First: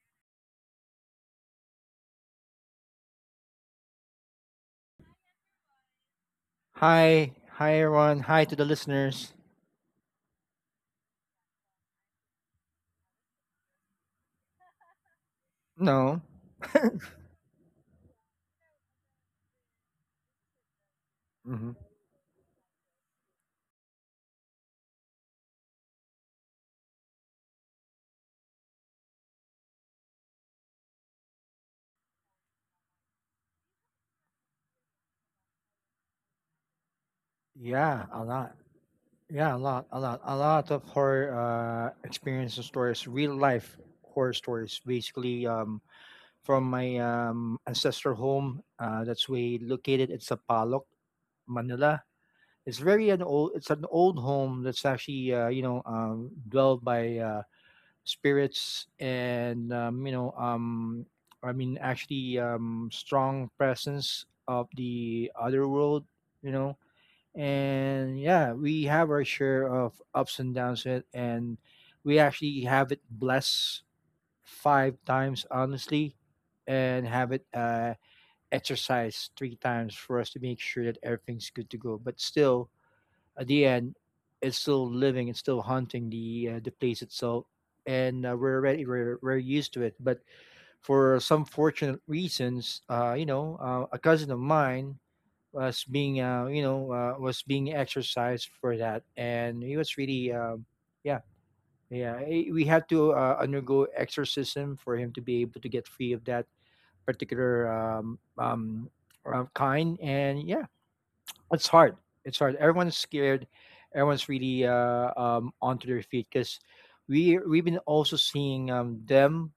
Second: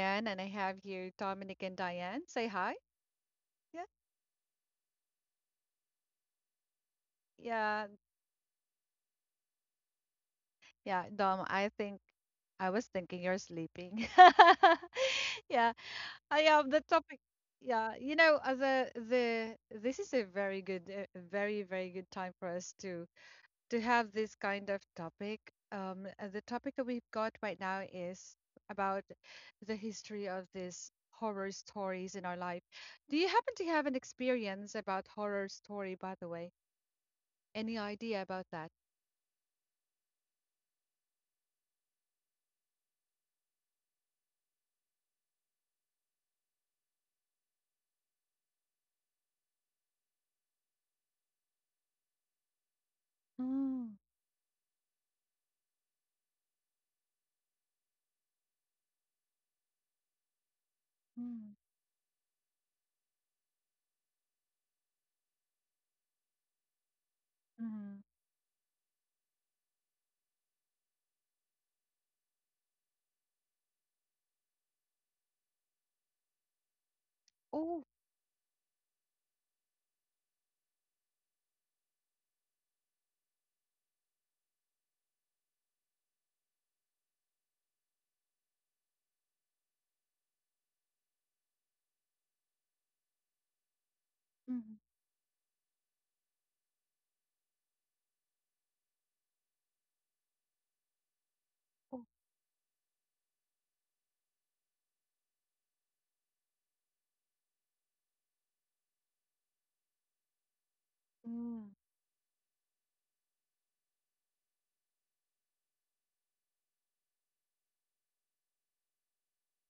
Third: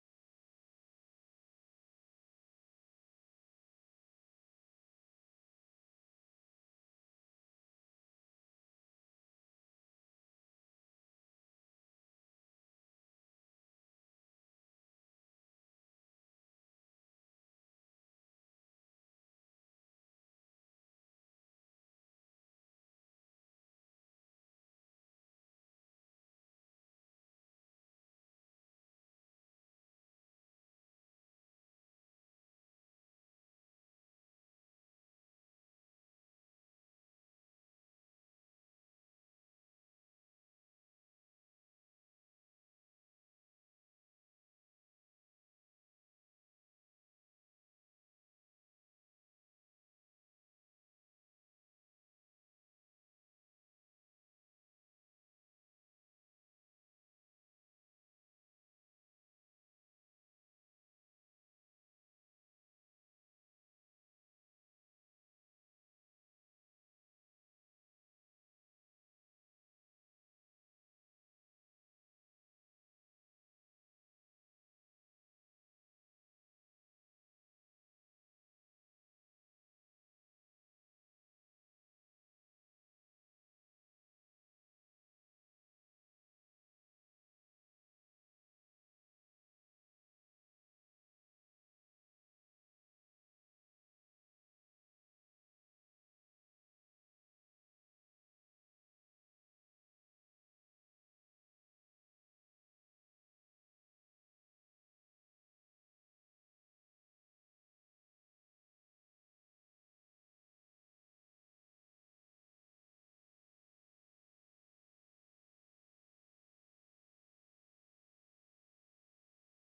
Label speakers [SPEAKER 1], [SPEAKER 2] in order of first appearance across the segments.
[SPEAKER 1] again, and I have here Dominic and Diane. Say hi. Yeah,
[SPEAKER 2] Hi,
[SPEAKER 1] yeah,
[SPEAKER 2] everyone. Hi to the listeners.
[SPEAKER 1] yeah. Dom, I think I was thinking you're sleeping. Yeah,
[SPEAKER 2] No,
[SPEAKER 1] I am the topic. Yeah, the this is a very good, very
[SPEAKER 2] hmm
[SPEAKER 1] very good time for us to have this kind of topic. The topic that we've got right now is about the history of these horror stories in our life. Do you happen to have an experience about horror story, by the way? Any
[SPEAKER 2] yeah,
[SPEAKER 1] idea
[SPEAKER 2] a
[SPEAKER 1] about
[SPEAKER 2] lot.
[SPEAKER 1] that?
[SPEAKER 2] Yeah, a lot, a lot A lot of horror experiences and stories, real life horror stories, basically from my ancestral home. That's way located. It's Manila. It's very an
[SPEAKER 1] Mm,
[SPEAKER 2] old. It's an old home that's actually dwelled by spirits and
[SPEAKER 1] mm,
[SPEAKER 2] I mean actually strong presence of the other world you know
[SPEAKER 1] mm.
[SPEAKER 2] and yeah, we have our share of ups and downs it and we actually have it blessed five times, honestly, and have it
[SPEAKER 1] Oh,
[SPEAKER 2] exercised three times for us to make sure that everything's good to go. But still, at the end, it's still living, it's still haunting the place itself, and we're used to it. But for some fortunate reasons, a cousin of
[SPEAKER 1] mm,
[SPEAKER 2] mine was being exercised for that, and he was really. Yeah,
[SPEAKER 1] oh,
[SPEAKER 2] yeah, we had to undergo exorcism for him to be able to get free of that particular kind, and yeah,
[SPEAKER 1] mm,
[SPEAKER 2] it's hard. It's hard. Everyone's scared. Everyone's really onto their feet because we've been also seeing them,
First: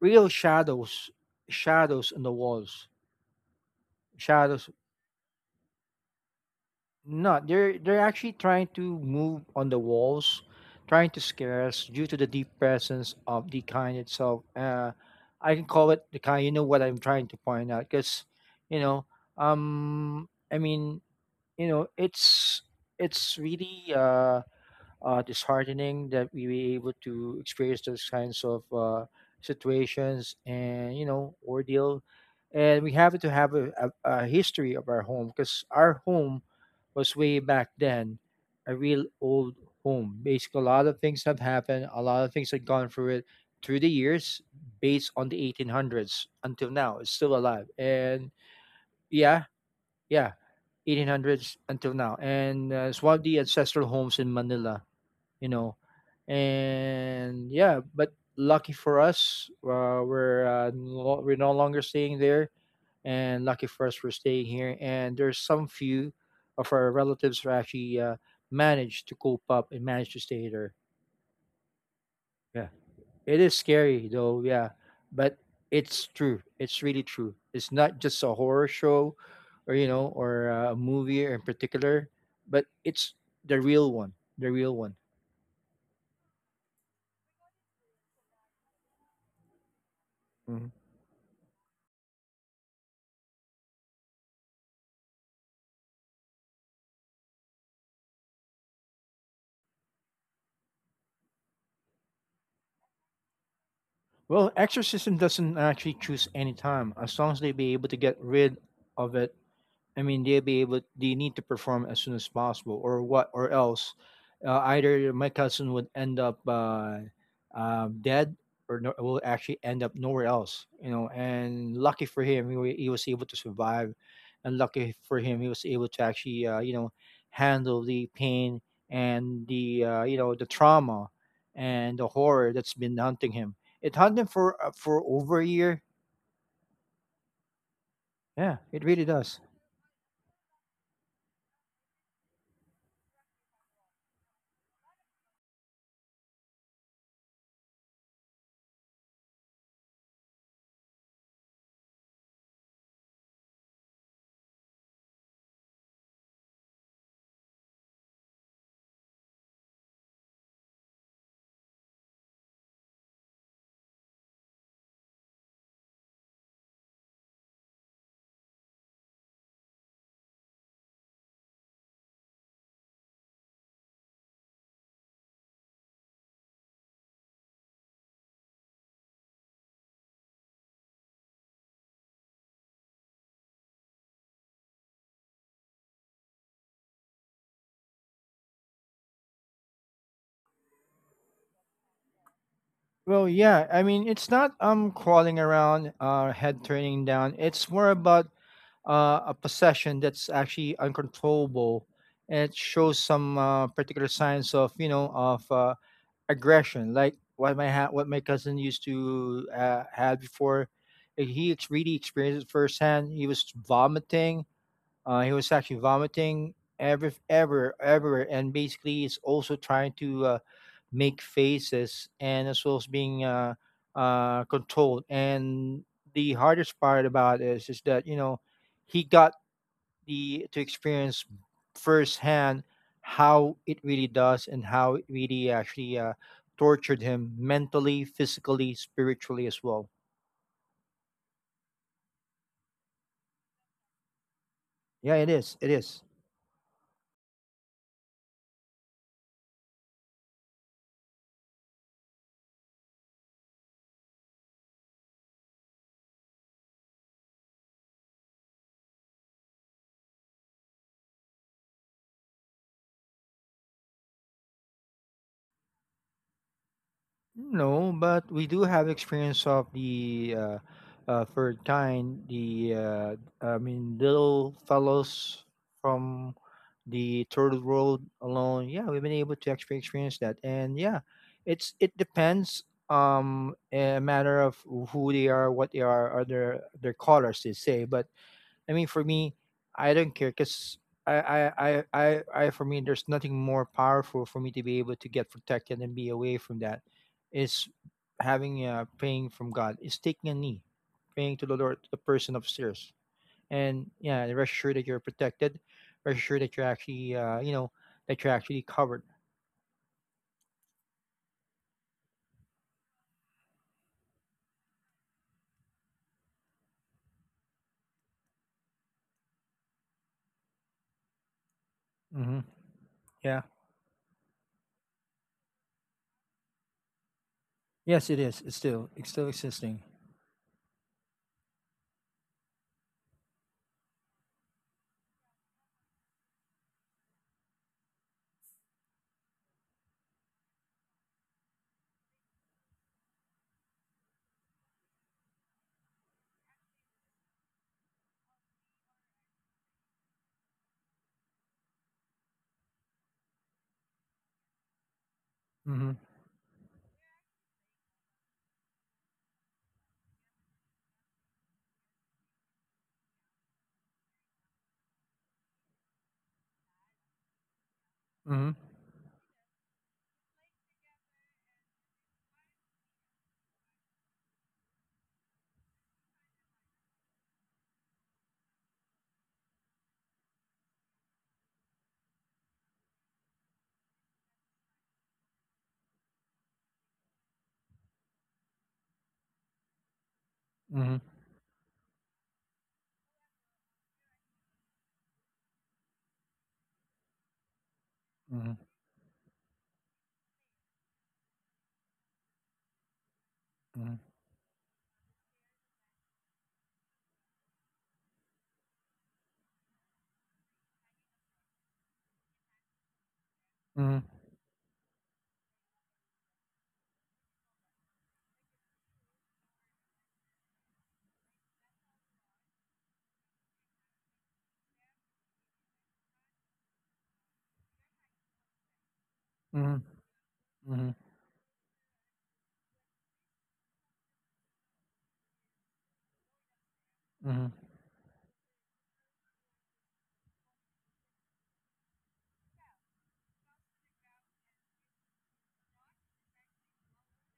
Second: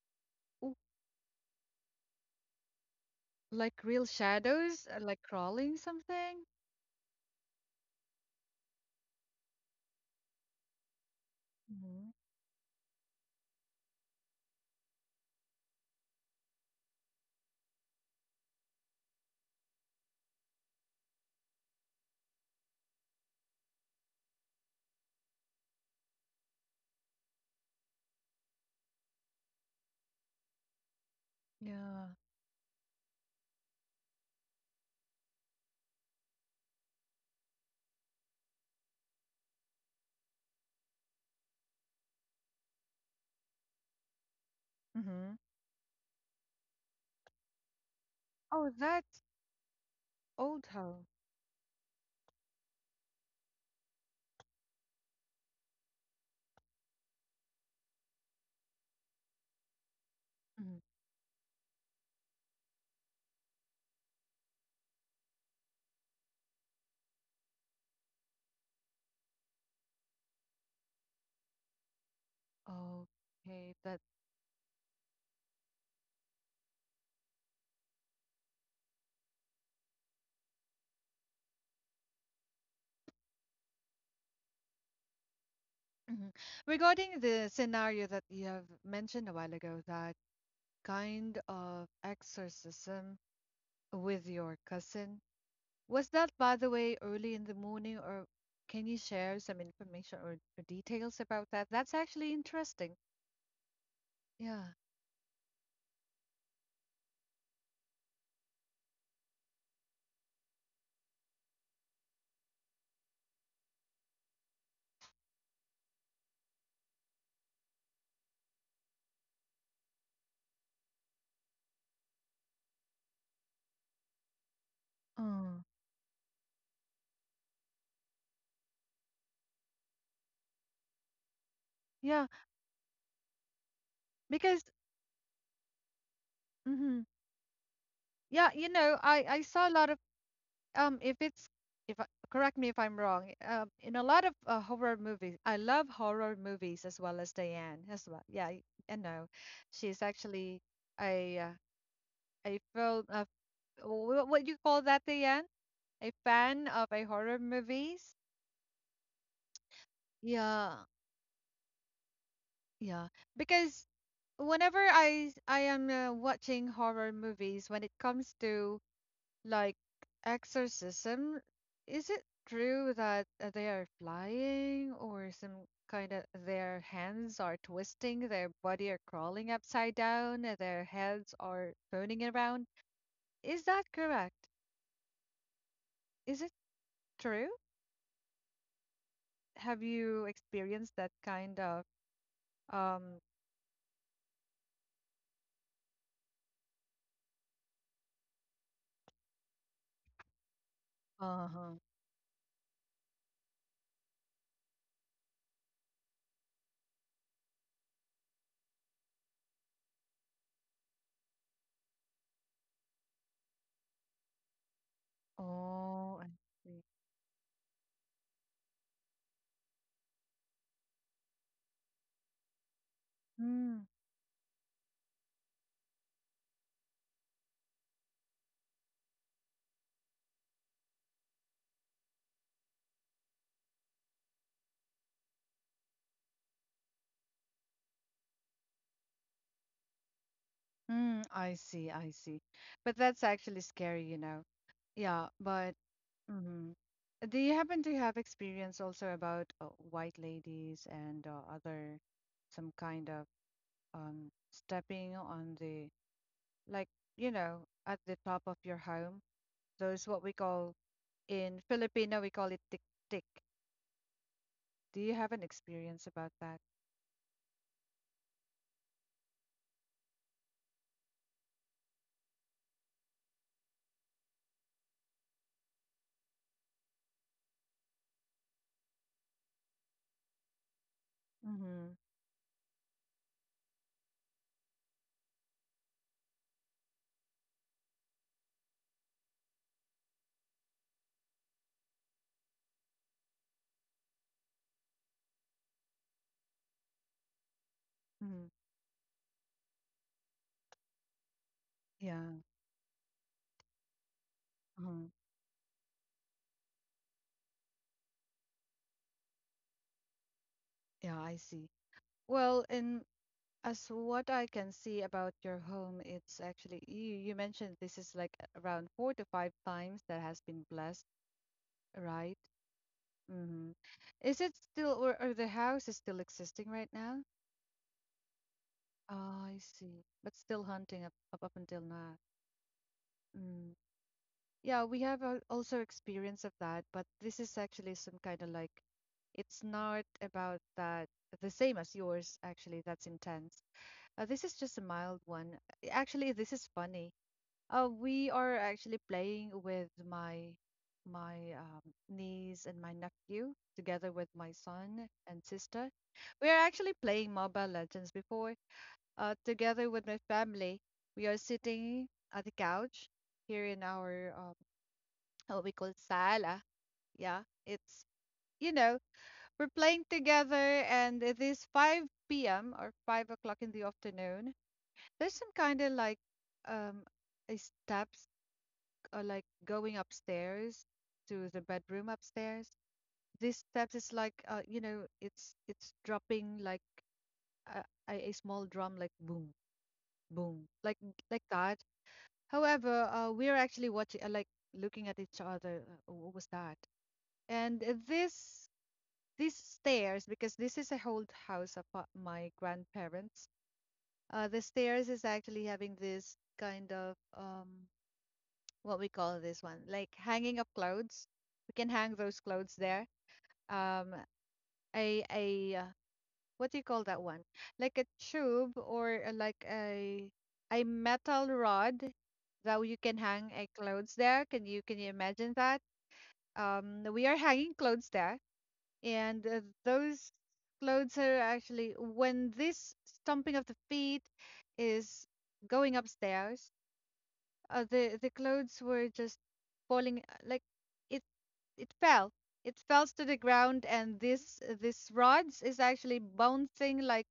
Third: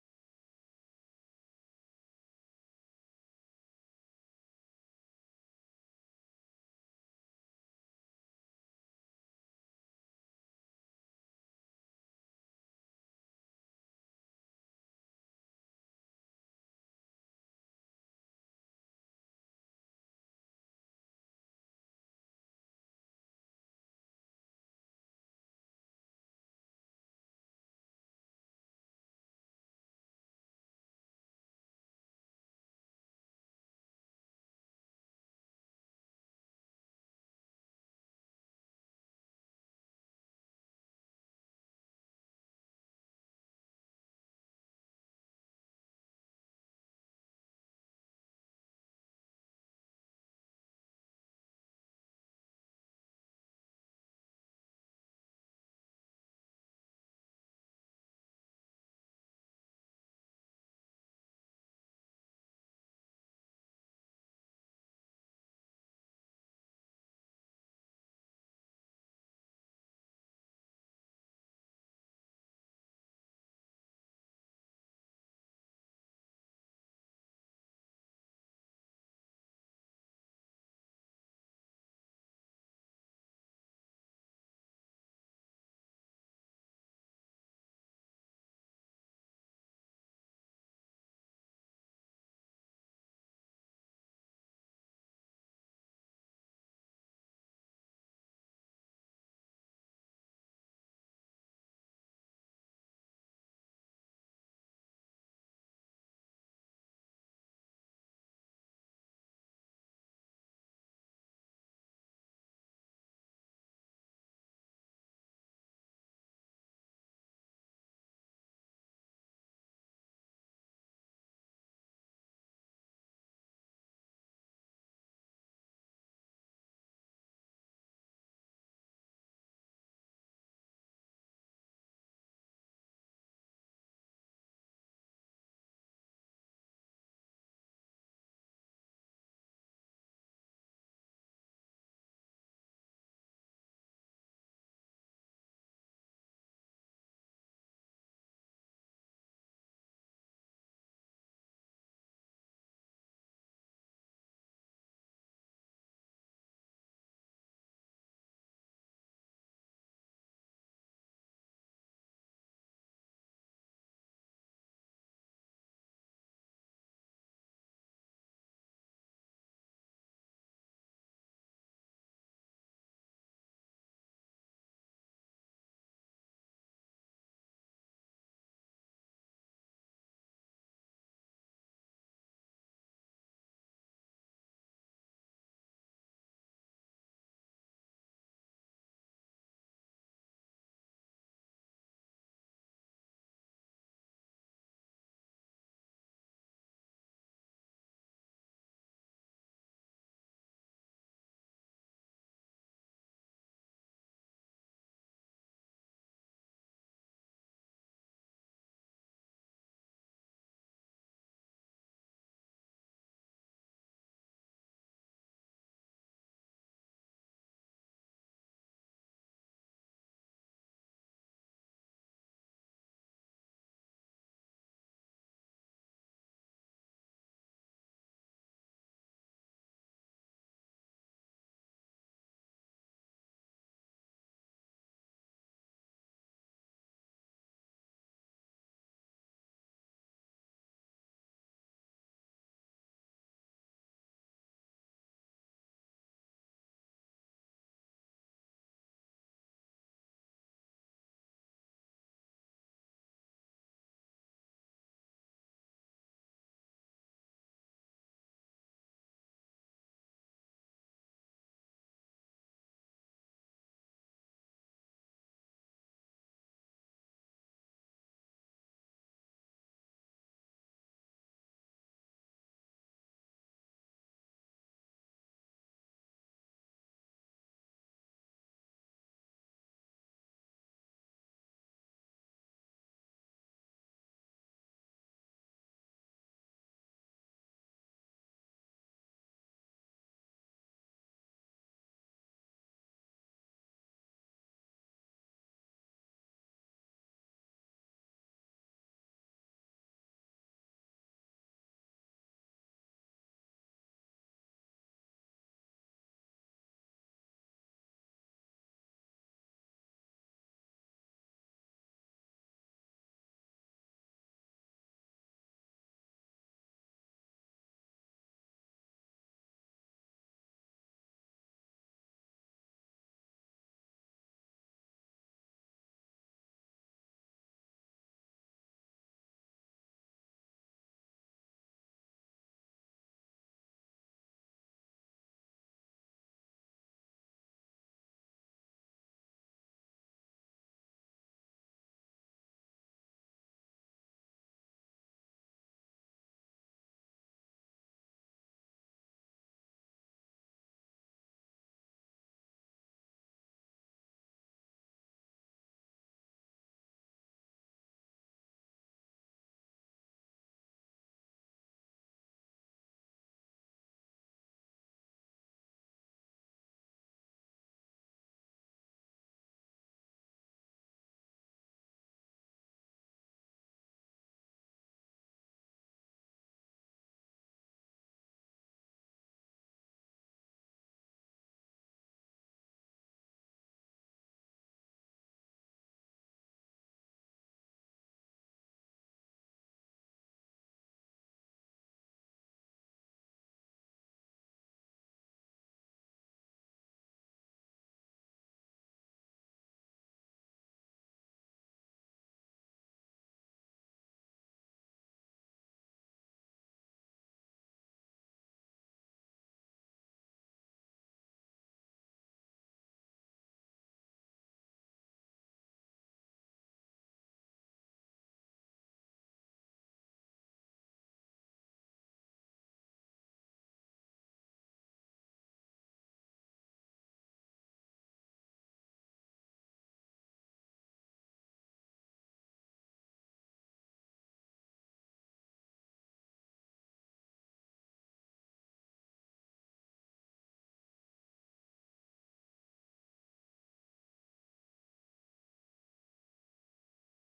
[SPEAKER 2] real
[SPEAKER 1] oh,
[SPEAKER 2] shadows, shadows on the walls.
[SPEAKER 1] like real
[SPEAKER 2] Shadows.
[SPEAKER 1] shadows, like crawling something?
[SPEAKER 2] No, they're actually trying to move on the walls, trying to scare us due
[SPEAKER 1] Hmm.
[SPEAKER 2] to the deep presence of the kind itself. I can call it the kind. You know what I'm trying to point out because, you know, I mean, you know, it's it's really disheartening that we were able to experience those kinds of situations and, ordeal,
[SPEAKER 1] Yeah.
[SPEAKER 2] and we have to have a history of our home, because our home was way back then a real old home. Basically, a lot of things have happened, a lot of things have gone through it through the years, based on the
[SPEAKER 1] Hmm.
[SPEAKER 2] 1800s until now. It's still alive, and
[SPEAKER 1] Oh, that's
[SPEAKER 2] yeah. Yeah,
[SPEAKER 1] old how.
[SPEAKER 2] 1800s until now, and it's one of the ancestral homes in Manila. you know and yeah, but lucky for us, we're
[SPEAKER 1] Mhm.
[SPEAKER 2] no, we're no longer staying there, and lucky for us, we're staying here, and there's some few of our relatives who actually managed to cope up and managed to stay there, yeah. It is
[SPEAKER 1] Okay, that.
[SPEAKER 2] scary though, yeah, but it's true, it's really true. It's not just a horror show or you know or a movie in particular, but it's the real one, the real one.
[SPEAKER 1] Mhm. Regarding the scenario that you have mentioned a while ago, that kind of exorcism with your cousin, was that, by the way, early in the morning, or can you share some information or details about that? That's actually interesting.
[SPEAKER 2] Well,
[SPEAKER 1] Yeah.
[SPEAKER 2] exorcism doesn't actually choose any time, as long as they be able to get rid of it. I mean, they'll be able. They need to perform as soon as possible, or what, or else, either my cousin would end up dead, or no, will actually end up nowhere else. You know, and lucky for him, he was able to survive, and lucky for him, he
[SPEAKER 1] Oh,
[SPEAKER 2] was able to actually, handle the pain and the trauma and the
[SPEAKER 1] yeah.
[SPEAKER 2] horror that's been hunting him. It hunted him for
[SPEAKER 1] Because,
[SPEAKER 2] over a year.
[SPEAKER 1] hmm yeah,
[SPEAKER 2] Yeah, it really
[SPEAKER 1] I
[SPEAKER 2] does.
[SPEAKER 1] saw a lot of um if it's if I, correct me if I'm wrong, in a lot of horror movies, I love horror movies as well as Diane as well. Yeah, I know. She's actually a film of what you call that, Diane? A fan of a horror movies? Yeah, yeah. Because whenever I am watching horror movies, when it comes to, like, exorcism, is it true that they are flying or some kind of their hands are twisting, their body are crawling upside down, their heads are turning around? Is that correct? Is it true? Have you experienced that kind of um
[SPEAKER 2] Well, yeah. I mean, it's not crawling around, head turning down. It's more about a possession that's actually
[SPEAKER 1] uh-huh.
[SPEAKER 2] uncontrollable, and it shows some particular signs of, of aggression, like what my cousin used to had before. He really experienced it firsthand. He was vomiting. He was actually
[SPEAKER 1] Oh, I
[SPEAKER 2] vomiting
[SPEAKER 1] see.
[SPEAKER 2] everywhere, and basically is also trying to make faces, and as well as being
[SPEAKER 1] Hmm.
[SPEAKER 2] controlled. And the hardest part about this is that, he got the to experience firsthand how it really does and how it really actually tortured him mentally, physically, spiritually as well.
[SPEAKER 1] Mm, I see, I see. But that's actually scary.
[SPEAKER 2] Yeah, it
[SPEAKER 1] Yeah,
[SPEAKER 2] is. It
[SPEAKER 1] but
[SPEAKER 2] is.
[SPEAKER 1] hmm do you happen to have experience also about white ladies and other some kind of stepping on the, like, you know, at the top of your home? Those what we call in Filipino we call it tik tik. Do you have an experience about that?
[SPEAKER 2] No, but we do have experience of the third kind, the I mean little fellows from the third world alone. Yeah, we've been able to actually experience that, and yeah, it's
[SPEAKER 1] Mm-hmm.
[SPEAKER 2] it depends, a matter of who they are, what they are, or their colors, they say. But I mean, for me, I don't care, because I, for me, there's nothing more powerful for me to be able to get protected and be away from that. Is
[SPEAKER 1] Mm-hmm.
[SPEAKER 2] having a praying from God. Is taking a knee, praying to the Lord, to the person
[SPEAKER 1] Yeah.
[SPEAKER 2] upstairs, and yeah, rest assured that you're
[SPEAKER 1] Hmm.
[SPEAKER 2] protected. Rest assured that you're actually, that you're actually covered.
[SPEAKER 1] Yeah, I see. Well, in as what I can see about your home, it's actually you mentioned this is like around four to five times that has been blessed,
[SPEAKER 2] Mm-hmm.
[SPEAKER 1] right?
[SPEAKER 2] Yeah.
[SPEAKER 1] Mm-hmm. Is it still, or the house is still existing right now?
[SPEAKER 2] Yes, it is. It's still
[SPEAKER 1] Ah, I
[SPEAKER 2] existing.
[SPEAKER 1] see. But still hunting up until now. Mm. Yeah, we have also experience of that, but this is actually some kind of like, it's not about that the same as yours, actually that's intense. This is just a mild one. Actually this is funny. We are actually playing with my niece and my nephew together with my son and
[SPEAKER 2] Mm-hmm.
[SPEAKER 1] sister. We are actually playing Mobile Legends before. Together with my family, we are sitting at the couch here in our what we call sala. Yeah, it's
[SPEAKER 2] Mm-hmm.
[SPEAKER 1] you know we're playing together, and it is 5 p.m. or 5 o'clock in the afternoon. There's some kind of like um a steps like going upstairs to the bedroom upstairs. These steps is like, it's dropping like a, a small drum, like boom, boom,
[SPEAKER 2] Mm-hmm.
[SPEAKER 1] like that. However, we're actually watching, like, looking at each other. What was that? And
[SPEAKER 2] Mm-hmm.
[SPEAKER 1] this these stairs, because this is a old house of my grandparents. The stairs is actually having this kind of what we call this one, like hanging up clothes. We can hang those clothes there.
[SPEAKER 2] Mm-hmm. Mm-hmm.
[SPEAKER 1] Um, a what do you call that one? Like a tube or like a metal rod that you can hang a clothes there. Can you imagine that? We are hanging clothes there, and
[SPEAKER 2] Mm-hmm.
[SPEAKER 1] those
[SPEAKER 2] Mm-hmm.
[SPEAKER 1] clothes are actually when this stomping of the feet is going upstairs.
[SPEAKER 2] Mm-hmm.
[SPEAKER 1] The clothes were just falling, like it fell. It fell to the ground, and this rods is actually bouncing like,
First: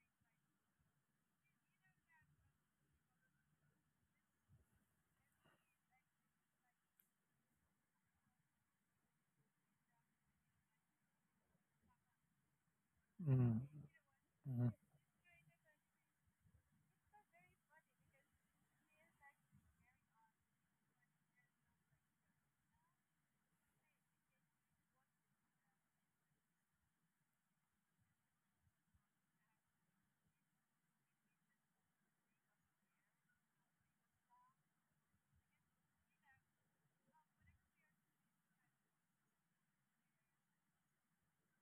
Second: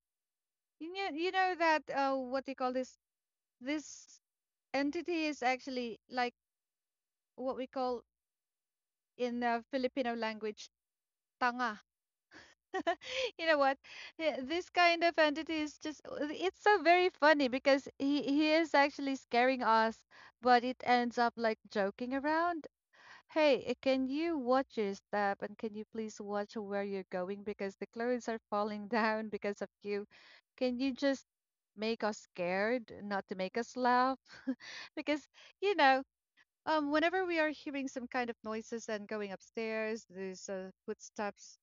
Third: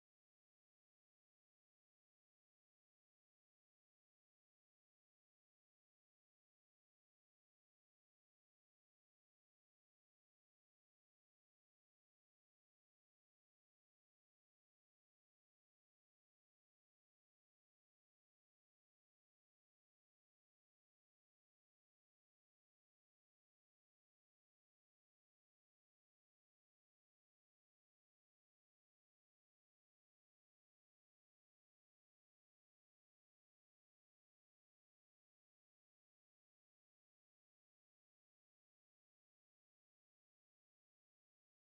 [SPEAKER 1] you know that what do you call this? This entity is actually like what we call in Filipino language tanga. You know
[SPEAKER 2] Mhm,
[SPEAKER 1] what? Yeah, this
[SPEAKER 2] mhm,
[SPEAKER 1] kind of entity is just, it's so very funny because he is actually scaring us, but it ends up like joking around. Hey, can you watch your step and can you please watch where you're going because the clothes are falling down because of you? Can you just make us scared, not to make us laugh? Because, you know, whenever we are hearing some kind of noises and going upstairs, these footsteps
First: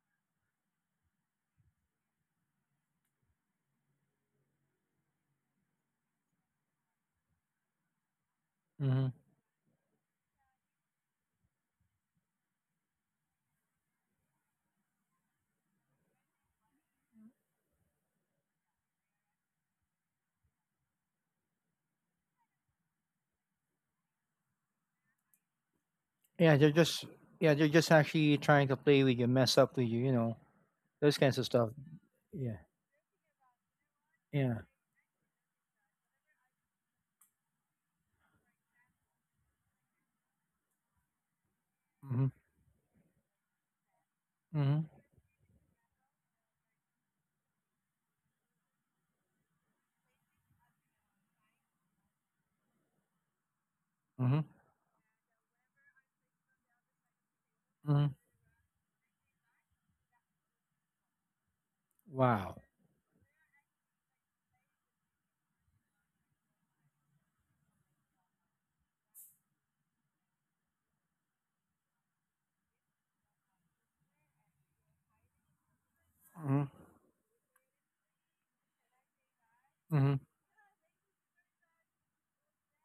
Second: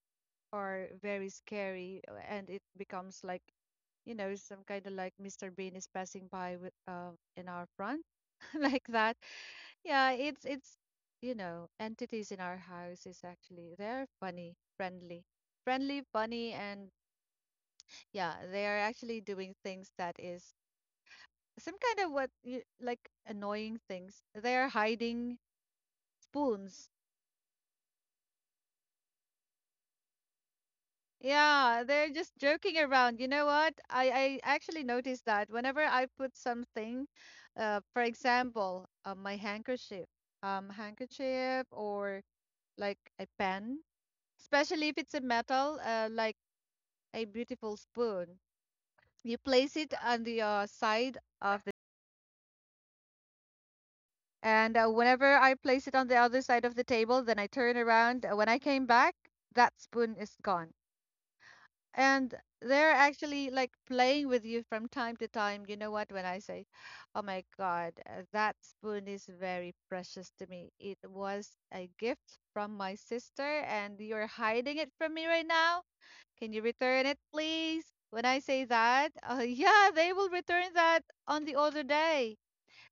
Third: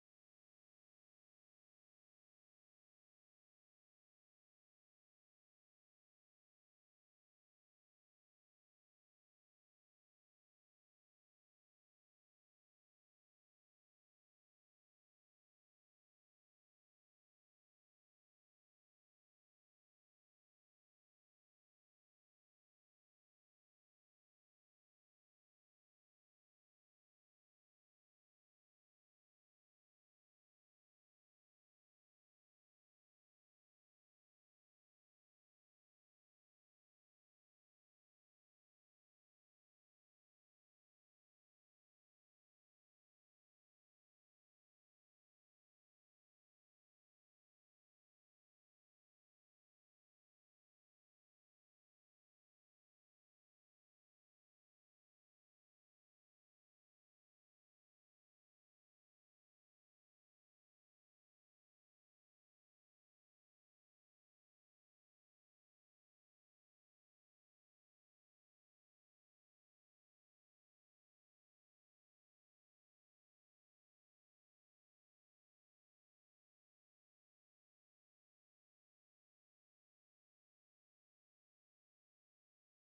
[SPEAKER 1] are very scary, and it becomes like, some kind of like Mr. Bean is passing by with, in our front, like
[SPEAKER 2] mhm.
[SPEAKER 1] that. Yeah, entities in our house is actually they're funny, friendly. Friendly, funny, and yeah, they are actually doing things that is some kind of what you like, annoying things. They are hiding
[SPEAKER 2] Yeah, they're
[SPEAKER 1] spoons.
[SPEAKER 2] just, yeah, they're just actually trying to play with you, mess up with you, you know, those kinds of stuff.
[SPEAKER 1] Yeah, they're just
[SPEAKER 2] Yeah,
[SPEAKER 1] joking around. You know what? I
[SPEAKER 2] yeah.
[SPEAKER 1] actually noticed that whenever I put something, for example, my handkerchief, handkerchief or
[SPEAKER 2] Mm-hmm,
[SPEAKER 1] like a pen, especially
[SPEAKER 2] mm-hmm,
[SPEAKER 1] if it's a metal, like a beautiful spoon. You place it on the, side of,
[SPEAKER 2] mm-hmm,
[SPEAKER 1] and whenever I place it on the other side of the table, then I turn
[SPEAKER 2] mm-hmm.
[SPEAKER 1] around. When I came back, that spoon is gone. And
[SPEAKER 2] Wow.
[SPEAKER 1] they're actually like playing with you from time to time. You know what? When I say, oh my God, that spoon is very precious to me. It was a gift from my sister, and you're hiding it from me right now. Can you
[SPEAKER 2] Mm-hmm,
[SPEAKER 1] return it, please? When I say that, yeah, they
[SPEAKER 2] mm-hmm,
[SPEAKER 1] will return that on the other day.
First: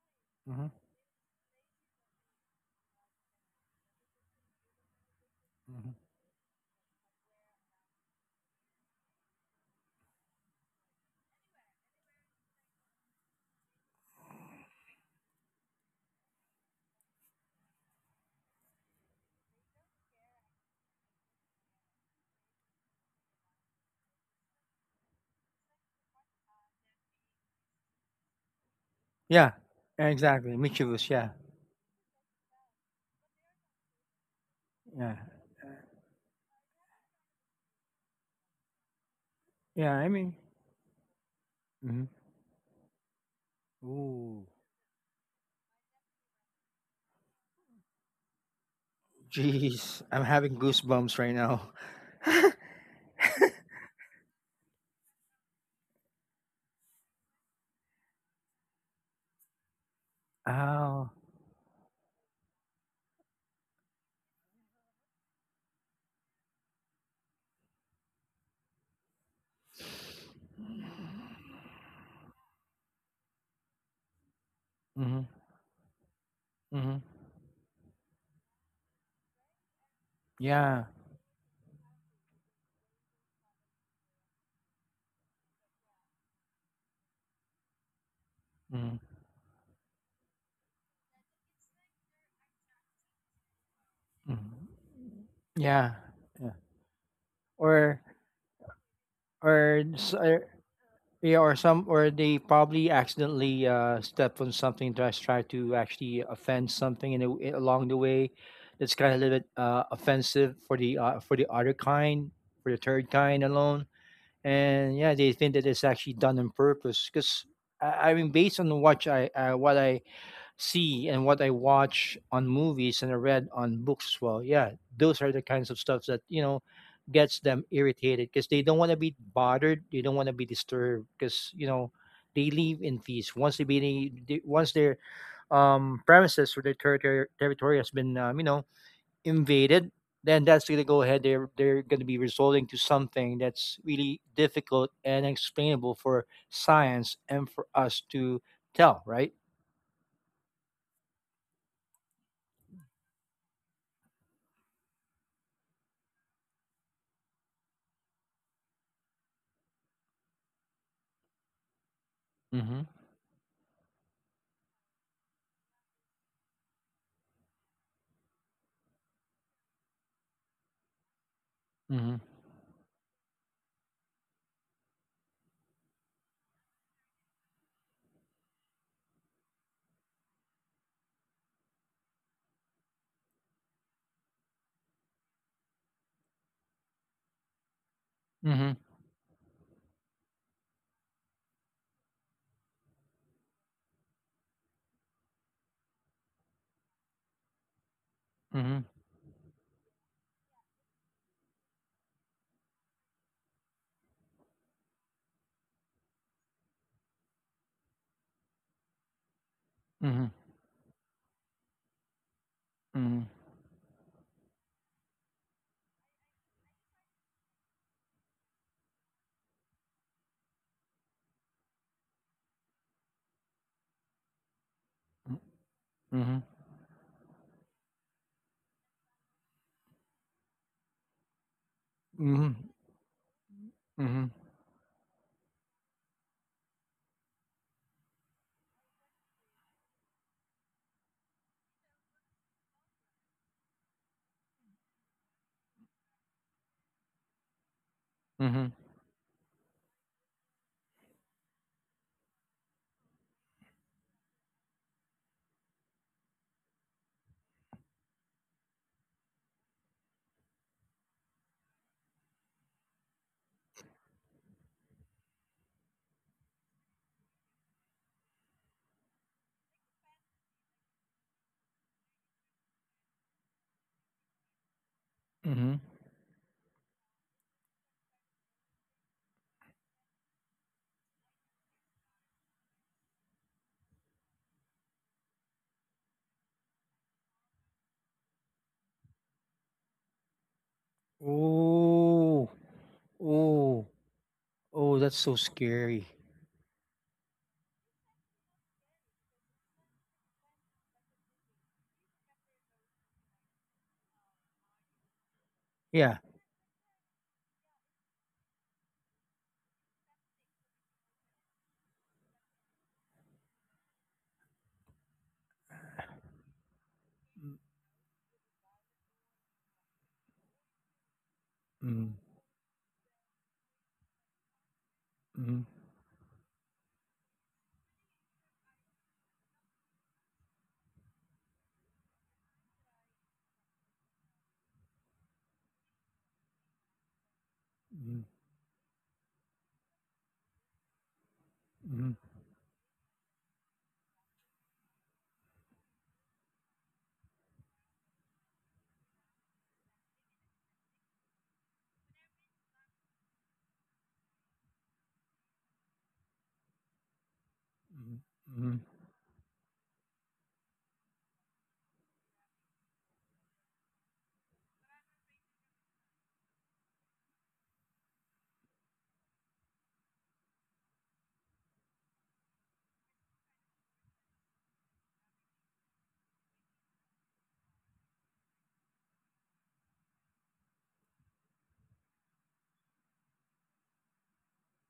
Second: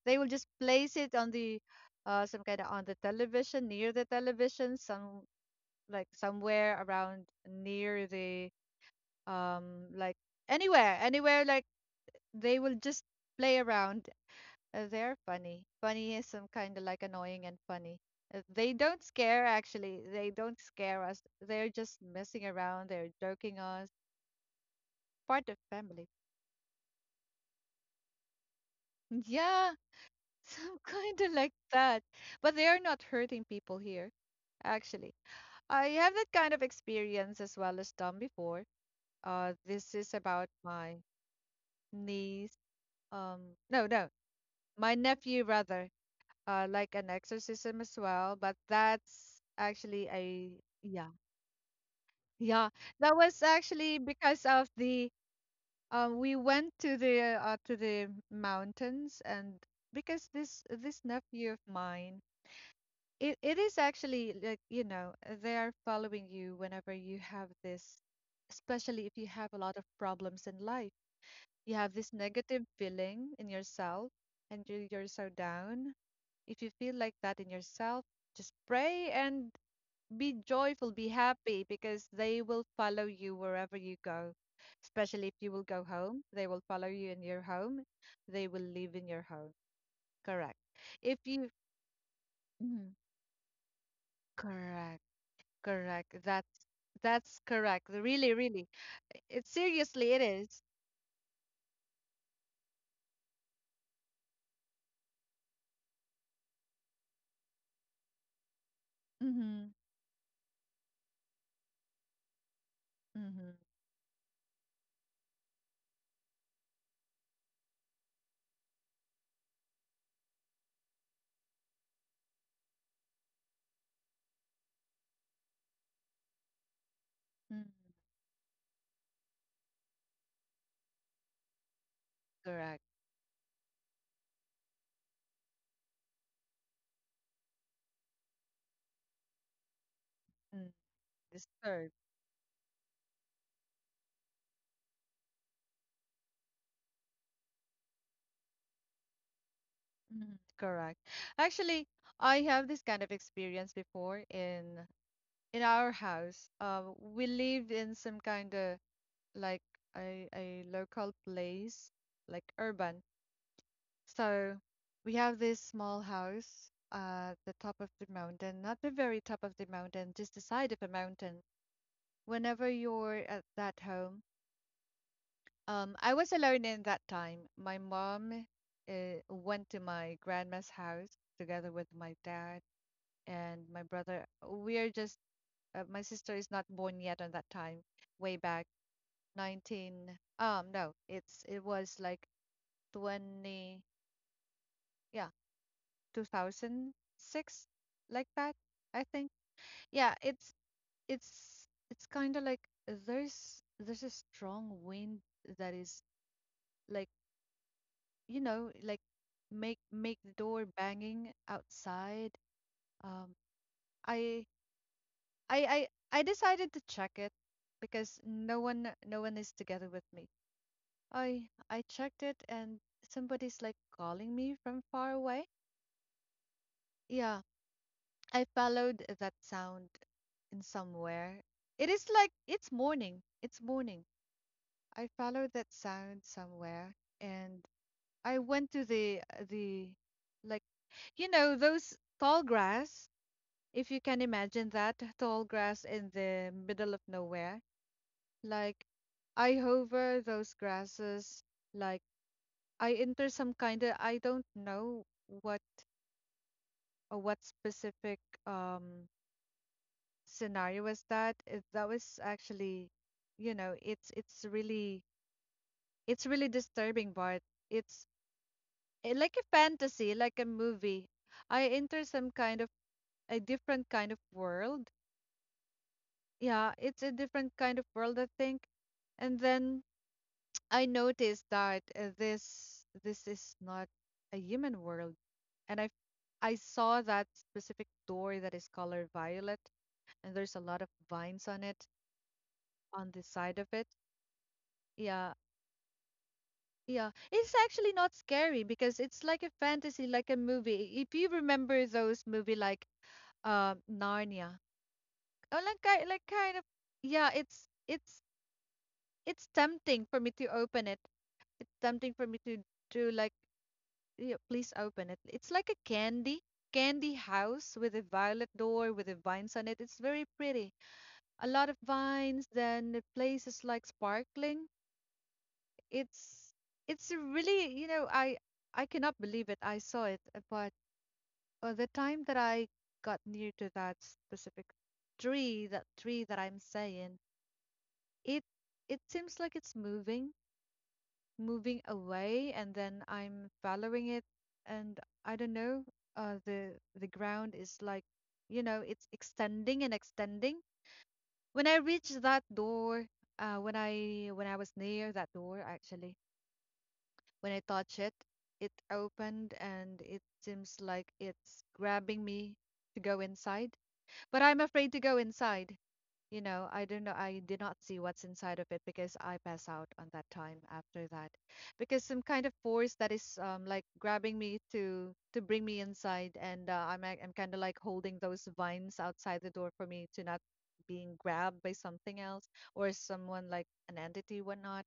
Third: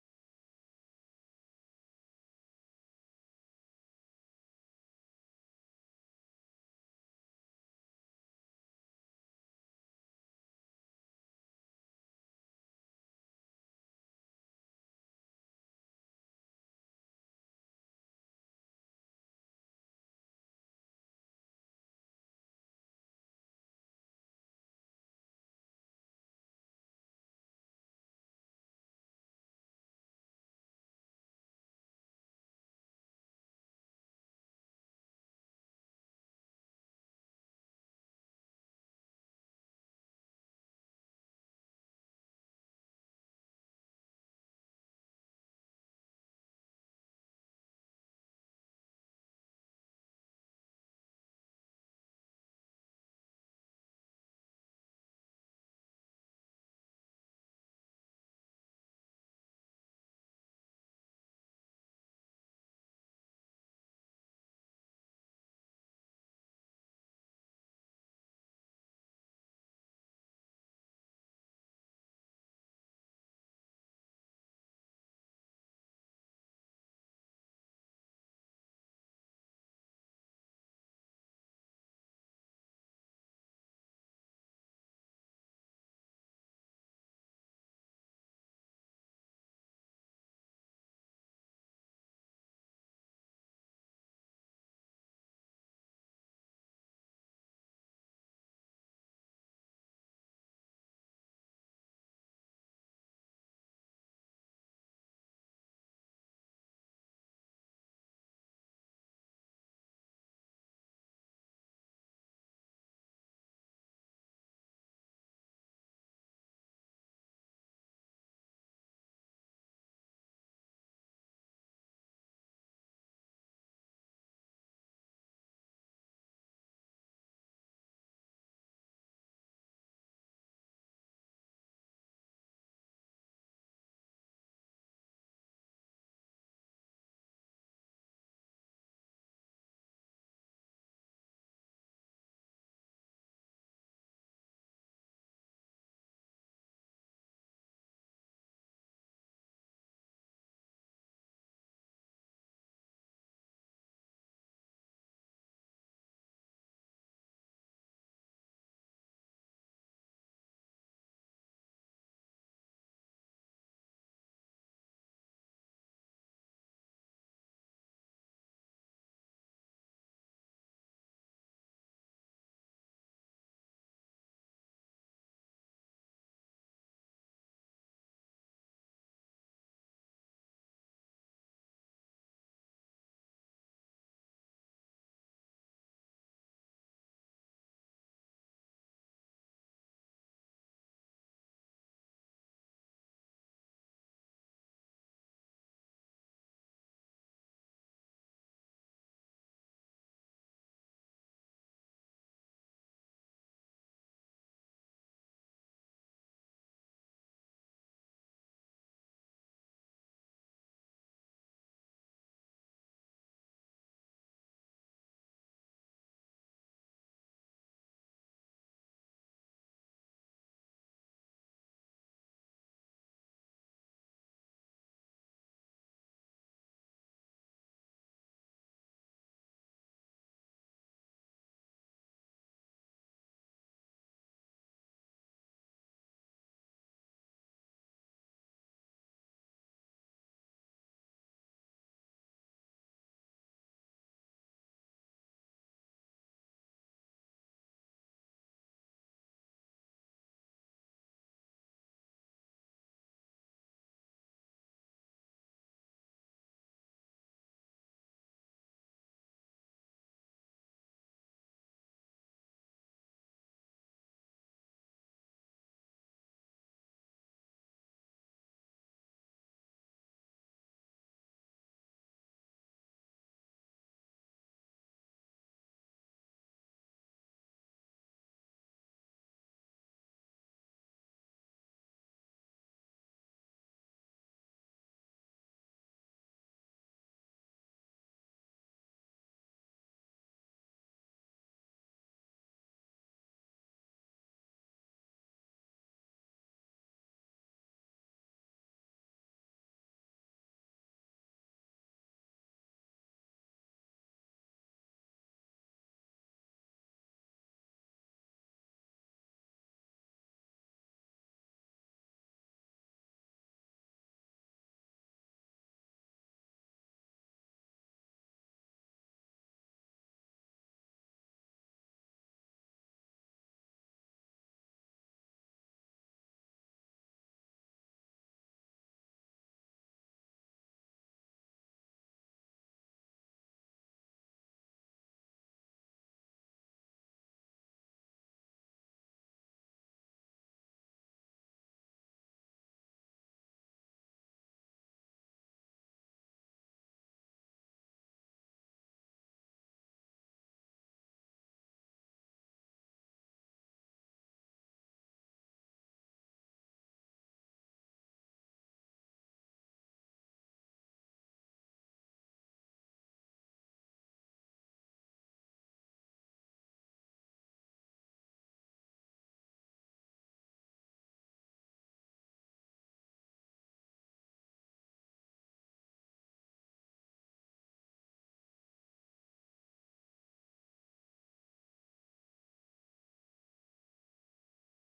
[SPEAKER 1] They will just
[SPEAKER 2] mm-hmm,
[SPEAKER 1] place it on the, some kind of on the television, near the television, some
[SPEAKER 2] mm-hmm.
[SPEAKER 1] like somewhere around near the, like, anywhere, anywhere, like they will just play around. They're funny. Funny is some kind of like annoying and funny. They don't scare actually. They don't scare us. They're just messing around. They're joking us. Part of family.
[SPEAKER 2] Yeah,
[SPEAKER 1] Yeah,
[SPEAKER 2] exactly.
[SPEAKER 1] some
[SPEAKER 2] Michibus,
[SPEAKER 1] kind of
[SPEAKER 2] yeah,
[SPEAKER 1] like that. But they are not hurting people here, actually.
[SPEAKER 2] yeah,
[SPEAKER 1] I have that kind of experience as well as done before.
[SPEAKER 2] yeah.
[SPEAKER 1] This
[SPEAKER 2] I
[SPEAKER 1] is
[SPEAKER 2] mean,
[SPEAKER 1] about my
[SPEAKER 2] mm-hmm.
[SPEAKER 1] niece. Um, no, no,
[SPEAKER 2] Ooh,
[SPEAKER 1] my nephew rather. Like an exorcism as well. But that's
[SPEAKER 2] jeez,
[SPEAKER 1] actually
[SPEAKER 2] I'm
[SPEAKER 1] a,
[SPEAKER 2] having
[SPEAKER 1] yeah,
[SPEAKER 2] goosebumps right now.
[SPEAKER 1] yeah. That was actually because of the. We went to the mountains, and because this
[SPEAKER 2] Ow.
[SPEAKER 1] nephew of mine, it is actually like, you know, they are following you whenever you have this, especially if you have a lot of problems in life. You have this negative feeling in yourself and you're
[SPEAKER 2] Mm-hmm,
[SPEAKER 1] so down. If you feel
[SPEAKER 2] mm-hmm.
[SPEAKER 1] like that in yourself, just pray and be
[SPEAKER 2] Yeah.
[SPEAKER 1] joyful, be happy because they will follow you wherever you go. Especially if you will go home, they will follow you in your home. They will live
[SPEAKER 2] Mm-hmm,
[SPEAKER 1] in your home. Correct. If you. Mhm. Correct.
[SPEAKER 2] mm-hmm. Yeah.
[SPEAKER 1] Correct.
[SPEAKER 2] Yeah.
[SPEAKER 1] That's correct.
[SPEAKER 2] or
[SPEAKER 1] Really, really. It
[SPEAKER 2] or s-
[SPEAKER 1] seriously it
[SPEAKER 2] or-
[SPEAKER 1] is.
[SPEAKER 2] yeah, or they probably accidentally step on something, try to actually offend something along the way, that's kind of a little bit
[SPEAKER 1] Mm-hmm.
[SPEAKER 2] offensive for the other kind, for the third kind
[SPEAKER 1] Mm-hmm.
[SPEAKER 2] alone, and yeah, they think that it's actually done on purpose because I mean, based on what I see and what I watch on movies, and I read on books as well. Yeah, those are the kinds of stuff that, gets them
[SPEAKER 1] Mm-hmm.
[SPEAKER 2] irritated because they don't want to be bothered. They don't want to be disturbed because, you know, they live
[SPEAKER 1] Correct.
[SPEAKER 2] in peace. Once they be they, once their premises or their territory has been invaded, then that's
[SPEAKER 1] Mm,
[SPEAKER 2] gonna go ahead. They're
[SPEAKER 1] disturbed.
[SPEAKER 2] gonna be resorting to something that's really difficult and explainable for science and for us to tell. Right.
[SPEAKER 1] Mm-hmm. Correct. Actually, I have this kind of experience before in our house. We lived in some kind of like a local place, like
[SPEAKER 2] Mm-hmm.
[SPEAKER 1] urban. So we have this small house at the top of the mountain, not the very top of the mountain, just the side of a mountain. Whenever you're at that home, I was alone in that time. My mom uh, went to my grandma's house together with my dad and my brother. We are just, my sister is not born yet on that time, way back
[SPEAKER 2] Mhm,
[SPEAKER 1] 19. No, it was like 20. Yeah, 2006, like that.
[SPEAKER 2] mhm,
[SPEAKER 1] I think. Yeah, it's kind of like there's a strong wind that is like, like, make
[SPEAKER 2] mhm,
[SPEAKER 1] the door banging outside.
[SPEAKER 2] mhm,
[SPEAKER 1] Um, I I I decided to check it because no one is together with me. I I checked it and somebody's like calling me from far
[SPEAKER 2] m
[SPEAKER 1] away.
[SPEAKER 2] mhm,
[SPEAKER 1] Yeah, I followed that sound in somewhere. It is like,
[SPEAKER 2] mhm,
[SPEAKER 1] it's morning. It's morning.
[SPEAKER 2] mhm,
[SPEAKER 1] I followed that sound somewhere and I went to the like, those tall grass. If you can imagine that tall grass in the middle of nowhere,
[SPEAKER 2] mhm,
[SPEAKER 1] like I hover those grasses, like I enter some kind of, I don't know what, what specific, um scenario was that. It, that was actually, you know, it's it's really it's really disturbing, Bart. It's like a fantasy, like a movie. I enter some kind of a different kind of world.
[SPEAKER 2] mhm.
[SPEAKER 1] Yeah, it's a different kind of world, I think. And then I noticed that this is not a human world. And I saw that specific door that is color violet, and there's a lot of vines on it,
[SPEAKER 2] Ooh,
[SPEAKER 1] on the side of
[SPEAKER 2] ooh,
[SPEAKER 1] it.
[SPEAKER 2] oh, that's so
[SPEAKER 1] Yeah,
[SPEAKER 2] scary.
[SPEAKER 1] yeah. It's actually not scary because it's like a fantasy, like a movie. If you remember those movie like Narnia, oh, like
[SPEAKER 2] Yeah.
[SPEAKER 1] like kind of yeah, it's it's tempting for me to open it, it's tempting for me to like yeah, please open it. It's like a candy
[SPEAKER 2] Mm,
[SPEAKER 1] house with a violet door with the vines on it. It's very pretty. A lot of
[SPEAKER 2] mm,
[SPEAKER 1] vines. Then the place is like sparkling.
[SPEAKER 2] mhm,
[SPEAKER 1] It's it's a really I cannot believe it. I saw it, but the time that I got near to that specific tree that I'm saying, it it seems like it's moving. Moving
[SPEAKER 2] mhm,
[SPEAKER 1] away and then I'm following it, and I don't know uh the the ground is like you know it's extending and extending. When I reached that door, when I was near that door actually, when I touch it,
[SPEAKER 2] mhm,
[SPEAKER 1] it
[SPEAKER 2] mhm,
[SPEAKER 1] opened and it seems like it's grabbing me to go inside, but I'm afraid to go inside. You know, I don't know. I did not see what's inside of it because I pass out on that time after that. Because some kind of force that is like grabbing me to bring me inside and I'm kind of like holding those vines outside the door for me to not being grabbed by something else, or someone like an entity whatnot.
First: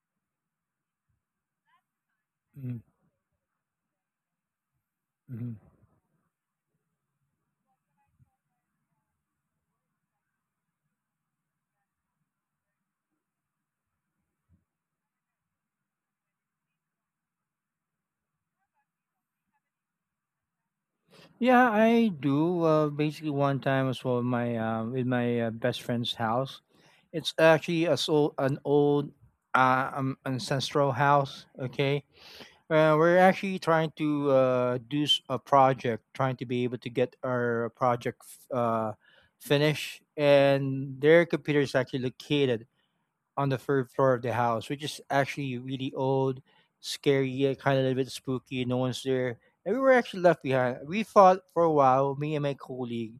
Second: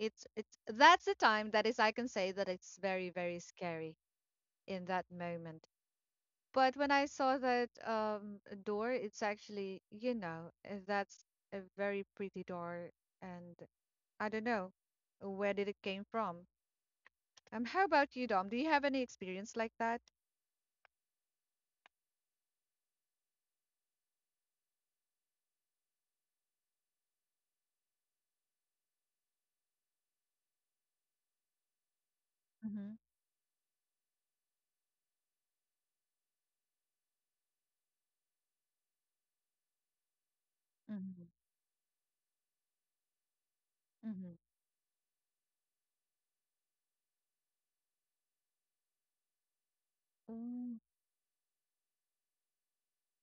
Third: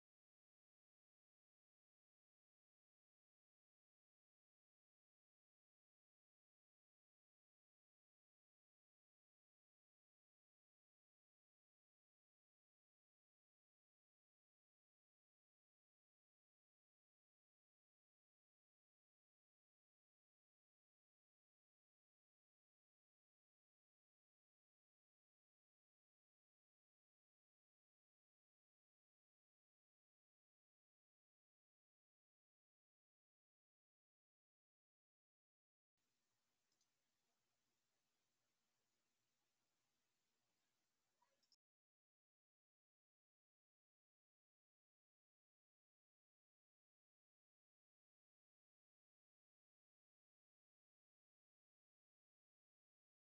[SPEAKER 1] It's that's the time that is I can say that
[SPEAKER 2] mhm,
[SPEAKER 1] it's
[SPEAKER 2] mhm,
[SPEAKER 1] very very scary in that
[SPEAKER 2] mhm.
[SPEAKER 1] moment. But when I saw that door, it's actually, you know, that's a very pretty door, and I don't know where did it came from. How about you, Dom? Do you have any experience like that?
[SPEAKER 2] Yeah, I do. Basically, one time as well, my with my best friend's house. It's actually a so an old, ancestral house. Okay.
[SPEAKER 1] Mm-hmm.
[SPEAKER 2] We're actually trying to do a project, trying to be able to get our project finished. And
[SPEAKER 1] Mm-hmm.
[SPEAKER 2] their computer is actually located on the third floor of
[SPEAKER 1] Mm-hmm.
[SPEAKER 2] the house, which is actually really old, scary, kind of a little bit spooky. No one's there, and we were actually left
[SPEAKER 1] Mm.
[SPEAKER 2] behind. We thought for a while, me and my colleague,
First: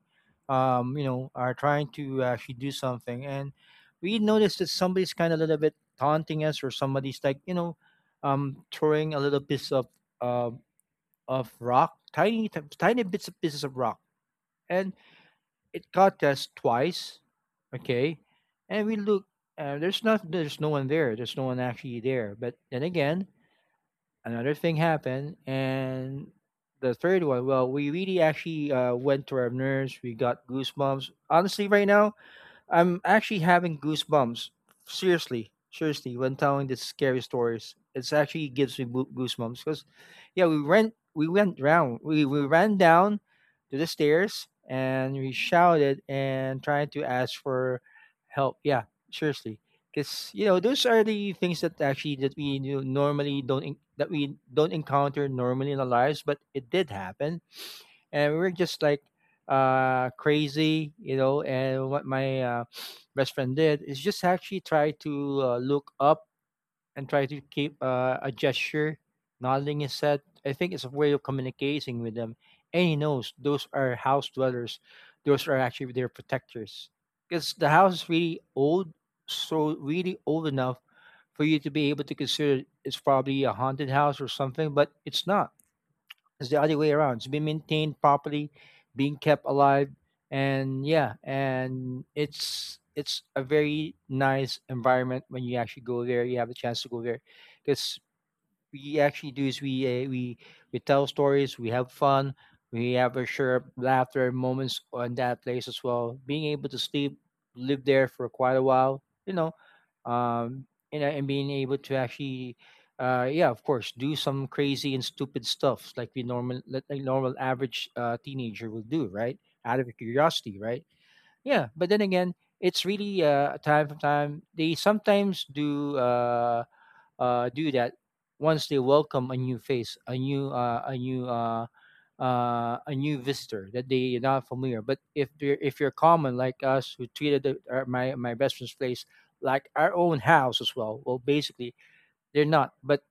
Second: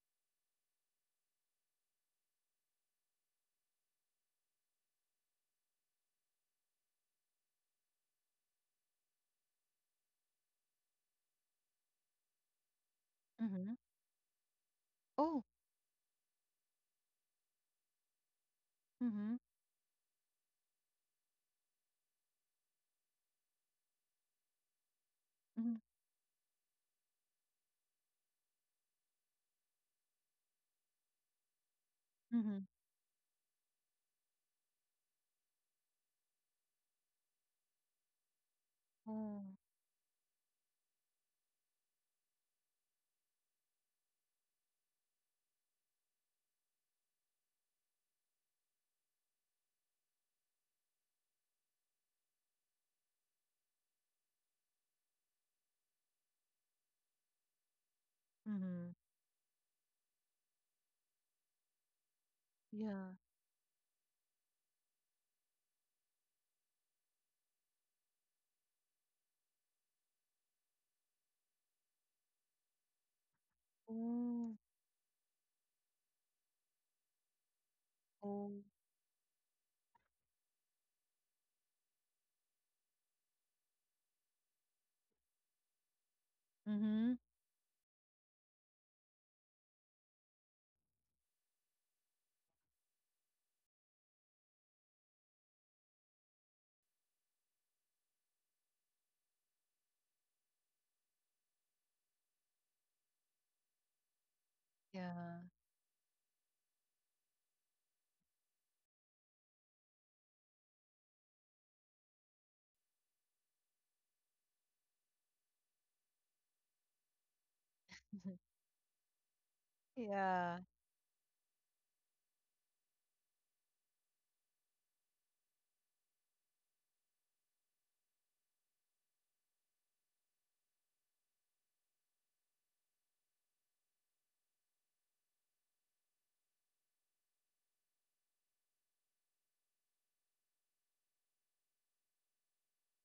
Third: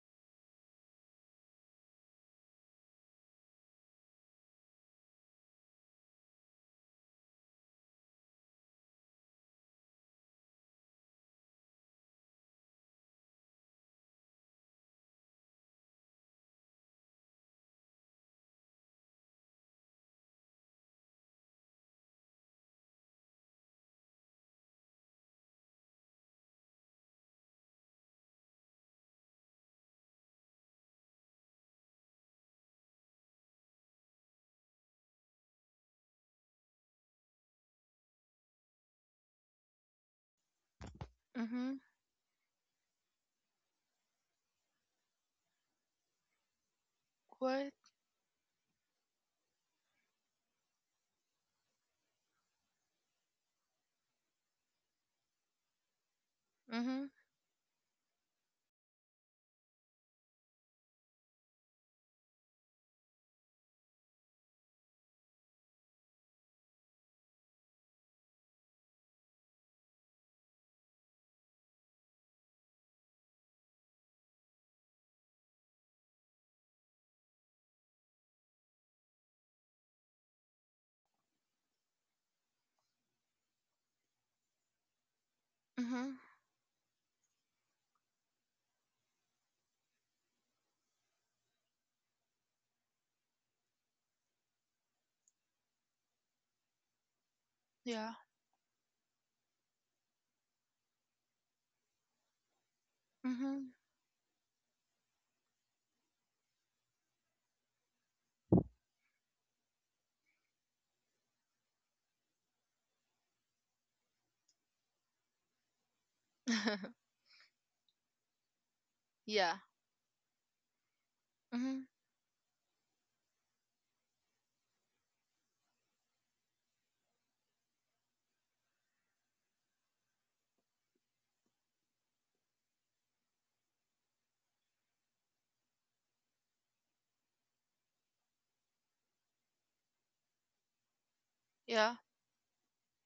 [SPEAKER 2] you know, are trying to actually do something, and we noticed that somebody's kind of a little bit taunting us, or somebody's like, throwing a little piece um of rock, tiny, tiny bits of pieces
[SPEAKER 1] Mm-hmm.
[SPEAKER 2] of rock, and
[SPEAKER 1] Oh.
[SPEAKER 2] it caught us twice. Okay, and we look.
[SPEAKER 1] Mm-hmm.
[SPEAKER 2] There's not. There's no one there. There's no one actually there. But then again, another thing happened,
[SPEAKER 1] Mm-hmm.
[SPEAKER 2] and the third one. Well, we really actually went to our nurse. We got goosebumps. Honestly, right now,
[SPEAKER 1] Mm-hmm.
[SPEAKER 2] I'm actually having goosebumps. Seriously, seriously, when telling these scary stories, it's actually gives me
[SPEAKER 1] Oh.
[SPEAKER 2] goosebumps. Cause yeah, we ran, we went
[SPEAKER 3] Mhm.
[SPEAKER 2] round, we ran down to the stairs, and we shouted and tried to ask
[SPEAKER 3] What?
[SPEAKER 2] for help. Yeah, seriously, because you know those are the things that actually that we, normally don't that we don't encounter normally in our lives, but it did
[SPEAKER 3] Mhm.
[SPEAKER 2] happen, and we were just
[SPEAKER 1] Mm-hmm.
[SPEAKER 2] like crazy, you know. And what my
[SPEAKER 1] Yeah.
[SPEAKER 2] best friend did is just actually try to look up and try to keep a gesture, nodding his head. I think it's a way of communicating with them, and he knows those are house
[SPEAKER 1] Oh.
[SPEAKER 2] dwellers, those are actually their protectors, because the house is really
[SPEAKER 1] Oh.
[SPEAKER 2] old, so really old enough for you to be able to consider it's probably a haunted house or something, but it's not.
[SPEAKER 3] Mhm.
[SPEAKER 2] It's the other way
[SPEAKER 1] Mm-hmm.
[SPEAKER 2] around. It's been maintained properly, being kept alive, and yeah, and it's a very nice environment when you actually go there. You have the chance to go there because
[SPEAKER 3] Yeah.
[SPEAKER 2] we actually do is we uh, we we tell stories, we have fun, we have a sure
[SPEAKER 3] Mhm.
[SPEAKER 2] laughter moments on
[SPEAKER 1] Yeah.
[SPEAKER 2] that place as well. Being able to sleep, live there for quite a while, you know, um, and being able to actually, yeah, of course, do some crazy and stupid stuff like we normal like a normal average teenager will do, right?
[SPEAKER 3] Yeah.
[SPEAKER 2] Out of curiosity,
[SPEAKER 1] yeah.
[SPEAKER 2] right? Yeah, but
[SPEAKER 3] Mhm.
[SPEAKER 2] then again, it's really time from time. They sometimes do. Do that once they welcome a new face, a new visitor that they are not familiar. But if you're common like us who treated the, our, my best friend's place like our own house as well, well basically
[SPEAKER 3] Yeah.
[SPEAKER 2] they're not. But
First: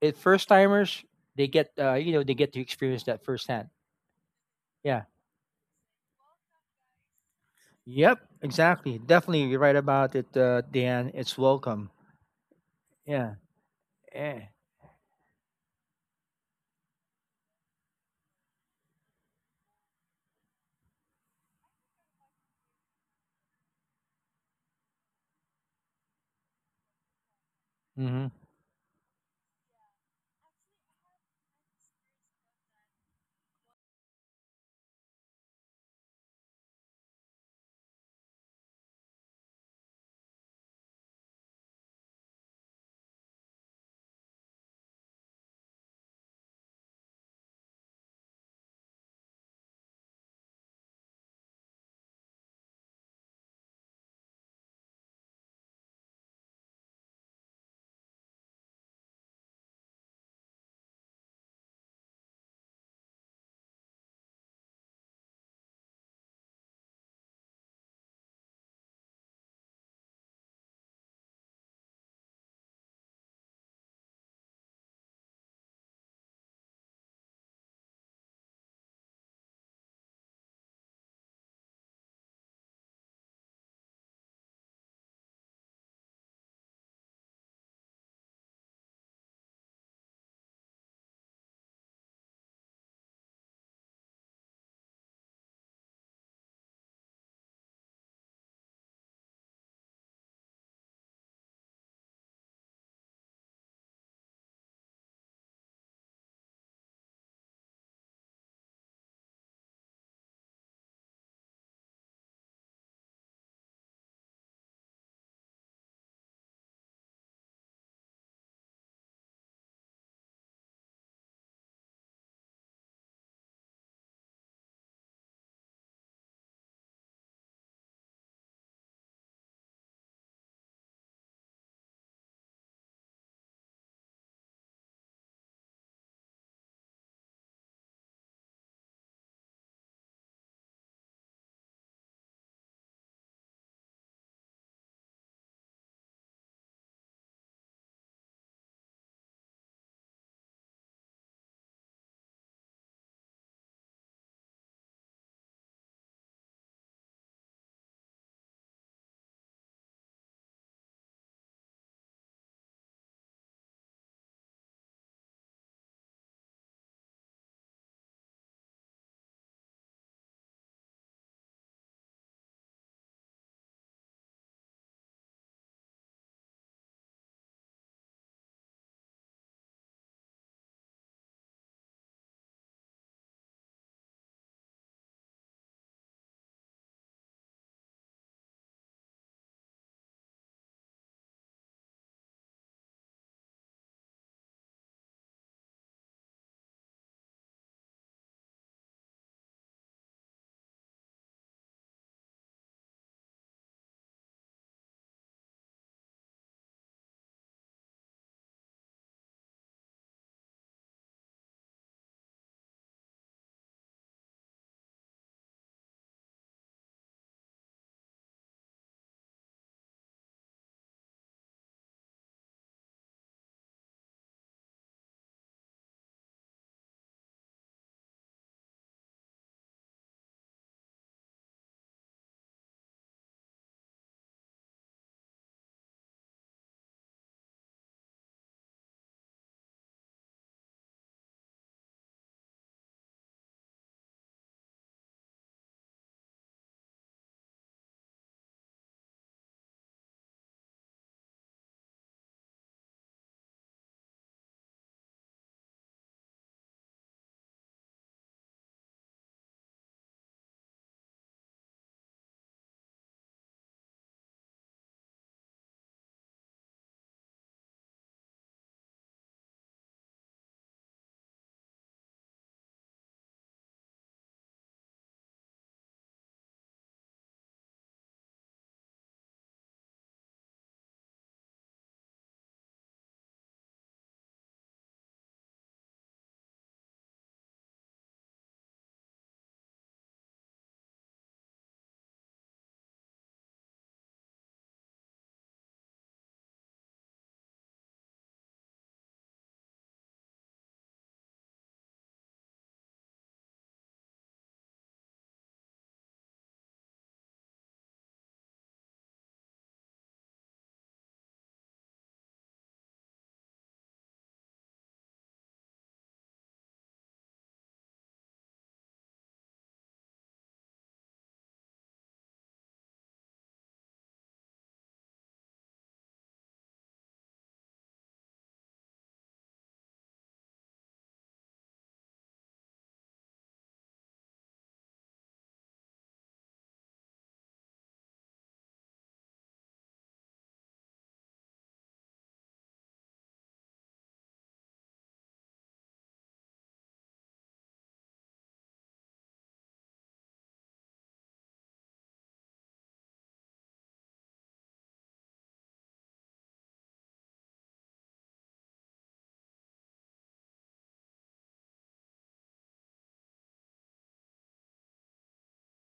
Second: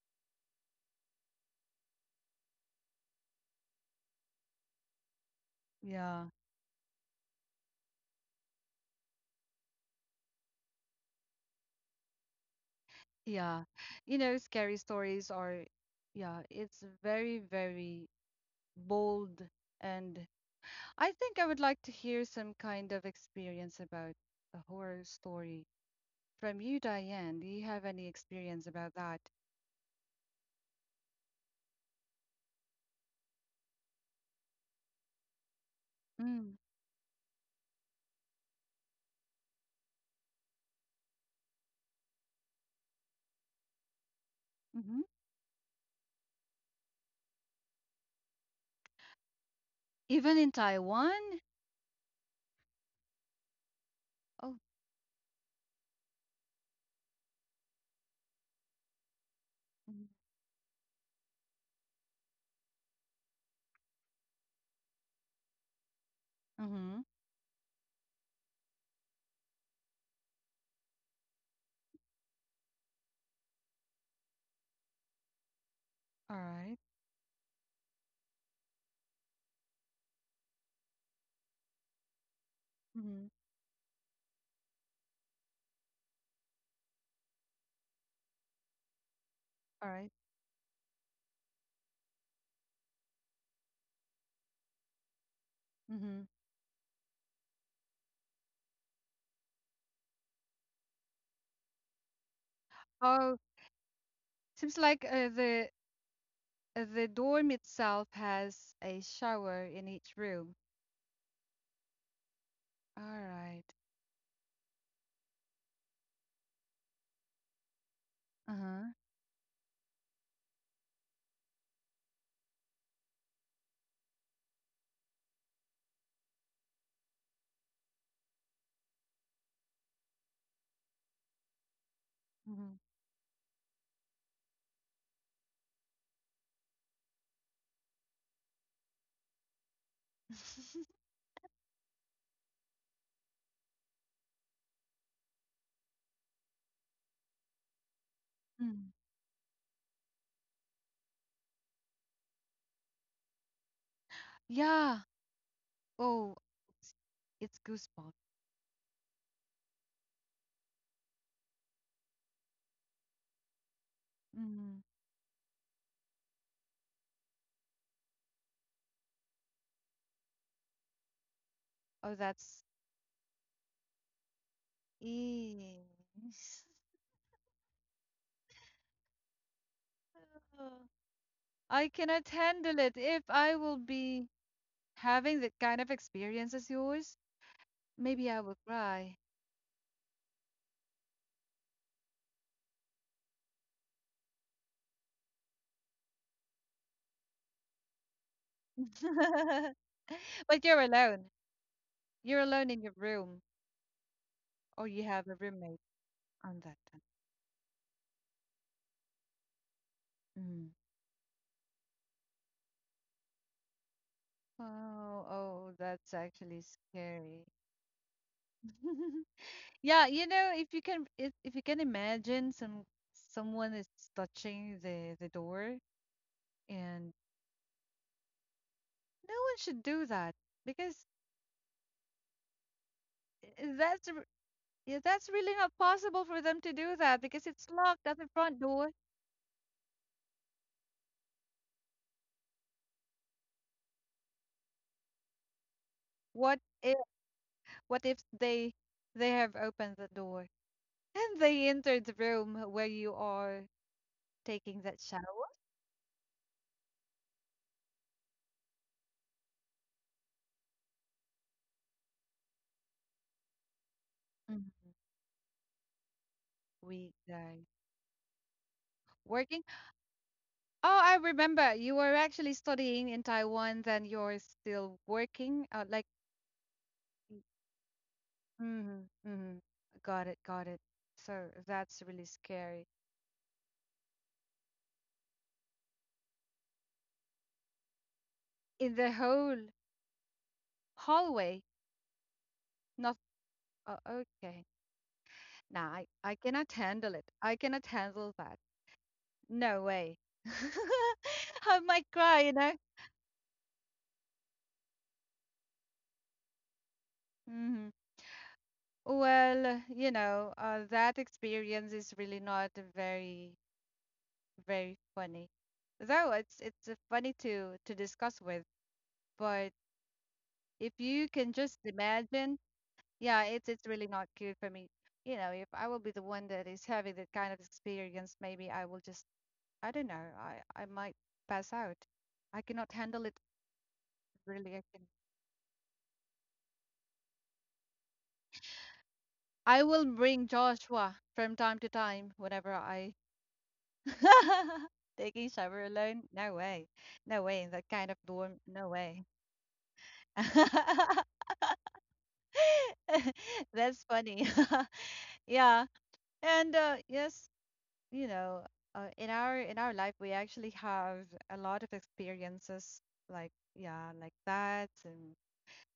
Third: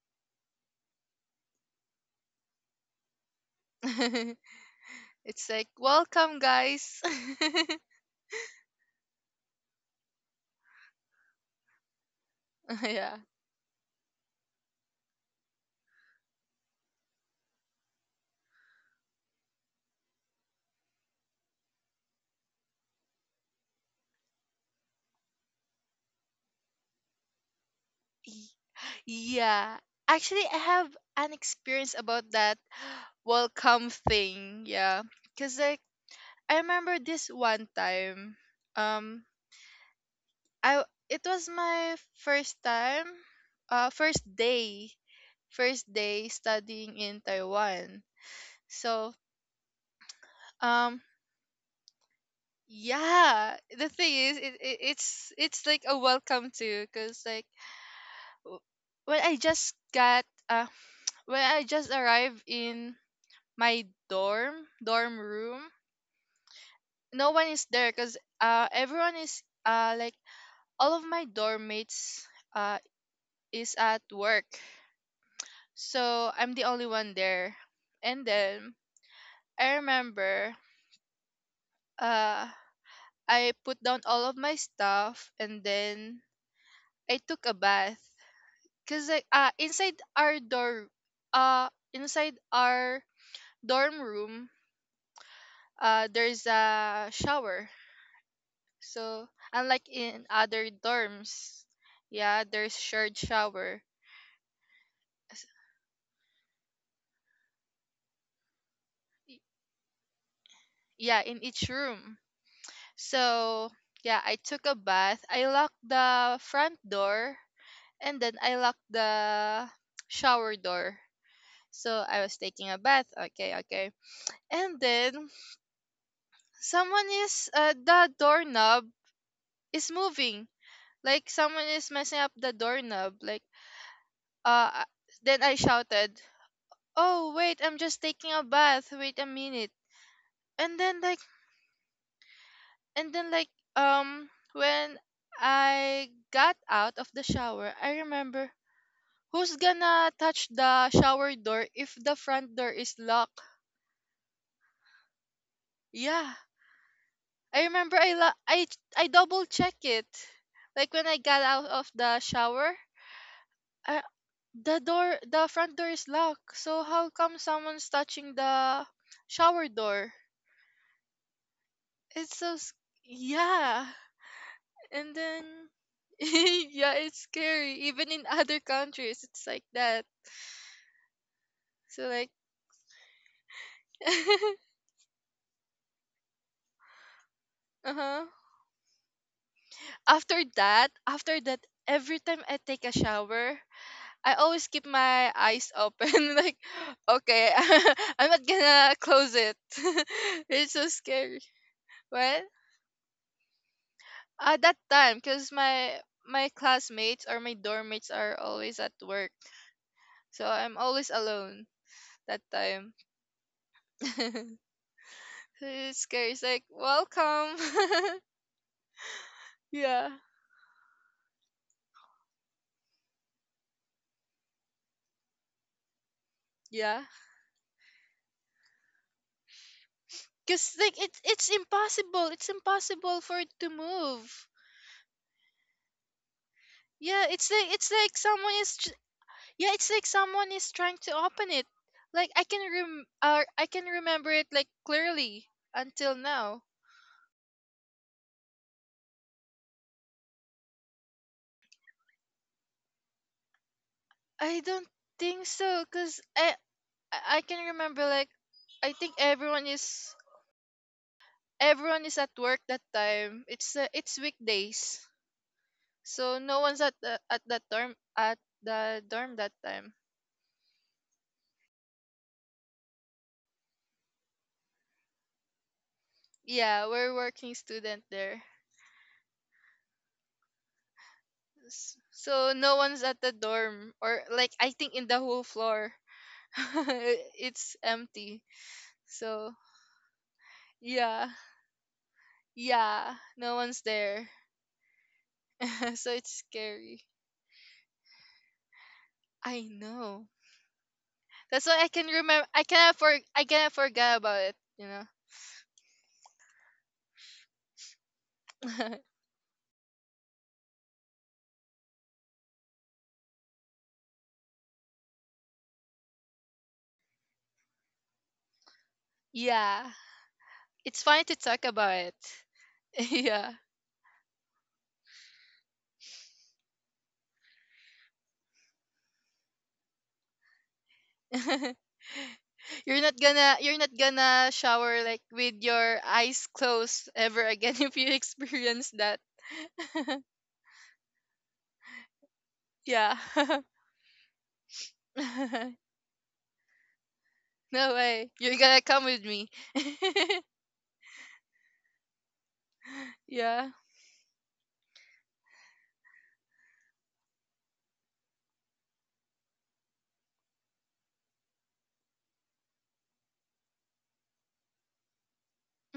[SPEAKER 2] at first timers they get to experience that firsthand. Yeah.
[SPEAKER 3] It's like
[SPEAKER 1] Yeah.
[SPEAKER 3] welcome, guys.
[SPEAKER 2] Yep. Exactly. Definitely, you're right about it, Dan. It's welcome.
[SPEAKER 3] Yeah.
[SPEAKER 2] Yeah.
[SPEAKER 1] Yeah. You know,
[SPEAKER 2] Yeah.
[SPEAKER 1] scary stories are, yeah, it's very, very bold. And I think I would like to hear some kind of experience about a horror story from you, Diane. Do you have any
[SPEAKER 3] Y-
[SPEAKER 1] experience about that?
[SPEAKER 3] Yeah. Actually, I have an experience about that welcome thing. Yeah. Cause like
[SPEAKER 1] Mm.
[SPEAKER 3] I remember this one time. Um, I It was my first time. First day.
[SPEAKER 1] Mm-hmm.
[SPEAKER 3] First day studying in Taiwan. So
[SPEAKER 1] Even in
[SPEAKER 3] um
[SPEAKER 1] Taiwan?
[SPEAKER 3] yeah, the thing is,
[SPEAKER 1] Oh.
[SPEAKER 3] it's like a welcome to, because like w- when i just got uh when I just arrived in my dorm room.
[SPEAKER 1] Mm-hmm.
[SPEAKER 3] No one is there because everyone is like, all of my dorm mates uh is at work, so
[SPEAKER 1] All
[SPEAKER 3] I'm the
[SPEAKER 1] right.
[SPEAKER 3] only one there. And then I remember, uh
[SPEAKER 1] Mm-hmm.
[SPEAKER 3] I put down all of my stuff, and then I took a bath. Cause like,
[SPEAKER 1] All right.
[SPEAKER 3] uh inside our dorm room,
[SPEAKER 1] Mm-hmm.
[SPEAKER 3] there's a shower. So unlike in other dorms, yeah, there's shared
[SPEAKER 1] Oh,
[SPEAKER 3] shower.
[SPEAKER 1] seems like
[SPEAKER 3] S-
[SPEAKER 1] the dorm itself has a
[SPEAKER 3] y-
[SPEAKER 1] shower in each room.
[SPEAKER 3] Yeah, in each room.
[SPEAKER 1] All right.
[SPEAKER 3] So yeah, I took a bath. I locked the front door and then
[SPEAKER 1] Uh
[SPEAKER 3] I
[SPEAKER 1] huh.
[SPEAKER 3] locked the shower door. So I was taking a bath. Okay, okay. And then someone is the doorknob is moving. Like someone is messing up the
[SPEAKER 1] Mhm.
[SPEAKER 3] doorknob. Uh then I shouted, "Oh, wait, I'm just taking a bath. Wait a minute." And then like and then when I got out of the shower, I remember,
[SPEAKER 1] Mm.
[SPEAKER 3] who's gonna touch the shower door if the front door is locked?
[SPEAKER 1] Yeah.
[SPEAKER 3] Yeah.
[SPEAKER 1] Oh, it's, it's
[SPEAKER 3] I remember
[SPEAKER 1] goosebumps.
[SPEAKER 3] I double check it. Like when I got out of the shower, I the
[SPEAKER 1] Mhm.
[SPEAKER 3] door, the front door is locked. So how come someone's touching the shower door?
[SPEAKER 1] Oh,
[SPEAKER 3] It's so,
[SPEAKER 1] that's.
[SPEAKER 3] s- yeah. And then,
[SPEAKER 1] Eh.
[SPEAKER 3] yeah, it's scary. Even in other countries, it's like that.
[SPEAKER 1] I
[SPEAKER 3] So
[SPEAKER 1] cannot
[SPEAKER 3] like,
[SPEAKER 1] handle it. If I will be having the kind of experience as yours,
[SPEAKER 3] uh huh.
[SPEAKER 1] maybe I will cry.
[SPEAKER 3] After that, every time I take a shower, I always keep my eyes open. Like, okay, I'm not gonna close it.
[SPEAKER 1] But
[SPEAKER 3] It's
[SPEAKER 1] you're
[SPEAKER 3] so
[SPEAKER 1] alone.
[SPEAKER 3] scary.
[SPEAKER 1] You're
[SPEAKER 3] What?
[SPEAKER 1] alone in your room,
[SPEAKER 3] At that
[SPEAKER 1] or you
[SPEAKER 3] time,
[SPEAKER 1] have a
[SPEAKER 3] because
[SPEAKER 1] roommate
[SPEAKER 3] my
[SPEAKER 1] on that time.
[SPEAKER 3] classmates or my dorm mates are always at work, so
[SPEAKER 1] Mm.
[SPEAKER 3] I'm always alone that time.
[SPEAKER 1] Oh, oh,
[SPEAKER 3] It's
[SPEAKER 1] that's
[SPEAKER 3] scary. It's
[SPEAKER 1] actually
[SPEAKER 3] like
[SPEAKER 1] scary.
[SPEAKER 3] welcome.
[SPEAKER 1] Yeah,
[SPEAKER 3] Yeah,
[SPEAKER 1] you know, if you can imagine some someone is touching the door
[SPEAKER 3] yeah.
[SPEAKER 1] and no one should do that
[SPEAKER 3] Cause like
[SPEAKER 1] because
[SPEAKER 3] it's impossible. It's impossible for it to
[SPEAKER 1] i- that's r-
[SPEAKER 3] move.
[SPEAKER 1] yeah, that's really not possible for them to do that
[SPEAKER 3] Yeah,
[SPEAKER 1] because it's
[SPEAKER 3] it's
[SPEAKER 1] locked
[SPEAKER 3] like
[SPEAKER 1] at the
[SPEAKER 3] someone
[SPEAKER 1] front
[SPEAKER 3] is.
[SPEAKER 1] door.
[SPEAKER 3] Yeah, it's like someone is trying to open it. Like I can remember it like clearly until
[SPEAKER 1] What
[SPEAKER 3] now.
[SPEAKER 1] if what if they they have opened the door and they entered the room where you are
[SPEAKER 3] I
[SPEAKER 1] taking
[SPEAKER 3] don't
[SPEAKER 1] that shower?
[SPEAKER 3] think so, cause I can remember, like, I think everyone is at work that time. It's
[SPEAKER 1] Mhm.
[SPEAKER 3] weekdays, so no one's
[SPEAKER 1] We guys
[SPEAKER 3] at the dorm that
[SPEAKER 1] working.
[SPEAKER 3] time.
[SPEAKER 1] Oh, I remember you were actually studying in Taiwan, then you're still working. Like
[SPEAKER 3] Yeah, we're
[SPEAKER 1] mm,
[SPEAKER 3] working student there.
[SPEAKER 1] mm-hmm, mm-hmm. Got it, got it. So that's really
[SPEAKER 3] So no
[SPEAKER 1] scary.
[SPEAKER 3] one's at the dorm, or like I think in the whole floor, it's empty.
[SPEAKER 1] In the
[SPEAKER 3] So
[SPEAKER 1] whole
[SPEAKER 3] yeah,
[SPEAKER 1] hallway,
[SPEAKER 3] yeah,
[SPEAKER 1] not
[SPEAKER 3] no one's there.
[SPEAKER 1] okay. Nah,
[SPEAKER 3] So it's
[SPEAKER 1] I cannot
[SPEAKER 3] scary.
[SPEAKER 1] handle it. I cannot handle that.
[SPEAKER 3] I
[SPEAKER 1] No way.
[SPEAKER 3] know. That's why
[SPEAKER 1] I
[SPEAKER 3] I can
[SPEAKER 1] might cry,
[SPEAKER 3] remember.
[SPEAKER 1] you know.
[SPEAKER 3] I cannot forget about it. You know.
[SPEAKER 1] Mm-hmm. Well, you know, that experience is really not very, very funny. Though it's funny to discuss with, but
[SPEAKER 3] Yeah,
[SPEAKER 1] if
[SPEAKER 3] it's fine
[SPEAKER 1] you
[SPEAKER 3] to
[SPEAKER 1] can
[SPEAKER 3] talk
[SPEAKER 1] just
[SPEAKER 3] about it.
[SPEAKER 1] imagine. Yeah,
[SPEAKER 3] Yeah.
[SPEAKER 1] it's really not good for me. You know, if I will be the one that is having that kind of experience, maybe I will just I don't know. I might pass out. I cannot
[SPEAKER 3] you're not
[SPEAKER 1] handle it
[SPEAKER 3] gonna you're not gonna
[SPEAKER 1] really. I can.
[SPEAKER 3] shower, like, with your eyes closed ever again, if you experience that.
[SPEAKER 1] I will bring Joshua from time to time whenever I
[SPEAKER 3] Yeah.
[SPEAKER 1] taking shower alone. No way. No way in that
[SPEAKER 3] No
[SPEAKER 1] kind of
[SPEAKER 3] way. You're
[SPEAKER 1] dorm.
[SPEAKER 3] gonna
[SPEAKER 1] No
[SPEAKER 3] come with
[SPEAKER 1] way.
[SPEAKER 3] me. Yeah.
[SPEAKER 1] That's funny. Yeah. And yes, you know, in our life we actually have a lot of experiences like yeah, like that, and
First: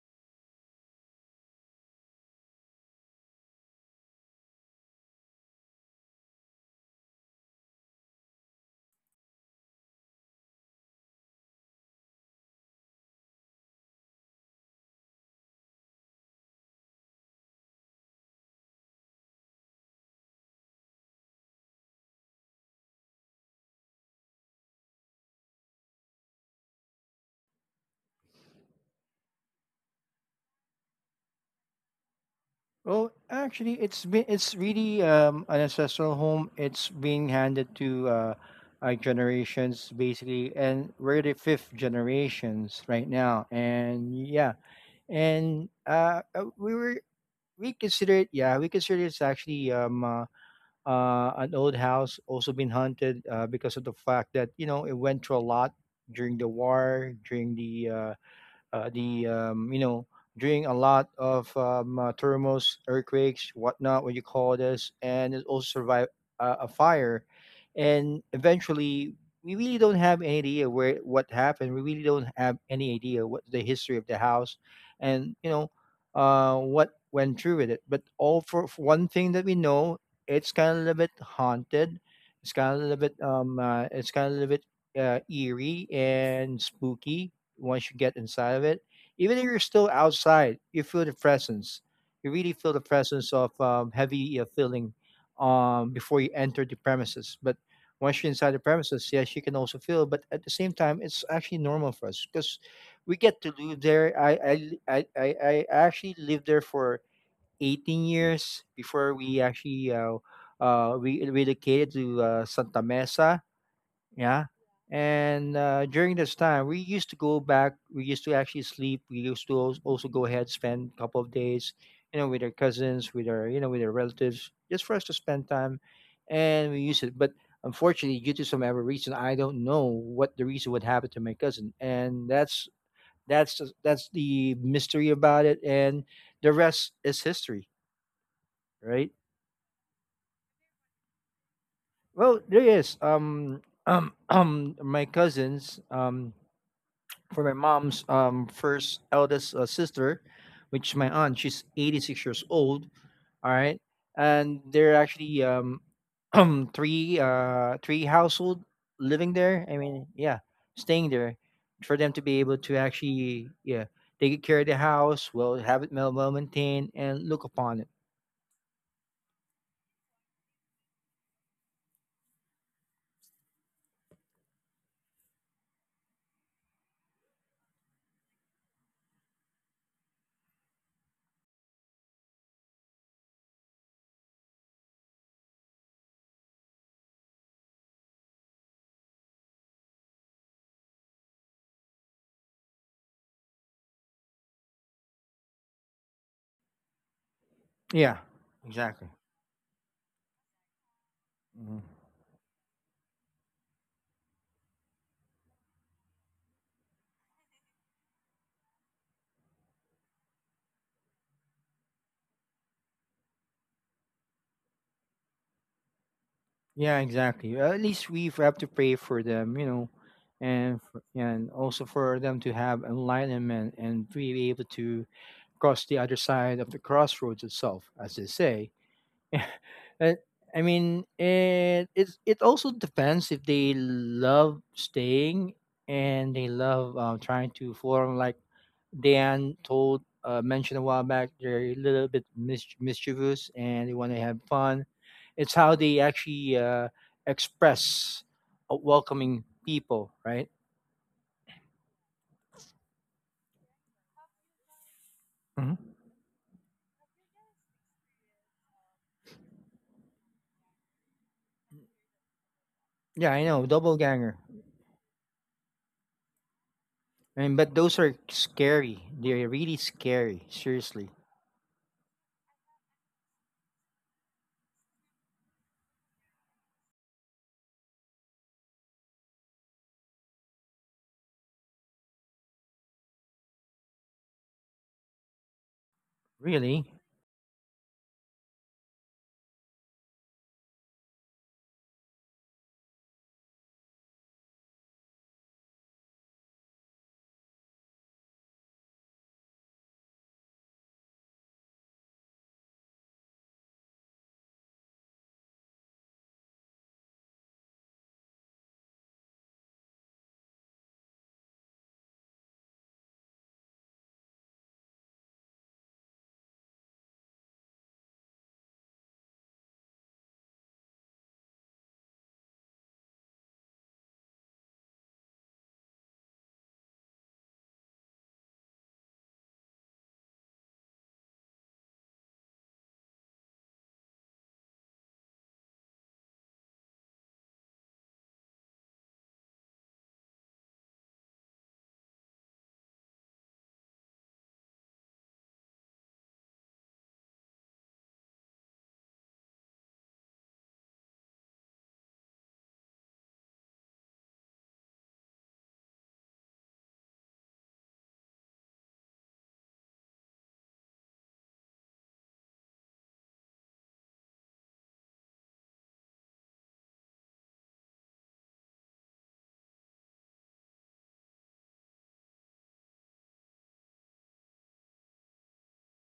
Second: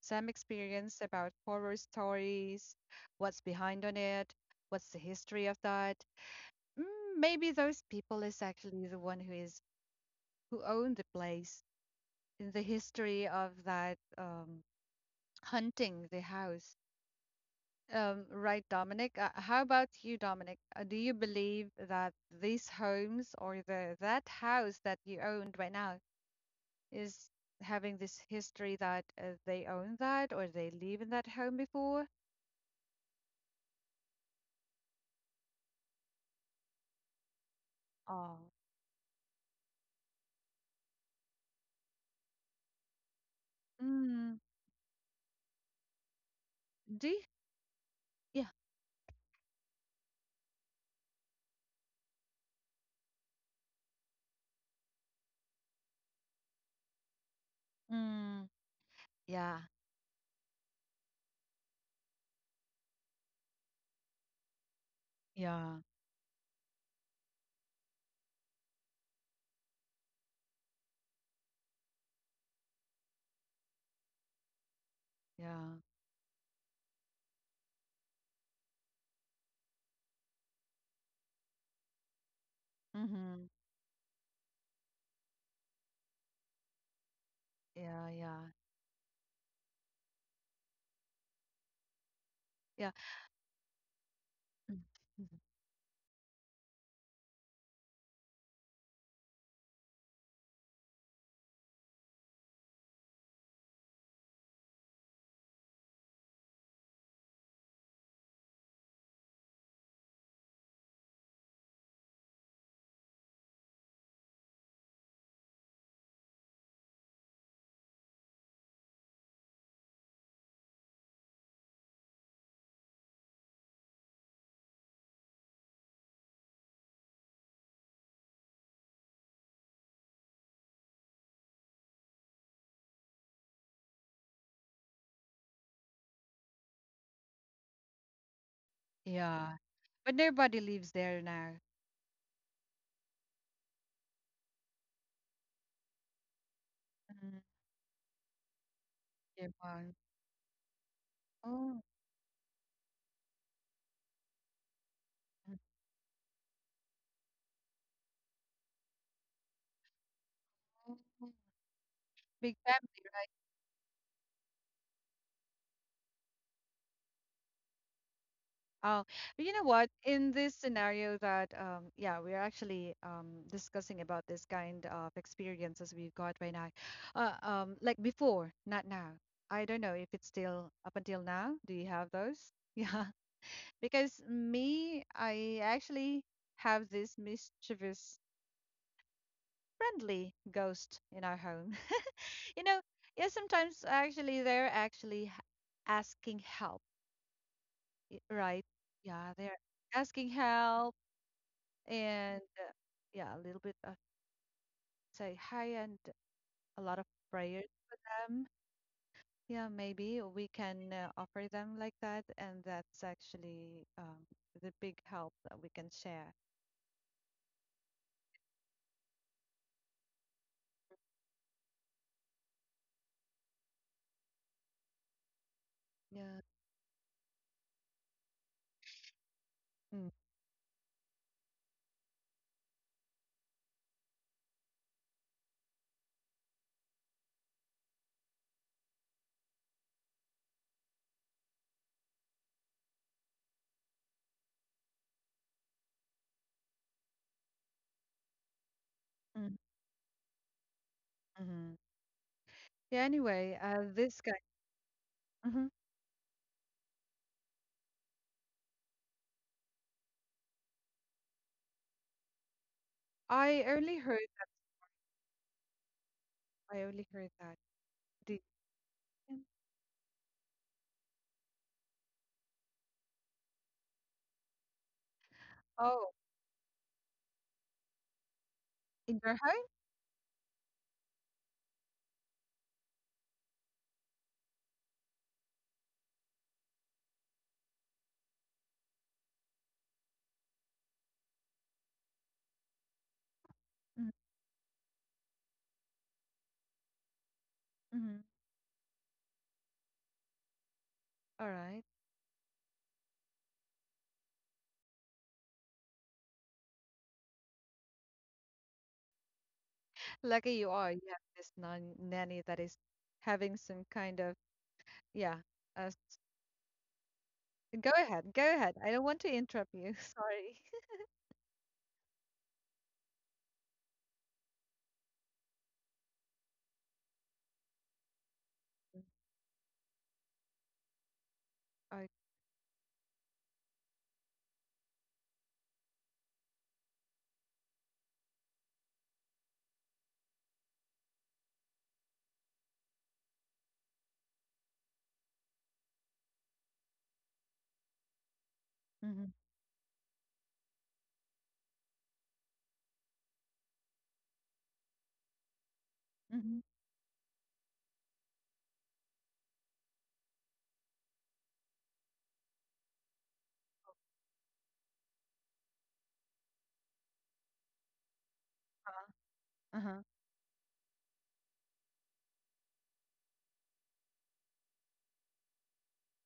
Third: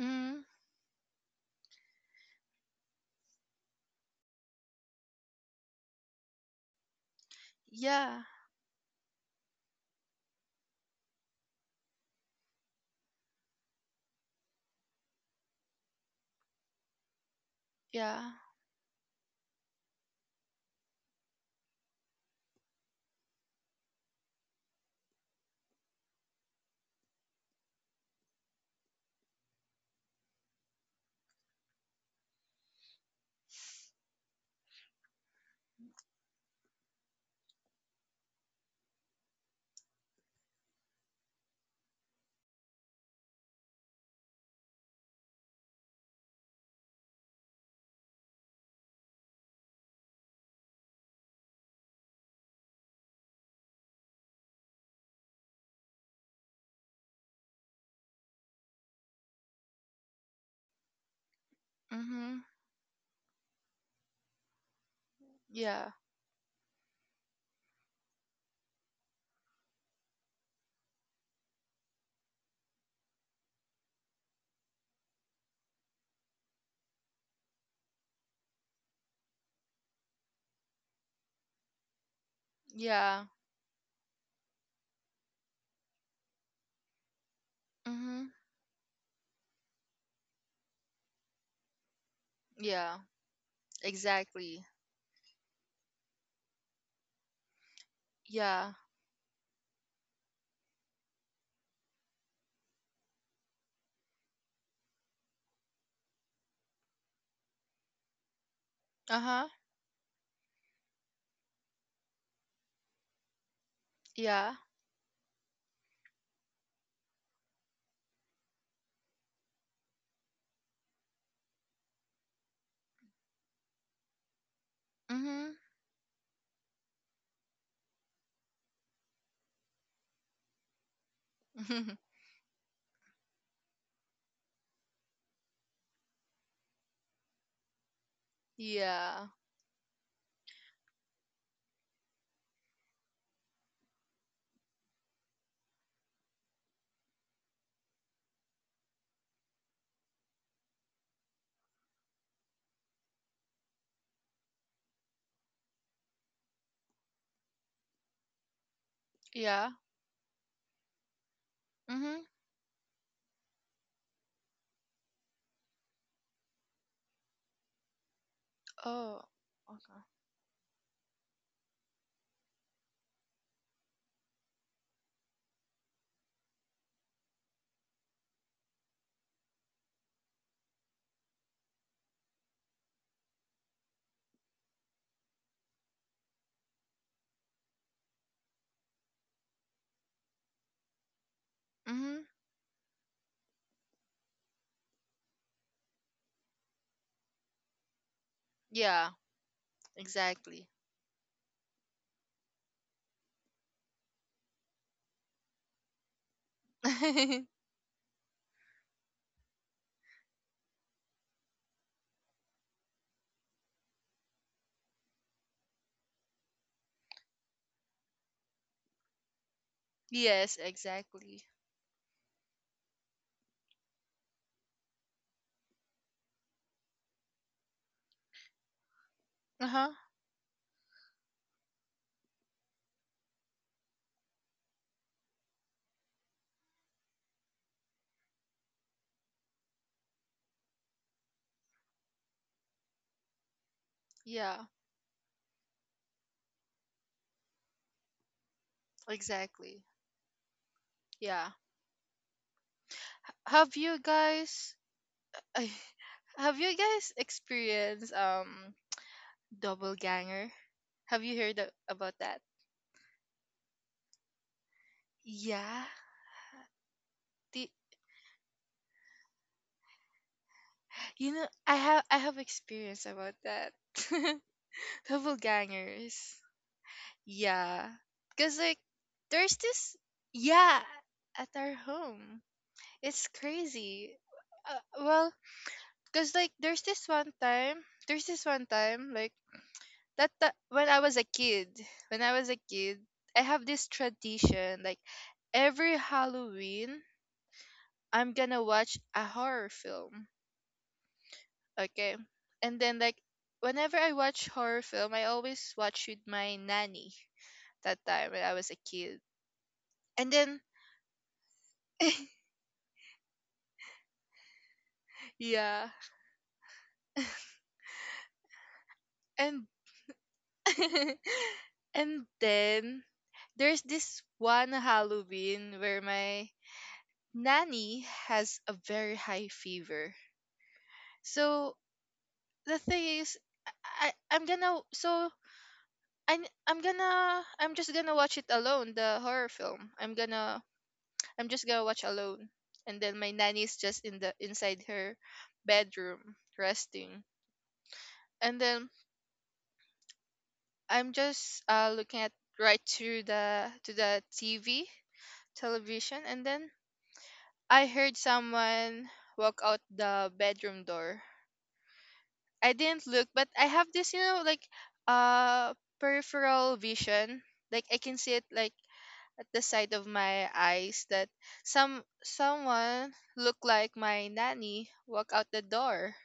[SPEAKER 1] some experience about horror stories, what's behind on it, what's the history of that. Mm, maybe those people
[SPEAKER 3] Yeah.
[SPEAKER 1] is actually the one who is who owned the place in the history of that hunting the house.
[SPEAKER 3] Yeah.
[SPEAKER 1] Right, Dominic. How about you, Dominic? Do you believe that these homes or the that house that you owned right now is having this history that they own that or they live in that home before?
[SPEAKER 2] Well, actually, it's really an ancestral home. It's being handed to
[SPEAKER 1] Oh.
[SPEAKER 2] our generations basically, and we're the fifth generations right now. And
[SPEAKER 1] Mm,
[SPEAKER 2] yeah, and we were
[SPEAKER 1] do you?
[SPEAKER 2] we consider it
[SPEAKER 1] Yeah.
[SPEAKER 2] yeah we consider it's actually an old house also been hunted because of the fact that it went through a lot during the war, during
[SPEAKER 1] Mm,
[SPEAKER 2] the
[SPEAKER 1] yeah.
[SPEAKER 2] you know during a lot of
[SPEAKER 3] Mhm.
[SPEAKER 2] thermals, earthquakes, whatnot, what you call this, and it also
[SPEAKER 1] Yeah.
[SPEAKER 3] Yeah.
[SPEAKER 2] survived a fire. And eventually, we really don't have any idea where what happened. We really don't have any idea what the history of the house, and
[SPEAKER 1] Yeah.
[SPEAKER 2] what went through with it. But all, for one thing that we know, it's kind of a little bit haunted. It's kind of a little bit
[SPEAKER 3] Yeah.
[SPEAKER 1] Mm-hmm.
[SPEAKER 2] eerie and spooky once you
[SPEAKER 1] Yeah.
[SPEAKER 2] get
[SPEAKER 3] Mhm.
[SPEAKER 1] Yeah.
[SPEAKER 2] inside of it, even if you're still outside, you feel the presence. You really feel the
[SPEAKER 1] Yeah.
[SPEAKER 3] Yeah.
[SPEAKER 2] presence of heavy
[SPEAKER 3] Exactly.
[SPEAKER 1] Mm,
[SPEAKER 2] feeling
[SPEAKER 1] mhm.
[SPEAKER 2] before you enter the premises. But once you're inside the
[SPEAKER 3] Yeah.
[SPEAKER 2] premises, yes, you can also feel. But at the same time, it's actually normal for us because we get to live there. I actually lived there for 18 years before we
[SPEAKER 3] Uh-huh.
[SPEAKER 2] actually uh, uh, we relocated to Santa Mesa, yeah.
[SPEAKER 3] Yeah.
[SPEAKER 2] And during this time, we used to go back. We used to actually sleep. We used to also go ahead spend a couple of days, with our cousins, with our relatives, just for us to spend
[SPEAKER 3] Mhm.
[SPEAKER 2] time, and we used it. But unfortunately, due to some ever reason, I don't know what the reason would happen to my cousin, and that's the mystery about it, and the rest is history, right?
[SPEAKER 3] Yeah.
[SPEAKER 1] Yeah. But nobody lives there now.
[SPEAKER 2] Well, there is my cousins
[SPEAKER 1] Mm,
[SPEAKER 2] for my mom's first
[SPEAKER 1] yeah.
[SPEAKER 2] eldest sister, which is my aunt. She's
[SPEAKER 1] Oh.
[SPEAKER 2] 86 years old. All right, and there are actually three household living there.
[SPEAKER 3] Yeah.
[SPEAKER 2] I mean, yeah,
[SPEAKER 1] Oh.
[SPEAKER 2] staying there for them to
[SPEAKER 3] Mhm.
[SPEAKER 2] be
[SPEAKER 1] Big
[SPEAKER 2] able to
[SPEAKER 1] family.
[SPEAKER 2] actually take care of the house, well have it well maintained and look upon it.
[SPEAKER 1] Oh,
[SPEAKER 3] Oh.
[SPEAKER 1] you know what?
[SPEAKER 3] Okay.
[SPEAKER 1] In this scenario that yeah, we're actually discussing about this kind of experiences we've got right now. Like before, not now. I don't know if it's still up until now. Do you have those? Yeah, because me, I actually have this mischievous friendly ghost in our home.
[SPEAKER 3] Mhm.
[SPEAKER 1] You know, yeah, sometimes actually they're actually asking help,
[SPEAKER 2] Yeah,
[SPEAKER 1] right?
[SPEAKER 2] exactly.
[SPEAKER 3] Yeah.
[SPEAKER 1] Yeah, they're asking
[SPEAKER 3] Exactly.
[SPEAKER 1] help.
[SPEAKER 2] Mhm.
[SPEAKER 1] And yeah, a little bit of say hi and a lot of prayer them. Yeah, maybe we can offer them like that, and that's actually the big help that we can share.
[SPEAKER 2] Yeah, exactly. At least we have to pray for them, you know,
[SPEAKER 3] Yes,
[SPEAKER 2] and
[SPEAKER 3] exactly.
[SPEAKER 2] also for them to have enlightenment and be able to cross the other
[SPEAKER 1] Yeah.
[SPEAKER 2] side of the crossroads itself, as they say.
[SPEAKER 3] Uh-huh.
[SPEAKER 1] Mm,
[SPEAKER 2] Uh, I mean, it also depends if they love staying and they love trying to form like Dan told mentioned a while back, they're a little bit mischievous and they want to have
[SPEAKER 3] Yeah.
[SPEAKER 2] fun. It's how they actually express
[SPEAKER 1] mm,
[SPEAKER 2] welcoming
[SPEAKER 3] Exactly.
[SPEAKER 2] people, right?
[SPEAKER 3] Yeah.
[SPEAKER 1] mhm. Yeah, anyway,
[SPEAKER 3] Have you
[SPEAKER 1] this guy,
[SPEAKER 3] guys
[SPEAKER 1] mhm.
[SPEAKER 2] Hmm.
[SPEAKER 3] Have you guys experienced double ganger? Have you heard about that?
[SPEAKER 2] Yeah,
[SPEAKER 1] I
[SPEAKER 2] I know,
[SPEAKER 1] only heard,
[SPEAKER 2] double ganger.
[SPEAKER 3] Yeah.
[SPEAKER 1] I only heard that.
[SPEAKER 3] The,
[SPEAKER 2] I mean, but those
[SPEAKER 1] Did
[SPEAKER 2] are scary.
[SPEAKER 1] you?
[SPEAKER 2] They're really scary.
[SPEAKER 3] you
[SPEAKER 2] Seriously,
[SPEAKER 3] know, I have experience about that. Double
[SPEAKER 1] Oh,
[SPEAKER 3] gangers. Yeah. Cause like
[SPEAKER 1] in your
[SPEAKER 3] there's
[SPEAKER 1] home?
[SPEAKER 3] this yeah, at our home. It's crazy. Well, cause like
[SPEAKER 2] really.
[SPEAKER 3] there's this one time, like when I was a kid, when I was a kid, I have this
[SPEAKER 1] Mm,
[SPEAKER 3] tradition like every Halloween
[SPEAKER 1] mhm.
[SPEAKER 3] I'm gonna watch a horror film.
[SPEAKER 1] All right.
[SPEAKER 3] Okay. And then, like, whenever I watch horror film, I always watch with my nanny that time when I was a kid. And
[SPEAKER 1] Lucky
[SPEAKER 3] then
[SPEAKER 1] you are. You have this non nanny that is having some kind of, yeah. Uh,
[SPEAKER 3] yeah.
[SPEAKER 1] go ahead, go ahead. I don't want to
[SPEAKER 3] and
[SPEAKER 1] interrupt you. Sorry.
[SPEAKER 3] And then there's this one Halloween where my nanny has a very high fever. So
[SPEAKER 1] Okay.
[SPEAKER 3] the thing is, I I- I'm gonna so I I'm I'm just gonna watch it alone, the horror film. I'm just gonna watch alone, and then my nanny's just in the inside her bedroom resting, and then
[SPEAKER 1] Mhm.
[SPEAKER 3] I'm just looking at right through the TV television, and
[SPEAKER 1] Mhm.
[SPEAKER 3] then I heard someone walk out the bedroom door. I didn't look, but I have this, like, uh peripheral vision. Like, I can see it, like,
[SPEAKER 1] Uh-huh.
[SPEAKER 3] at the side
[SPEAKER 1] Uh-huh.
[SPEAKER 3] of my eyes, that someone looked like my nanny walk out the door.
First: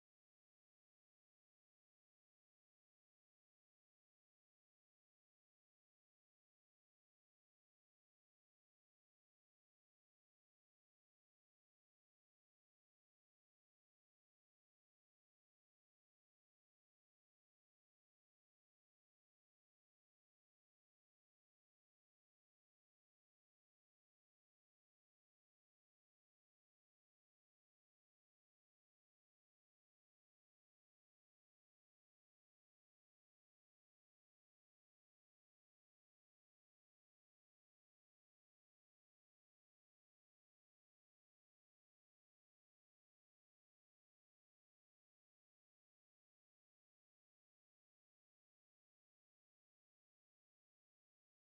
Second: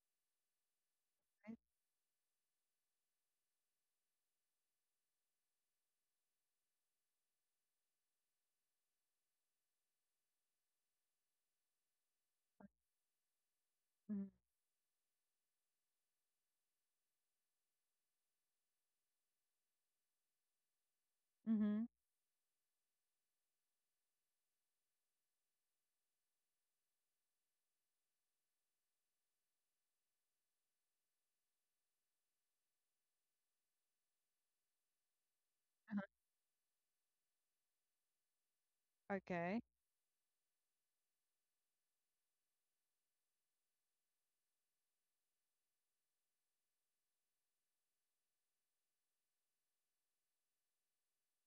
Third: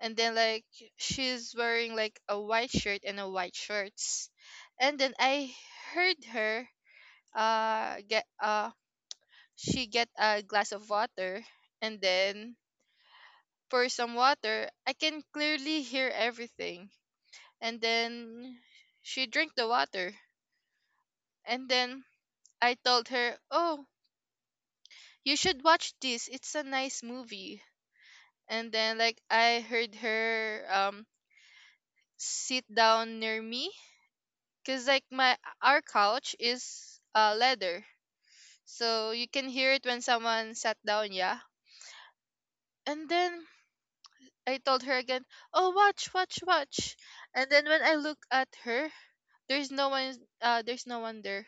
[SPEAKER 3] And then, like, she's
[SPEAKER 1] Right.
[SPEAKER 3] wearing like a white shirt and a white shorts. And then I heard her get she get a glass of water and then pour some
[SPEAKER 1] Mhm.
[SPEAKER 3] water. I can clearly hear everything. And then she drink the water, and
[SPEAKER 1] Mhm.
[SPEAKER 3] then I told her, "Oh, you should watch this, it's a nice movie." And then, like, I heard her sit down near me, because, like, my our
[SPEAKER 1] Uh-huh.
[SPEAKER 3] couch is leather, so you can
[SPEAKER 1] Okay.
[SPEAKER 3] hear it when someone sat down, yeah. And then I told her again, "Oh, watch, watch, watch." And then when I look at her, there's no one. There's no one there.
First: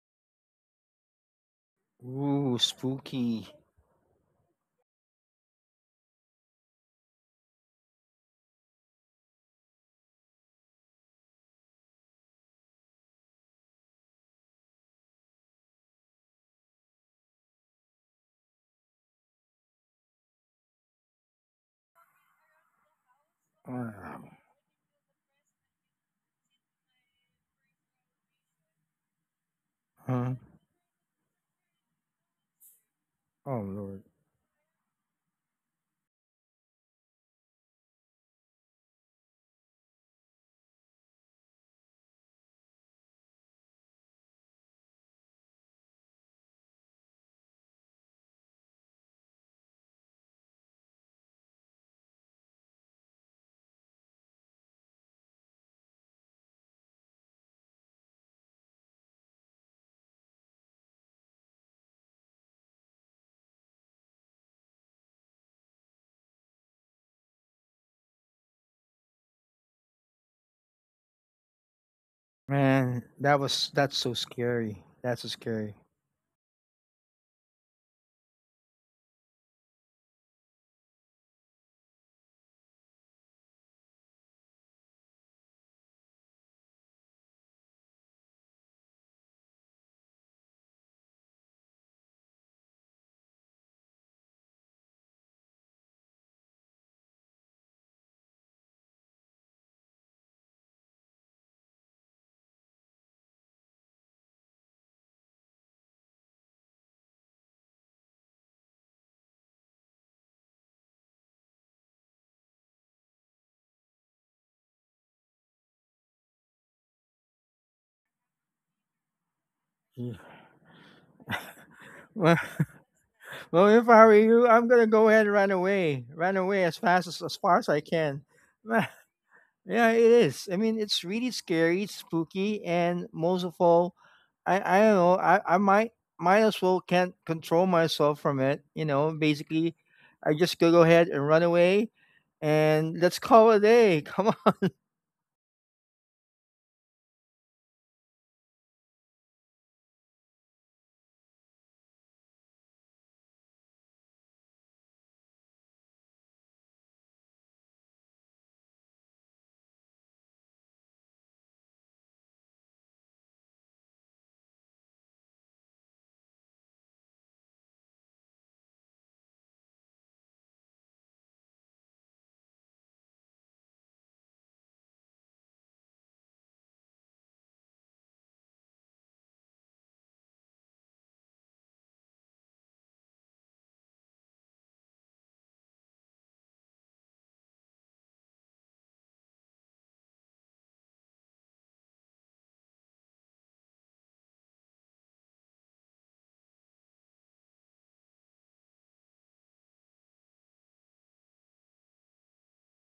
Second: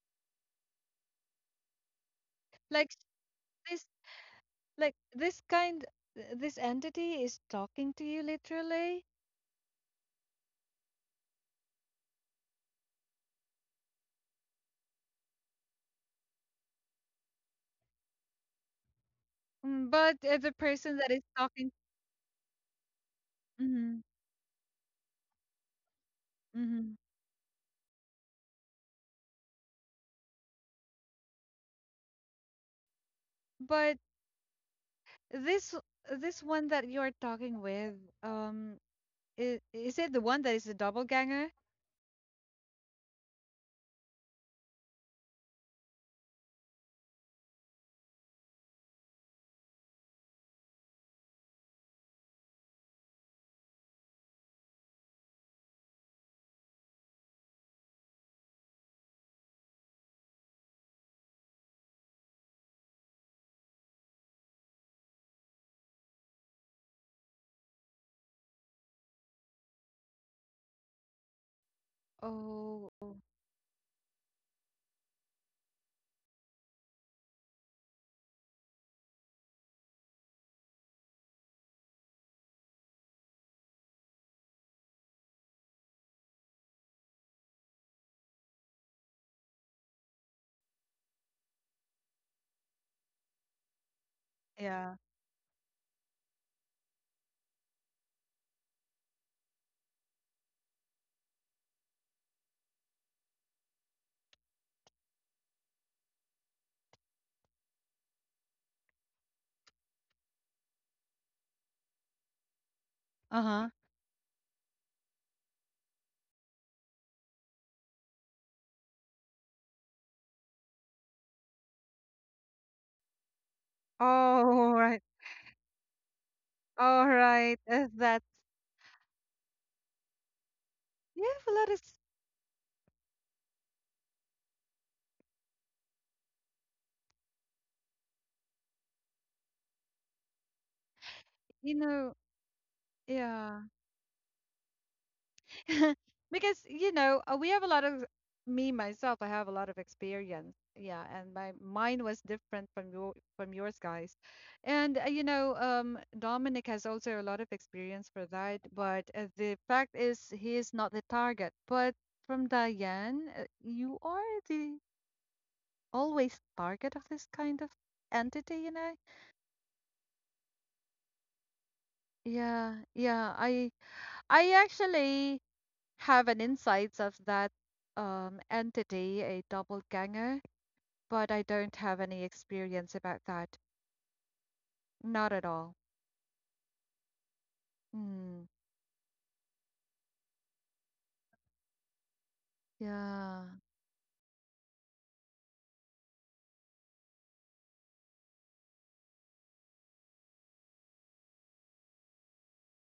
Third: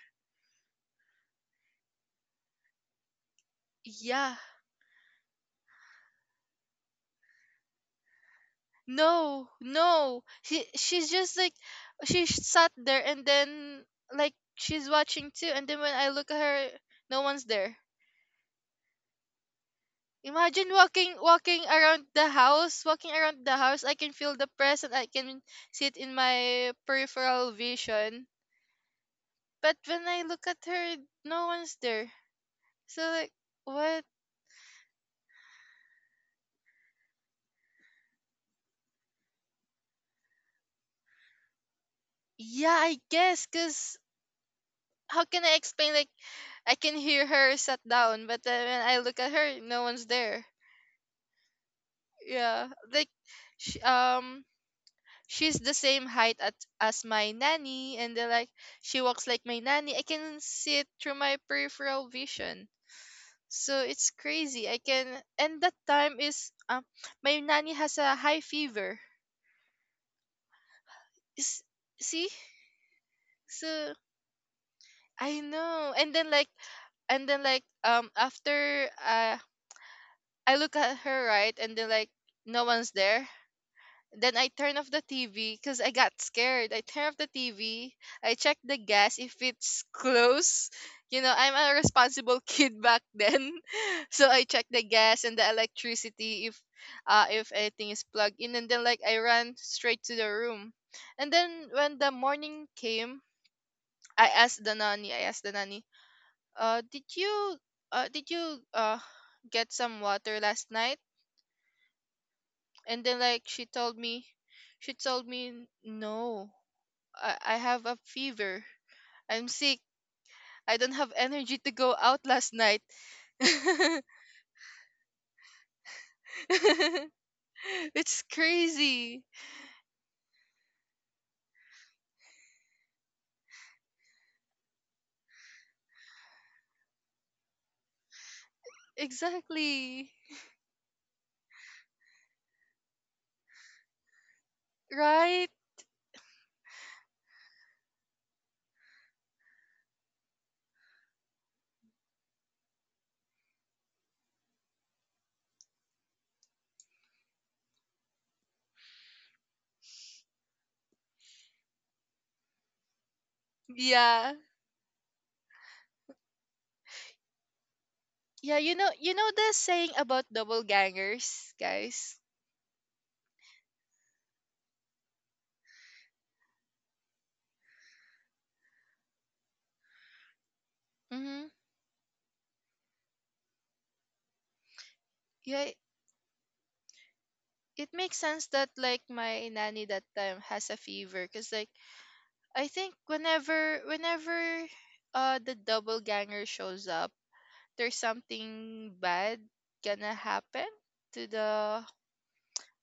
[SPEAKER 2] Ooh,
[SPEAKER 1] Like s-
[SPEAKER 2] spooky.
[SPEAKER 1] this,
[SPEAKER 3] Yeah.
[SPEAKER 1] like this kind, this entity is talking to you literally,
[SPEAKER 3] No, no. She's just like sat there, and then, like, she's watching too. And then when I look at her, no one's there.
[SPEAKER 1] mm, but the
[SPEAKER 3] Imagine
[SPEAKER 1] person that
[SPEAKER 3] walking
[SPEAKER 1] is
[SPEAKER 3] walking
[SPEAKER 1] talking,
[SPEAKER 3] around the house, walking around the house. I
[SPEAKER 1] mhm.
[SPEAKER 3] can
[SPEAKER 2] Ah.
[SPEAKER 3] feel the press, and I can see it in my
[SPEAKER 1] Mhm.
[SPEAKER 3] peripheral vision. But when I
[SPEAKER 2] Huh?
[SPEAKER 3] look at her, no one's there. So, like,
[SPEAKER 2] Oh
[SPEAKER 1] But
[SPEAKER 2] Lord,
[SPEAKER 3] what
[SPEAKER 1] this this one that you're talking with, um, is it the one that is the doppelganger?
[SPEAKER 3] Yeah, I guess, cause how can I explain? Like, I can hear her sat down, but then when I look at her, no one's there. Yeah, like she, um she's the same as my nanny, and they're like she walks like my nanny. I can see it through my peripheral vision, so it's crazy. And that time is, my nanny has a high fever. Is see
[SPEAKER 1] Oh,
[SPEAKER 2] man, that was
[SPEAKER 3] So.
[SPEAKER 2] that's so scary. That's so
[SPEAKER 3] I
[SPEAKER 2] scary.
[SPEAKER 3] know. And then, like, after, I look at her, right, and then, like, no one's there. Then I turn off the TV because I got scared. I turn off the TV. I check the gas if it's close. You know, I'm a responsible kid back then. So I check the
[SPEAKER 1] yeah.
[SPEAKER 3] gas and the electricity if anything is plugged in, and then, like, I ran straight to the room. And then when the morning came, I asked the nanny, uh did you did you uh get some water last night? And then, like,
[SPEAKER 1] Uh-huh.
[SPEAKER 3] she told me, "No, I have a fever, I'm sick,
[SPEAKER 2] Yeah.
[SPEAKER 3] I don't have energy to go out last night."
[SPEAKER 2] Well, if I were you,
[SPEAKER 1] Oh,
[SPEAKER 2] I'm gonna
[SPEAKER 1] right.
[SPEAKER 2] go ahead and run away
[SPEAKER 1] All
[SPEAKER 2] as
[SPEAKER 1] right.
[SPEAKER 2] far as I
[SPEAKER 1] That
[SPEAKER 3] It's
[SPEAKER 2] can.
[SPEAKER 3] crazy.
[SPEAKER 2] Yeah, it is. I mean, it's
[SPEAKER 1] we
[SPEAKER 2] really
[SPEAKER 1] have a lot of,
[SPEAKER 2] scary, it's spooky, and most of all, I don't know. I might as well can't control myself from it. You know, basically,
[SPEAKER 3] Exactly.
[SPEAKER 2] I just go ahead and run
[SPEAKER 1] you
[SPEAKER 2] away,
[SPEAKER 1] know,
[SPEAKER 2] and let's call it a
[SPEAKER 1] yeah.
[SPEAKER 2] day. Come on.
[SPEAKER 3] Right.
[SPEAKER 1] Because, you know, we have a lot of, me myself, I have a lot of experience. Yeah, and my mine was different from your from yours, guys. And you know, Dominic has also a lot of experience for that, but the fact is he is not the target. But from Diane, you
[SPEAKER 3] Yeah,
[SPEAKER 1] are the always target of this kind of entity,
[SPEAKER 3] yeah.
[SPEAKER 1] you
[SPEAKER 3] You know,
[SPEAKER 1] know?
[SPEAKER 3] you know the saying about double gangers, guys.
[SPEAKER 1] Yeah, yeah. I actually have an insights of that entity, a doppelganger, but I
[SPEAKER 3] Mm-hmm.
[SPEAKER 1] don't have any experience about that. Not at
[SPEAKER 3] Yeah,
[SPEAKER 1] all.
[SPEAKER 3] it makes
[SPEAKER 1] Hmm.
[SPEAKER 3] sense that, like, my nanny that time has a fever, because, like, I think
[SPEAKER 1] Yeah.
[SPEAKER 3] whenever, the double ganger shows up, there's something bad gonna happen to the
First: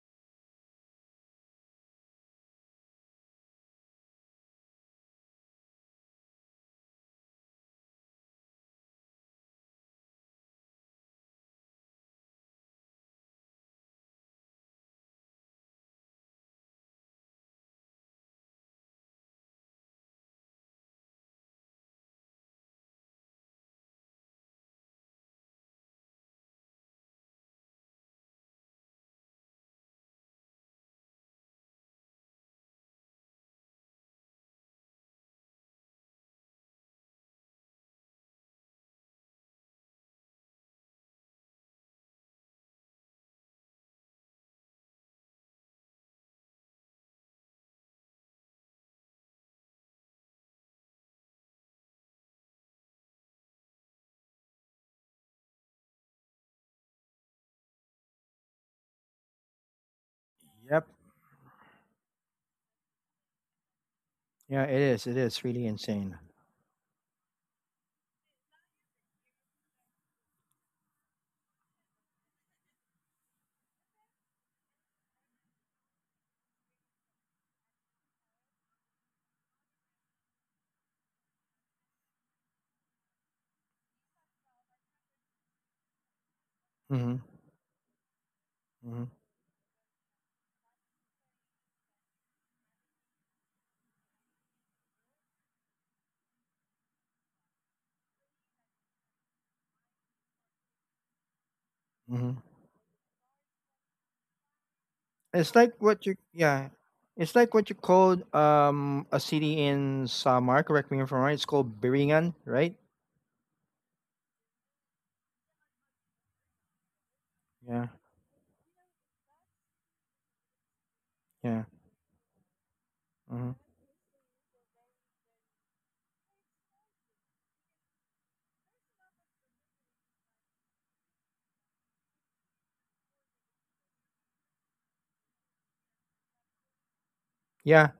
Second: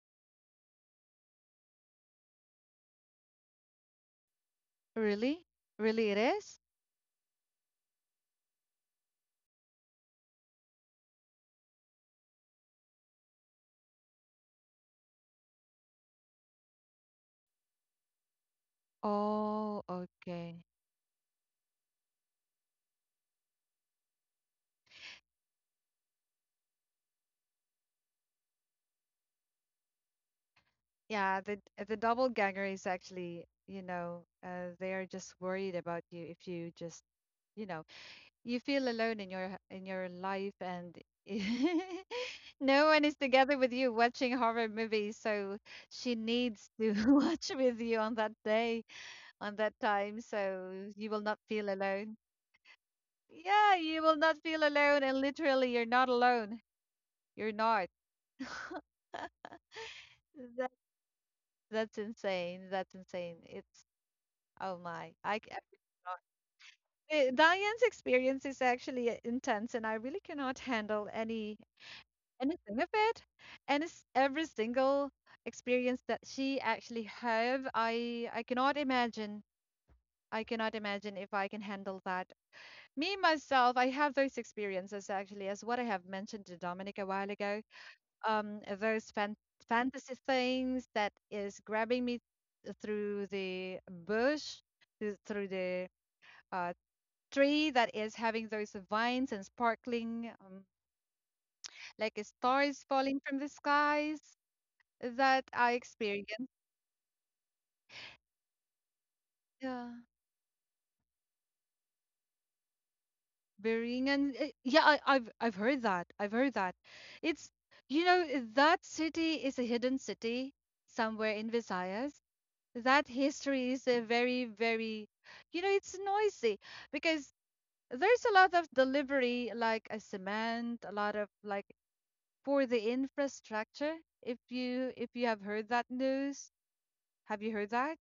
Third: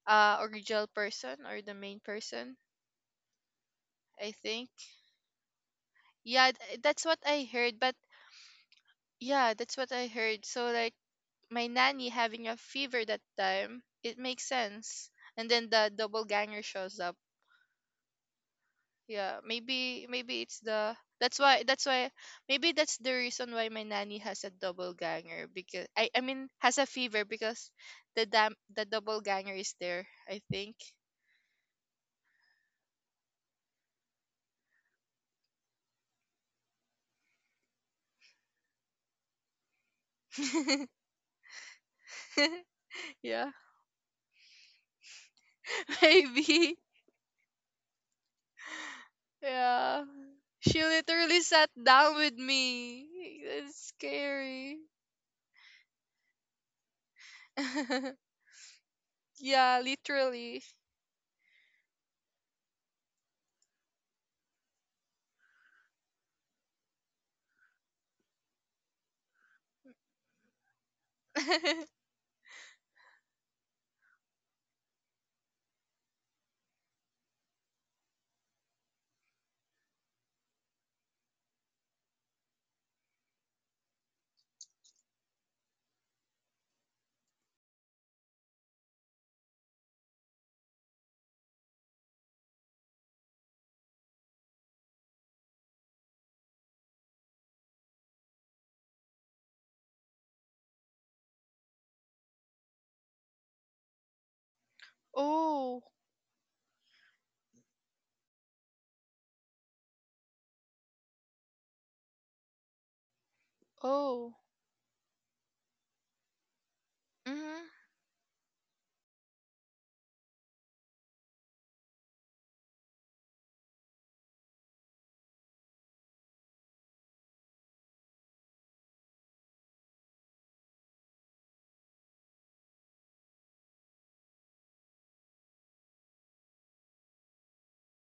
[SPEAKER 3] original person or the main person, I think.
[SPEAKER 1] Really? Really it
[SPEAKER 3] Yeah,
[SPEAKER 1] is?
[SPEAKER 3] that's what I heard, but yeah, that's what I heard. So, like, my nanny having a fever that time, it makes sense. And then the double ganger shows up. Yeah,
[SPEAKER 1] Oh,
[SPEAKER 3] maybe it's
[SPEAKER 1] okay.
[SPEAKER 3] the that's why maybe that's the reason why my nanny has a double ganger, because I mean has a fever, because the double ganger is there, I think.
[SPEAKER 1] Yeah, the doppelganger is actually, you know, they are just worried about you if you just, you know, you feel alone in your life and no one is
[SPEAKER 3] Yeah.
[SPEAKER 1] together with you watching horror movies, so she needs
[SPEAKER 3] Maybe.
[SPEAKER 1] to watch with you on that day, on that
[SPEAKER 3] Yeah,
[SPEAKER 1] time,
[SPEAKER 3] she
[SPEAKER 1] so you will not
[SPEAKER 3] literally
[SPEAKER 1] feel
[SPEAKER 3] sat
[SPEAKER 1] alone.
[SPEAKER 3] down with me.
[SPEAKER 1] Yeah,
[SPEAKER 3] It's
[SPEAKER 1] you will not feel
[SPEAKER 3] scary.
[SPEAKER 1] alone, and literally, you're not alone. You're not.
[SPEAKER 3] Yeah, literally.
[SPEAKER 1] That,
[SPEAKER 2] Yep.
[SPEAKER 1] that's insane. That's insane. It's,
[SPEAKER 2] Yeah,
[SPEAKER 1] oh
[SPEAKER 2] it is.
[SPEAKER 1] my.
[SPEAKER 2] It is really insane.
[SPEAKER 1] Diane's experience is actually intense, and I really cannot handle any anything of it. And it's every single experience that she actually have, I cannot imagine. I cannot imagine if I can handle that. Me myself, I have those experiences actually, as what I have mentioned to Dominic a
[SPEAKER 2] Mm-hmm.
[SPEAKER 1] while ago.
[SPEAKER 2] Mm-hmm.
[SPEAKER 1] Those fantasy things that is grabbing me through the bush, through through the uh, tree that is having those vines and sparkling like
[SPEAKER 2] Mm-hmm.
[SPEAKER 1] stars falling from the skies that
[SPEAKER 2] It's
[SPEAKER 1] I
[SPEAKER 2] like
[SPEAKER 3] Oh.
[SPEAKER 2] what you
[SPEAKER 1] experienced.
[SPEAKER 2] yeah. It's like what you called a city
[SPEAKER 1] Yeah,
[SPEAKER 2] in Samar, correct me if I'm right, it's called Biringan, right?
[SPEAKER 1] Bering
[SPEAKER 3] Oh.
[SPEAKER 1] and yeah, I've heard that. I've heard that. It's
[SPEAKER 3] Mm-hmm.
[SPEAKER 2] Yeah,
[SPEAKER 1] you know eh, that city is a hidden city somewhere in
[SPEAKER 2] yeah.
[SPEAKER 1] Visayas. That
[SPEAKER 2] Mm-hmm.
[SPEAKER 1] history is a very very, you know, it's noisy because there's a lot of delivery like a cement, a lot of like for the infrastructure. If you have heard that news, have you heard
[SPEAKER 2] Yeah.
[SPEAKER 1] that?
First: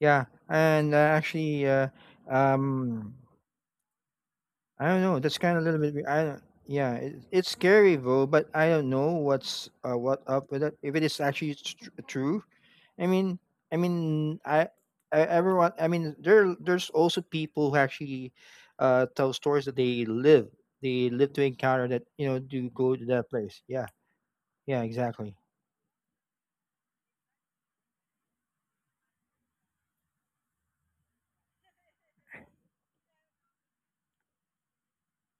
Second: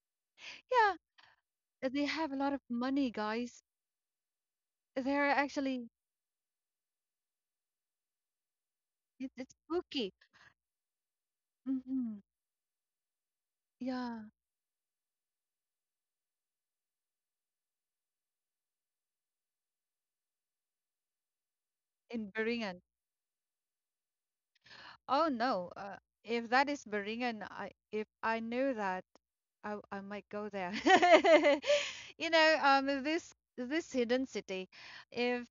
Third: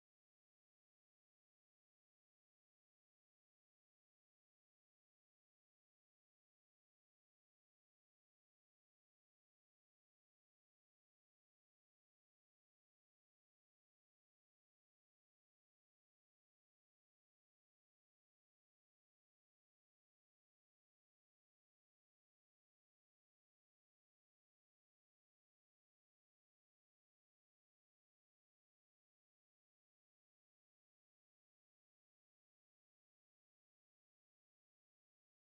[SPEAKER 2] Yeah, and
[SPEAKER 1] Yeah,
[SPEAKER 2] actually,
[SPEAKER 1] they have a lot of money,
[SPEAKER 2] um,
[SPEAKER 1] guys.
[SPEAKER 2] I don't know.
[SPEAKER 1] They're
[SPEAKER 2] That's kind of a little
[SPEAKER 1] actually
[SPEAKER 2] bit. I don't. Yeah, it's scary though, but I don't know
[SPEAKER 1] it's
[SPEAKER 2] what's
[SPEAKER 1] spooky.
[SPEAKER 2] what up with it. If it is actually
[SPEAKER 1] Hmm.
[SPEAKER 2] true, I mean, I
[SPEAKER 1] Yeah,
[SPEAKER 2] mean, I everyone. I mean, there's also people who actually tell stories that they live to encounter that
[SPEAKER 1] in Beringen.
[SPEAKER 2] to go to that place. Yeah, yeah,
[SPEAKER 1] Oh
[SPEAKER 2] exactly.
[SPEAKER 1] no, if that is Beringen, I if I knew that, I might go there. You know, this this hidden city. If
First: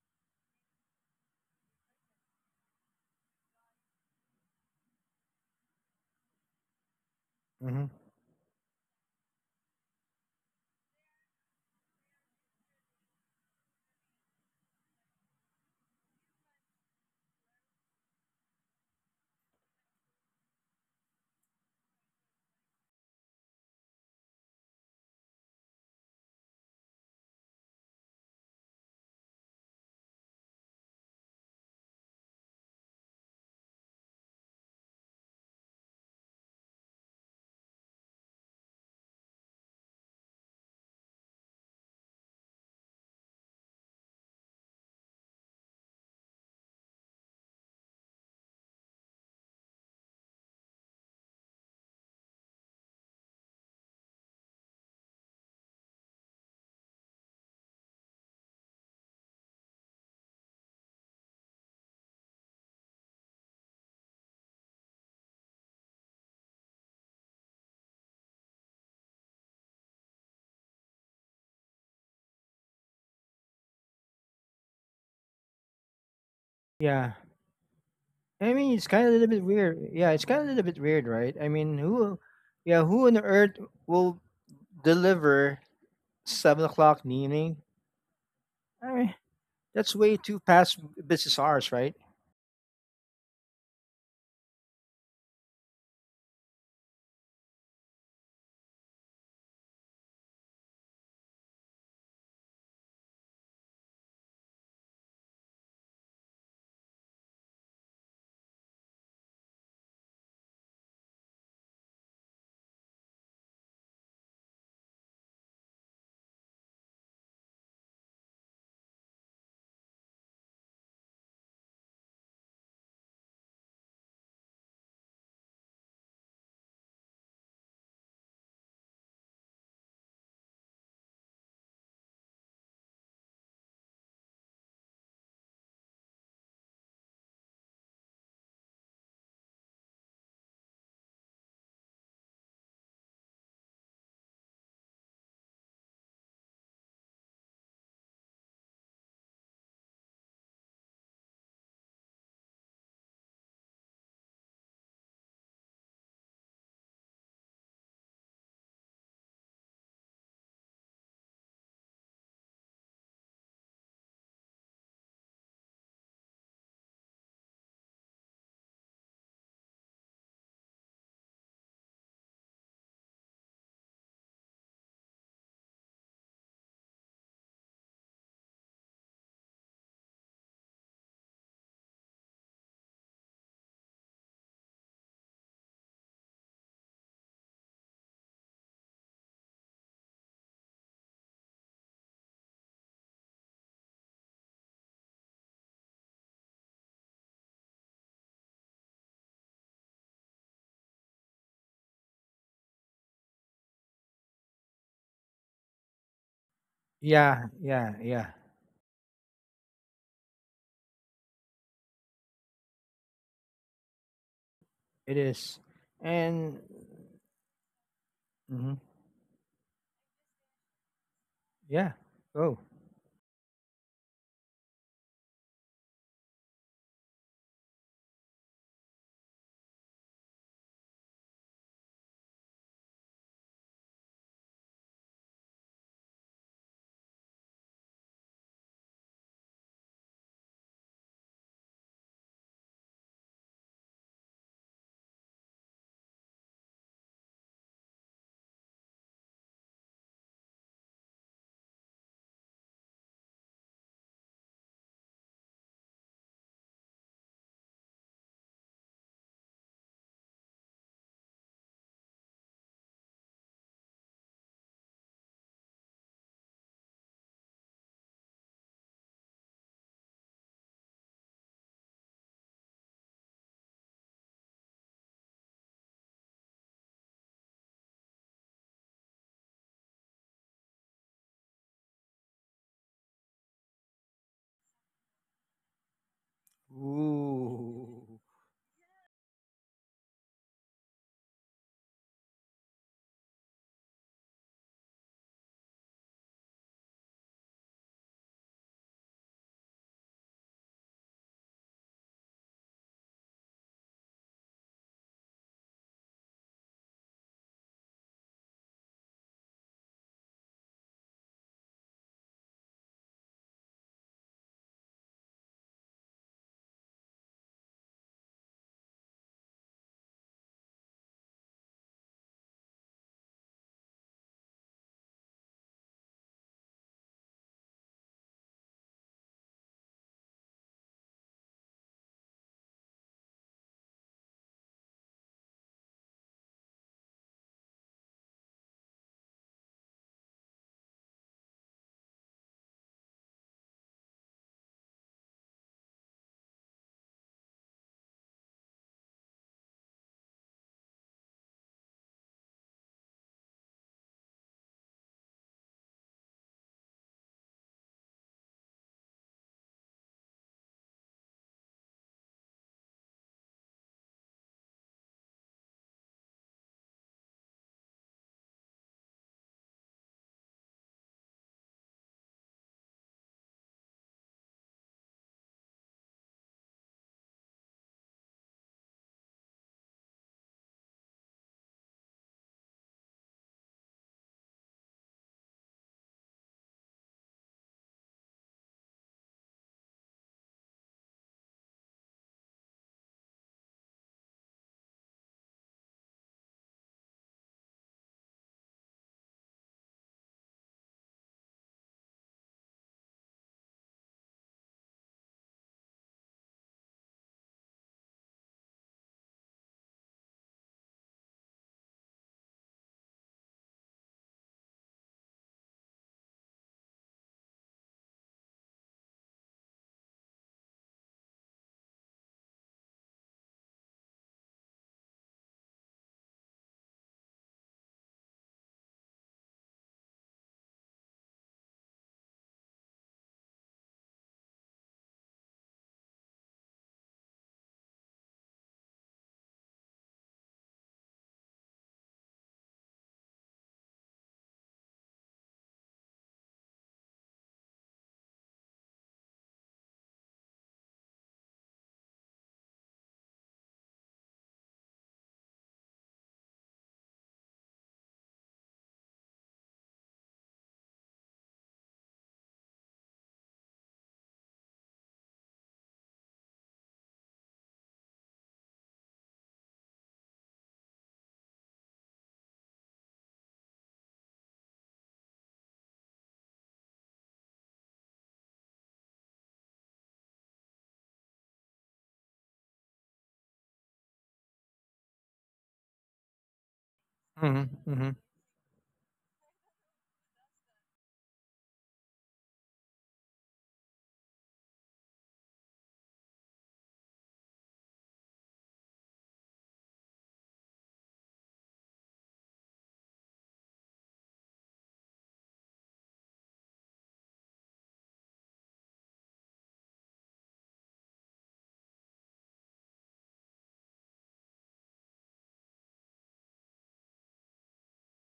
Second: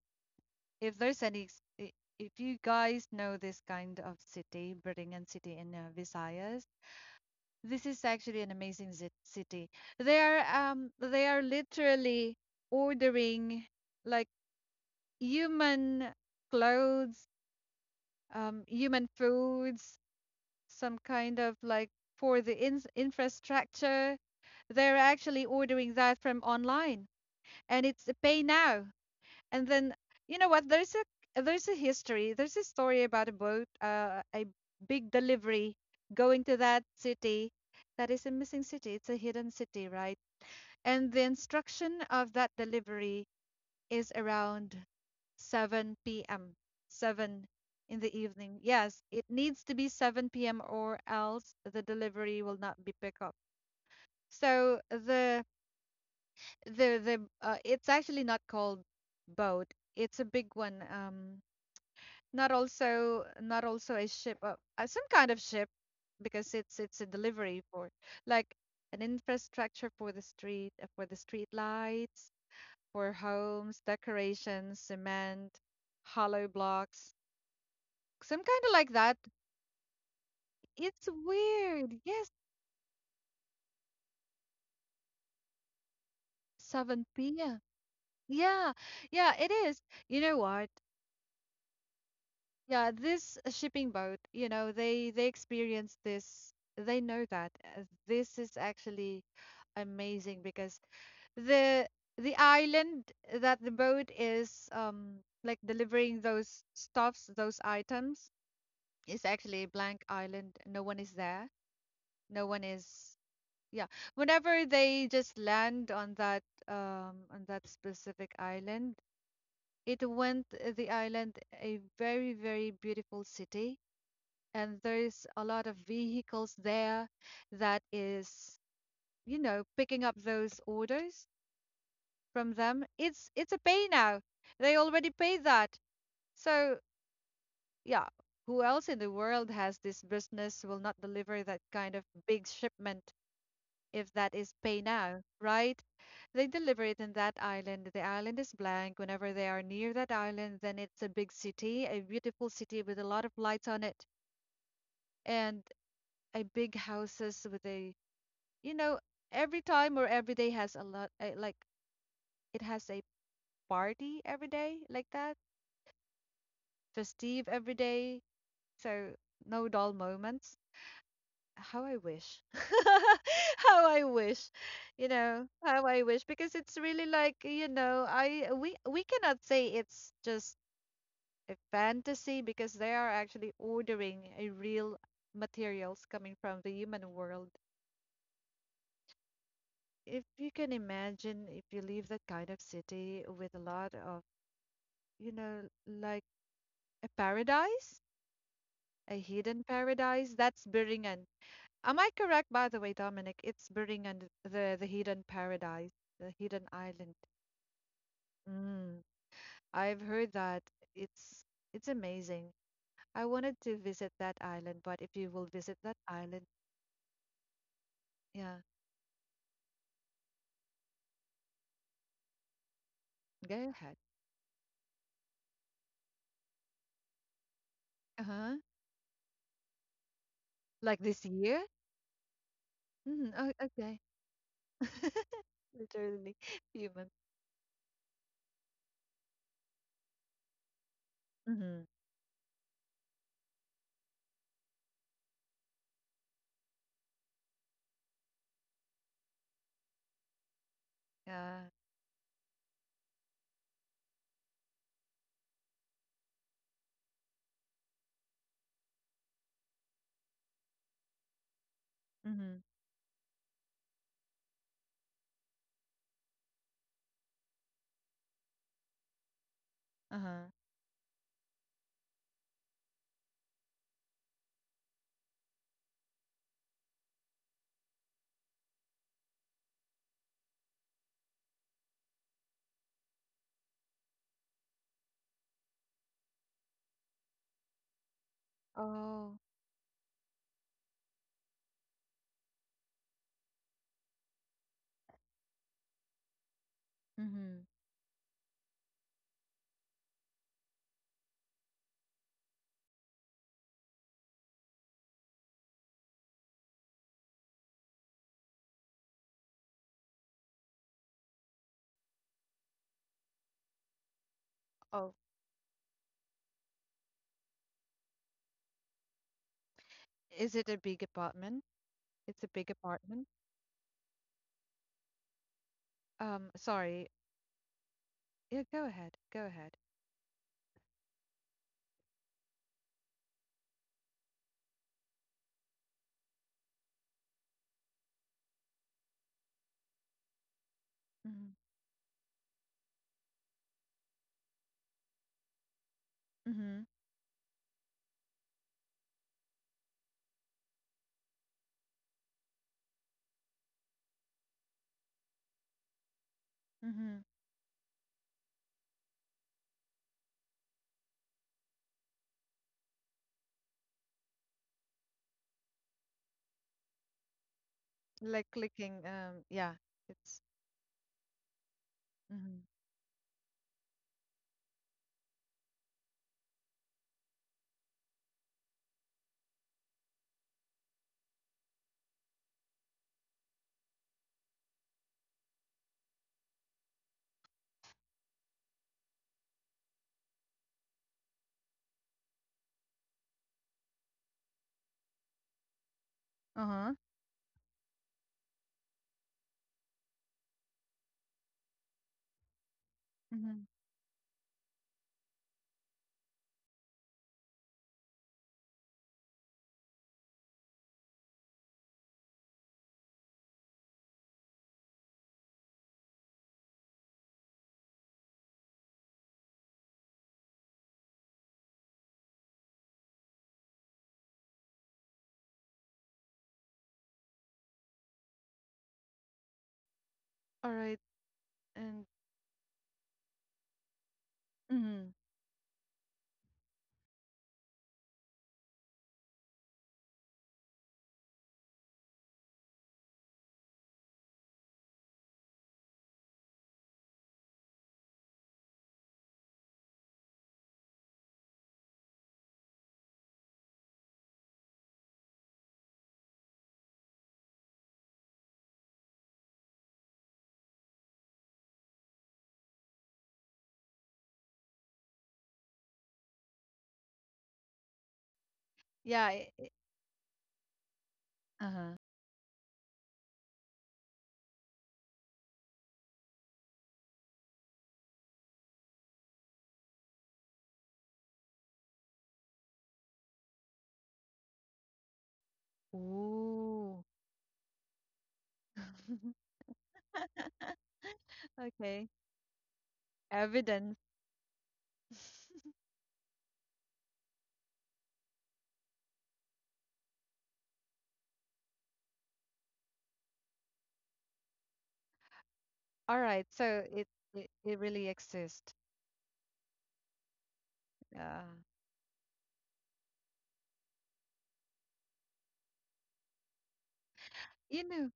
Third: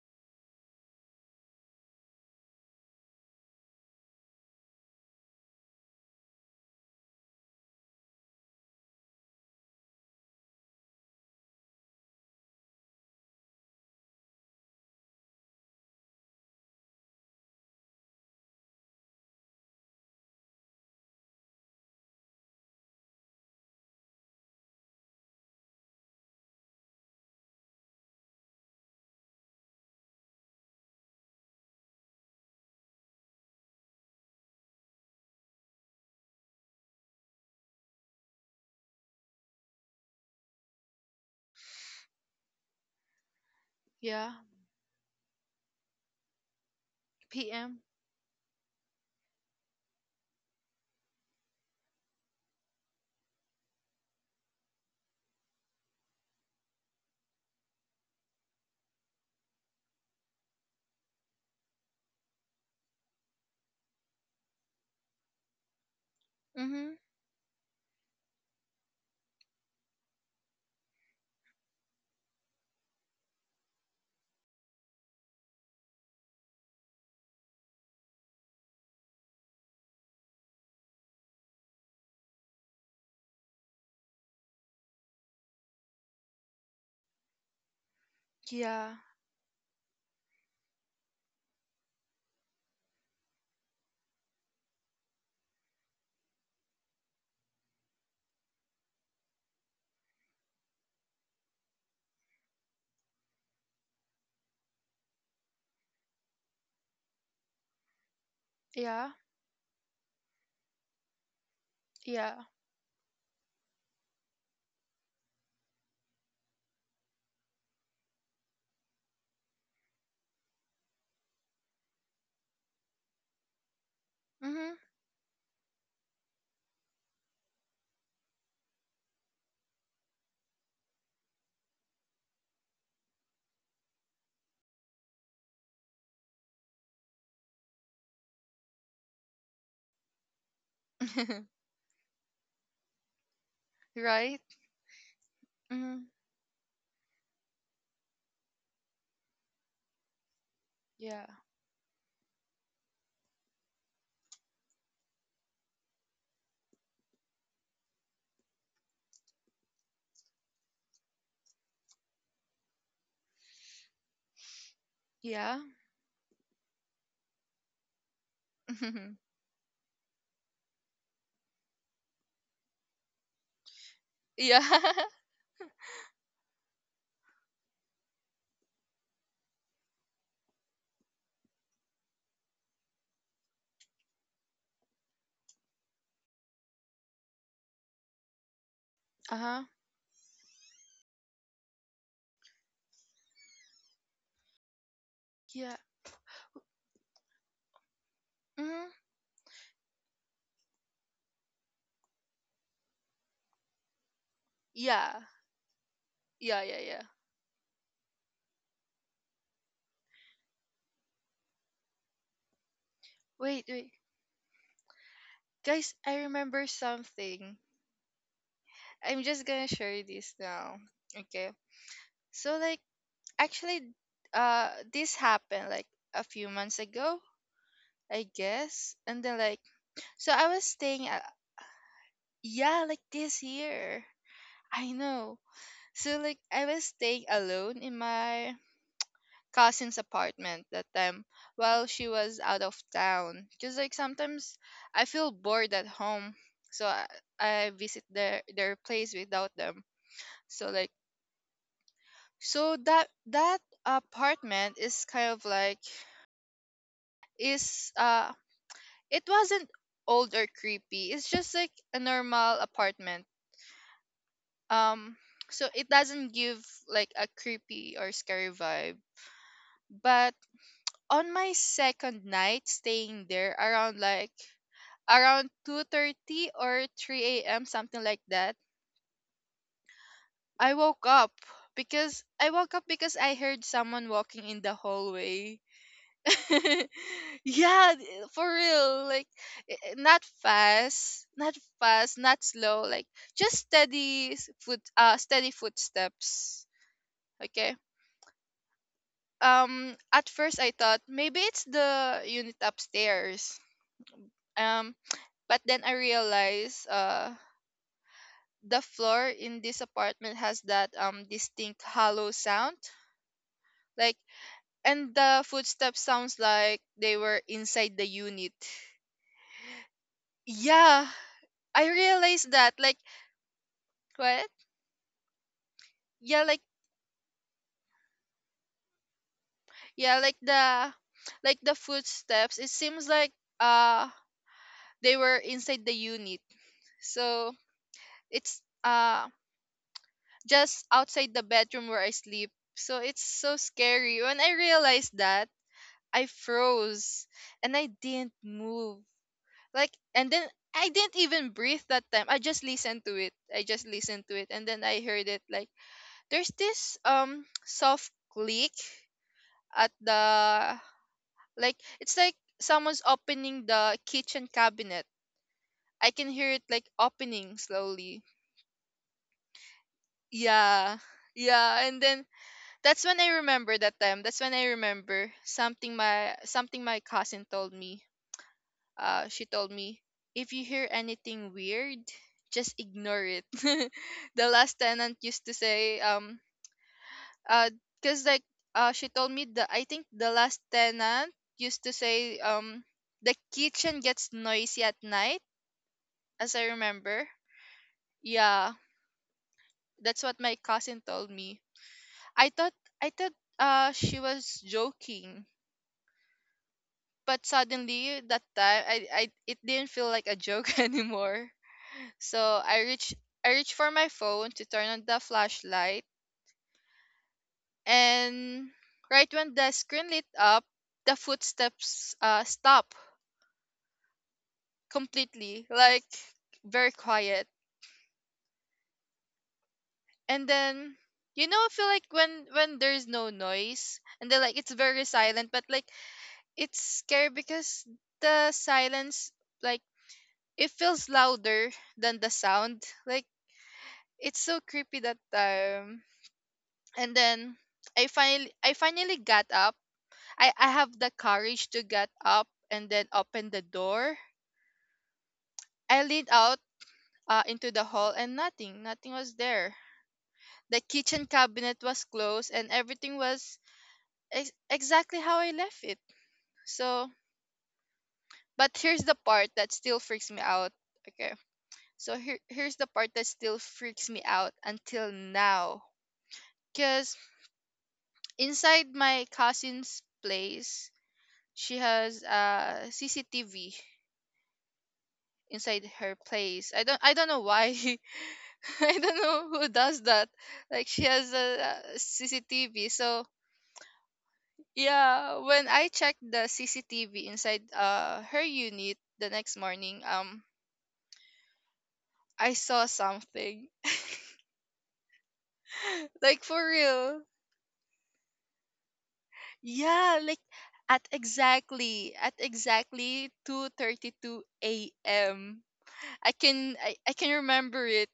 [SPEAKER 1] if there's any, if you guys know this kind of city, Beringen city in Visayas, this
[SPEAKER 2] Hmm.
[SPEAKER 1] is actually an amazing city. They are literally ordering like human clothes, human foods, some kind of like for the infrastructure. They're actually ordering that from online, and it's a pay now. And then you know what? There's a history. There's a story about a boat, a big delivery going to that city. That is a missing city. It's a hidden city, right? And the instruction of that delivery is
[SPEAKER 3] Yeah.
[SPEAKER 1] around 7 p.m. 7
[SPEAKER 3] Pm.
[SPEAKER 1] in the evening. Yes, it needs to be 7 p.m. or else the delivery will not be picked up. So the it's actually not called boat. It's a big one. Not also a ship. Some kind of ship because it's
[SPEAKER 3] Mm-hmm.
[SPEAKER 1] it's a delivery for like an infrastructure for the street lights, for homes, decorations, cement, hollow
[SPEAKER 2] Yeah.
[SPEAKER 1] blocks, some
[SPEAKER 2] I
[SPEAKER 1] kind
[SPEAKER 2] mean,
[SPEAKER 1] of
[SPEAKER 2] it's
[SPEAKER 1] like
[SPEAKER 2] kind of a
[SPEAKER 1] that.
[SPEAKER 2] little bit weird. Yeah, it's kind of a little bit weird,
[SPEAKER 1] It's
[SPEAKER 2] right? I mean,
[SPEAKER 1] weird.
[SPEAKER 2] who,
[SPEAKER 1] Yes,
[SPEAKER 2] yeah, who on earth will deliver 7 o'clock in the
[SPEAKER 1] 7
[SPEAKER 2] evening?
[SPEAKER 1] p.m. Yeah,
[SPEAKER 2] I
[SPEAKER 3] Yeah.
[SPEAKER 2] mean,
[SPEAKER 1] yeah, it is.
[SPEAKER 2] that's way
[SPEAKER 1] You
[SPEAKER 2] too
[SPEAKER 1] know what?
[SPEAKER 2] past business hours, right?
[SPEAKER 1] Yeah, this shipping boat, they experience this. They know that this is actually amazing because the the island that the boat is like delivering those stuffs, those items,
[SPEAKER 3] Yeah.
[SPEAKER 1] is actually a blank island. No one is there.
[SPEAKER 3] Yeah.
[SPEAKER 1] No one is Yeah. Whenever they just land on that on that specific island, it went the island a very very beautiful city, and
[SPEAKER 3] Mhm.
[SPEAKER 1] there's a lot of vehicles there that is picking up those orders from them. It's a pay now. They already pay that, so yeah, who else in the world has this business will not deliver that kind of big shipment if that
[SPEAKER 3] Right?
[SPEAKER 1] is pay now, right?
[SPEAKER 3] Mhm.
[SPEAKER 1] They deliver it in that island. The island is blank. Whenever they are near that island, then it's a
[SPEAKER 3] Yeah.
[SPEAKER 1] big city, a beautiful city with a lot of lights on it, and a big houses with a, you know, every time or every day has a lot, a, like it has a party every day like that,
[SPEAKER 3] Yeah.
[SPEAKER 1] festive every day. So no dull moments. How I wish. How I wish,
[SPEAKER 3] Yeah.
[SPEAKER 1] how I wish, because it's really like I, we cannot say it's just a fantasy because they are actually ordering a real materials coming from the human world.
[SPEAKER 3] Uh-huh.
[SPEAKER 1] If you can imagine, if you leave that kind of city with a lot of, you know,
[SPEAKER 3] Yeah.
[SPEAKER 1] like a paradise,
[SPEAKER 3] Mhm.
[SPEAKER 1] a hidden paradise, that's Beringen. Am I correct, by the way, Dominic? It's Beringen, the hidden
[SPEAKER 3] Yeah.
[SPEAKER 1] paradise, the
[SPEAKER 3] Yeah,
[SPEAKER 1] hidden
[SPEAKER 3] yeah, yeah.
[SPEAKER 1] island.
[SPEAKER 2] Yeah, yeah, yeah.
[SPEAKER 1] Mm, I've heard that. It's it's amazing. I wanted
[SPEAKER 3] Wait,
[SPEAKER 1] to
[SPEAKER 3] wait.
[SPEAKER 1] visit that island, but
[SPEAKER 2] It
[SPEAKER 1] if you will
[SPEAKER 2] is,
[SPEAKER 1] visit that
[SPEAKER 3] Guys, I
[SPEAKER 1] island,
[SPEAKER 2] and
[SPEAKER 3] remember something.
[SPEAKER 1] yeah.
[SPEAKER 2] mhm,
[SPEAKER 3] I'm just going to share this now. Okay.
[SPEAKER 2] yeah. Oh,
[SPEAKER 3] So, like,
[SPEAKER 1] Go
[SPEAKER 3] actually,
[SPEAKER 1] ahead.
[SPEAKER 3] this happened like a few months ago, I
[SPEAKER 1] Uh-huh.
[SPEAKER 3] guess. And then, like, so I was
[SPEAKER 1] Like
[SPEAKER 3] staying
[SPEAKER 1] this
[SPEAKER 3] at,
[SPEAKER 1] year?
[SPEAKER 3] yeah, like
[SPEAKER 1] Mm-hmm.
[SPEAKER 3] this
[SPEAKER 1] Oh, okay.
[SPEAKER 3] year. I know. So,
[SPEAKER 1] Literally
[SPEAKER 3] like, I was
[SPEAKER 1] few months.
[SPEAKER 3] staying alone in my cousin's apartment that time,
[SPEAKER 1] Mm-hmm.
[SPEAKER 3] while she was out of town. Just like sometimes I feel bored at home, so I visit their place without them. So, like,
[SPEAKER 1] Yeah.
[SPEAKER 3] so that apartment is kind of, like, is it wasn't old or creepy. It's just like a
[SPEAKER 1] Mm-hmm.
[SPEAKER 3] normal apartment. Um so it doesn't give like a creepy or scary vibe. But
[SPEAKER 1] Uh-huh.
[SPEAKER 3] on my second night staying there, around, like, around 2:30 or 3 a.m., something like that, I woke up because I heard someone walking in the hallway.
[SPEAKER 2] ooh.
[SPEAKER 3] Yeah, for real. Like,
[SPEAKER 1] Oh.
[SPEAKER 3] not fast, not slow, like just steady s- foot steady footsteps.
[SPEAKER 1] Mm-hmm.
[SPEAKER 3] Okay. At first I thought maybe it's the unit upstairs. Um but then I realized the floor in this apartment has that distinct hollow sound, like,
[SPEAKER 1] Oh.
[SPEAKER 3] and the footsteps sounds like they were inside the unit.
[SPEAKER 1] Is it a big
[SPEAKER 3] Yeah,
[SPEAKER 1] apartment?
[SPEAKER 3] I
[SPEAKER 1] It's a
[SPEAKER 3] realized
[SPEAKER 1] big
[SPEAKER 3] that, like.
[SPEAKER 1] apartment.
[SPEAKER 3] What? Yeah,
[SPEAKER 1] Um,
[SPEAKER 3] like.
[SPEAKER 1] sorry. Yeah, go ahead. Go ahead.
[SPEAKER 3] Yeah like the like the footsteps, it seems like uh they were inside the unit. So it's, uh, just outside the
[SPEAKER 1] Mm-hmm.
[SPEAKER 3] bedroom where I sleep, so it's so scary when I realized that. I
[SPEAKER 1] Mm-hmm.
[SPEAKER 3] froze and I didn't move, like, and then I didn't even breathe that time. I just listened to it. I just listened to it, and then I heard it, like, there's this
[SPEAKER 1] Mm-hmm.
[SPEAKER 3] soft click at the, like it's like someone's opening the kitchen cabinet. I can hear it, like, opening slowly.
[SPEAKER 1] Like clicking, yeah. It's
[SPEAKER 3] Yeah. Yeah, and then
[SPEAKER 1] Mm-hmm.
[SPEAKER 3] that's when I remember that time, that's when I remember something my cousin told me. She told me, if you hear anything weird, just ignore it. The last tenant used to say, uh, cause like, she told me the, I think the last tenant used to say, the kitchen gets noisy at night, as I
[SPEAKER 1] Uh-huh.
[SPEAKER 3] remember. Yeah, that's what my cousin told me. I thought, I thought,
[SPEAKER 1] Mm-hmm.
[SPEAKER 3] she was joking, but suddenly that time, I, it didn't feel like a joke anymore. So I reach for my phone to turn on the flashlight, and right when the screen lit up, the footsteps stop completely, like, very quiet. And
[SPEAKER 1] All
[SPEAKER 3] then,
[SPEAKER 1] right.
[SPEAKER 3] you know, I feel
[SPEAKER 1] And
[SPEAKER 3] like when there's no noise and then, like, it's very
[SPEAKER 1] Mm-hmm.
[SPEAKER 3] silent, but, like, it's scary because the silence, like, it feels louder than the sound. Like, it's so creepy that time. And then I finally got up. I have the courage to get up and then open the door. I leaned out into the hall, and nothing, nothing was there. The kitchen cabinet was closed and everything was exactly how I left it. So, but here's the
[SPEAKER 1] Yeah.
[SPEAKER 3] part that still freaks me out. Okay.
[SPEAKER 1] Uh-huh.
[SPEAKER 3] So here's the part that still freaks me out until now. Cuz inside my cousin's place, she has a CCTV inside her place.
[SPEAKER 1] Ooh.
[SPEAKER 3] I don't know
[SPEAKER 2] Mm-hmm,
[SPEAKER 3] why.
[SPEAKER 2] mm-hmm.
[SPEAKER 3] I don't know who does that. Like she has a,
[SPEAKER 1] Okay.
[SPEAKER 3] CCTV. So
[SPEAKER 1] Evidence.
[SPEAKER 3] yeah, when I checked the CCTV inside her unit the next morning, I saw something.
[SPEAKER 1] All right.
[SPEAKER 3] Like, for
[SPEAKER 1] So it
[SPEAKER 3] real.
[SPEAKER 1] it, it really exists.
[SPEAKER 3] Yeah, like at
[SPEAKER 1] Uh,
[SPEAKER 3] exactly 2:32 a.m. I can
[SPEAKER 1] you
[SPEAKER 3] remember
[SPEAKER 1] know.
[SPEAKER 3] it.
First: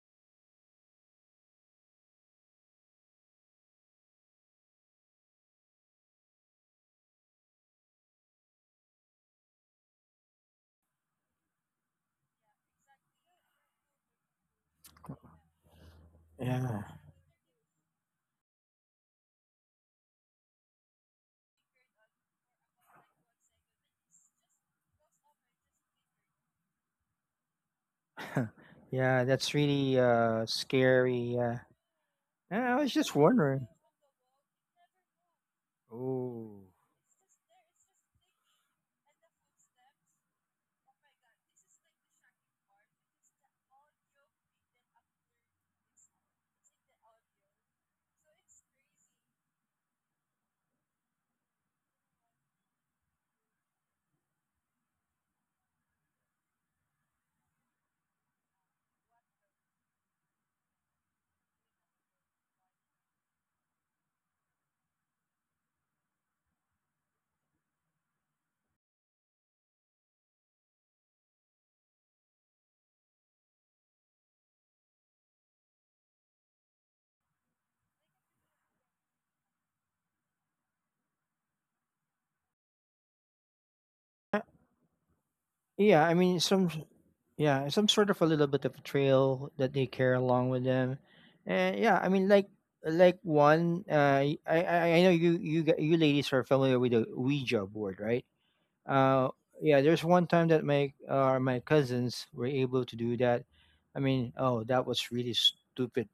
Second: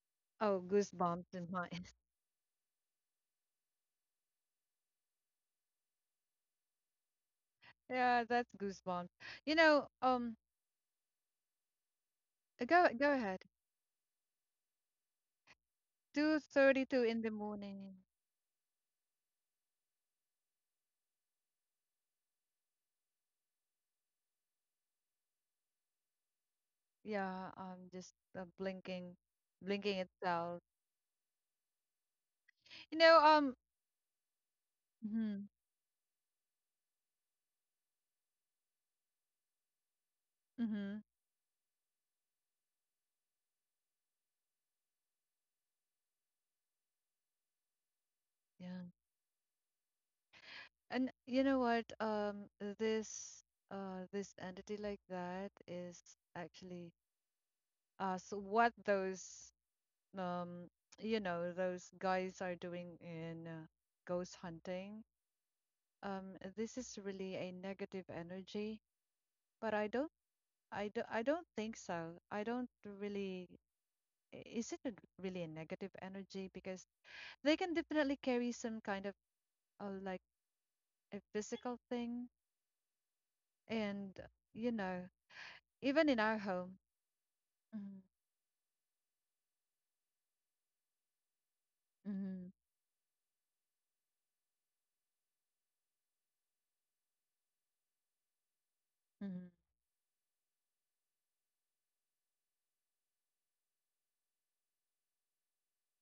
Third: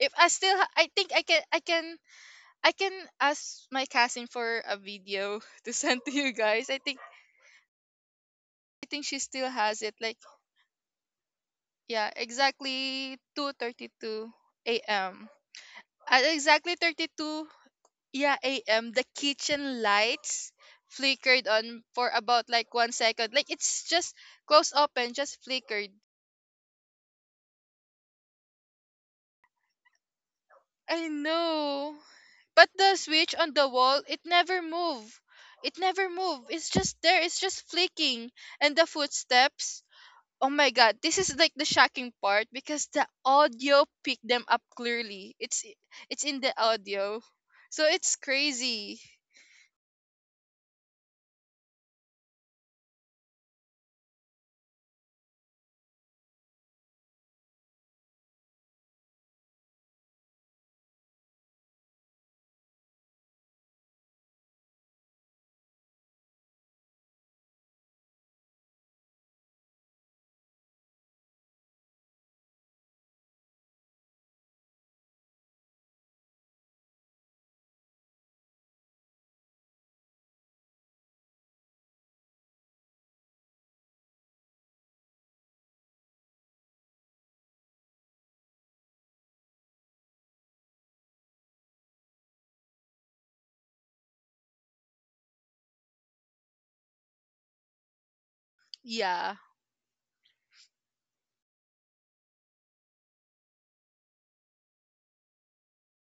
[SPEAKER 3] If I still
[SPEAKER 1] Oh,
[SPEAKER 3] I think
[SPEAKER 1] goosebumps in my.
[SPEAKER 3] I can ask my cousin for a video to send to you guys. I think
[SPEAKER 1] Yeah, that's goosebumps.
[SPEAKER 3] she still
[SPEAKER 1] You
[SPEAKER 3] has
[SPEAKER 1] know.
[SPEAKER 3] it. Like, yeah,
[SPEAKER 1] Go
[SPEAKER 3] exactly
[SPEAKER 1] ahead.
[SPEAKER 3] 2:32 a.m. At
[SPEAKER 1] Two
[SPEAKER 3] exactly
[SPEAKER 2] Yeah.
[SPEAKER 1] thirty two in the
[SPEAKER 3] 32,
[SPEAKER 1] morning.
[SPEAKER 3] yeah, a.m., the kitchen lights flickered on for about like 1 second. Like, it's just close, open, just flickered.
[SPEAKER 1] Yeah. I'm just blinking,
[SPEAKER 2] Yeah, that's
[SPEAKER 1] blinking
[SPEAKER 2] really
[SPEAKER 1] itself.
[SPEAKER 3] I
[SPEAKER 2] scary. Yeah.
[SPEAKER 3] know. But
[SPEAKER 2] Yeah, I was
[SPEAKER 3] the
[SPEAKER 1] You
[SPEAKER 2] just
[SPEAKER 1] know.
[SPEAKER 3] switch on
[SPEAKER 2] wondering.
[SPEAKER 3] the wall, it never move.
[SPEAKER 1] Mm-hmm,
[SPEAKER 3] It never move.
[SPEAKER 2] Oh.
[SPEAKER 3] It's just there. It's just flicking. And the footsteps, oh my
[SPEAKER 1] mm-hmm.
[SPEAKER 3] god, this is like the shocking part because the audio picked them up clearly. It's in the audio. So it's
[SPEAKER 1] Yeah.
[SPEAKER 3] crazy.
[SPEAKER 1] And you know what? This. This entity like that is actually. So what those um those guys are doing in ghost hunting, this is really a negative energy, but I don't think so, I don't really. Is it really a negative energy? Because they can definitely carry some kind of like a physical thing, and
[SPEAKER 2] Uh,
[SPEAKER 1] you know
[SPEAKER 2] Yeah, I
[SPEAKER 1] even in
[SPEAKER 2] mean
[SPEAKER 1] our home.
[SPEAKER 2] some sort of a little bit of a trail that they carry along with them. And yeah, I mean like
[SPEAKER 1] Mm-hmm.
[SPEAKER 2] like I know you ladies are familiar with the Ouija board, right? Uh
[SPEAKER 3] Yeah.
[SPEAKER 1] Mm-hmm.
[SPEAKER 2] yeah, there's one time that my cousins were able to do that. I mean, oh, that was really stupid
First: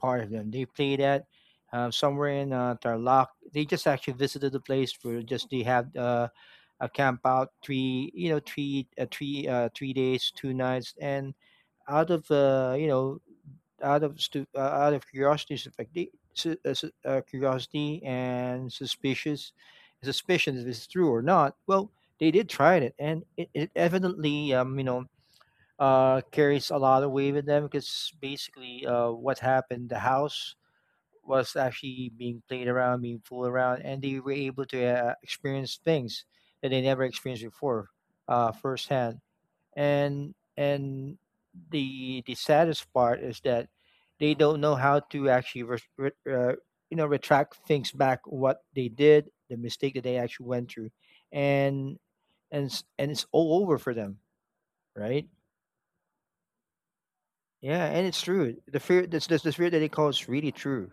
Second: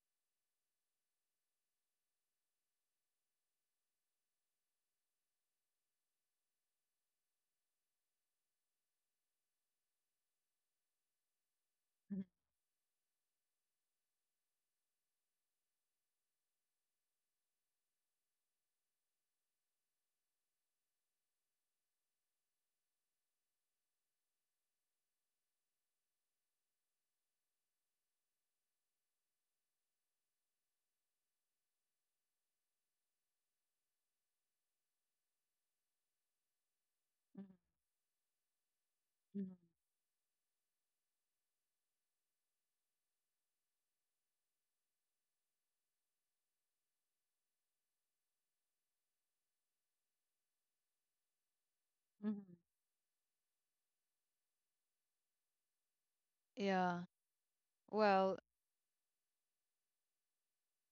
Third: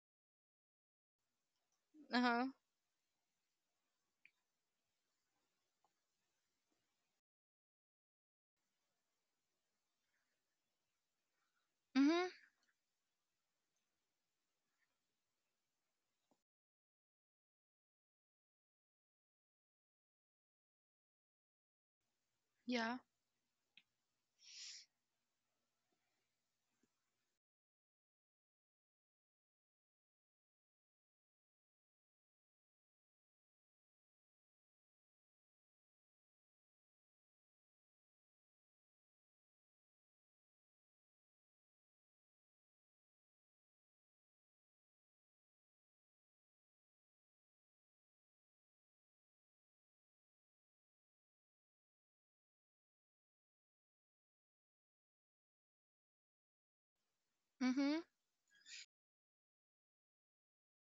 [SPEAKER 2] part of them. They played at somewhere
[SPEAKER 3] Uh-huh.
[SPEAKER 2] in Tarlac. They just actually visited the place for just they had a camp out three you know three three three days two nights, and out
[SPEAKER 1] Hmm.
[SPEAKER 3] Mhm.
[SPEAKER 2] of uh, you know out of curiosity. It's like curiosity and suspicious suspicion if it's true or not. Well, they did try it,
[SPEAKER 3] Yeah.
[SPEAKER 2] and it evidently carries a lot of weight with them because basically what happened, the house was actually being played around, being fooled around, and they were able to experience things that they never experienced before, firsthand.
[SPEAKER 1] Hmm.
[SPEAKER 2] And the saddest part is that they don't know how to actually retract things back what they did, the mistake that they actually went through, and
[SPEAKER 1] Hmm.
[SPEAKER 2] it's all over for them, right?
[SPEAKER 1] Yeah.
[SPEAKER 2] Yeah,
[SPEAKER 3] Mhm.
[SPEAKER 2] and it's
[SPEAKER 1] Well,
[SPEAKER 2] true. The fear that's the fear that they call is really true.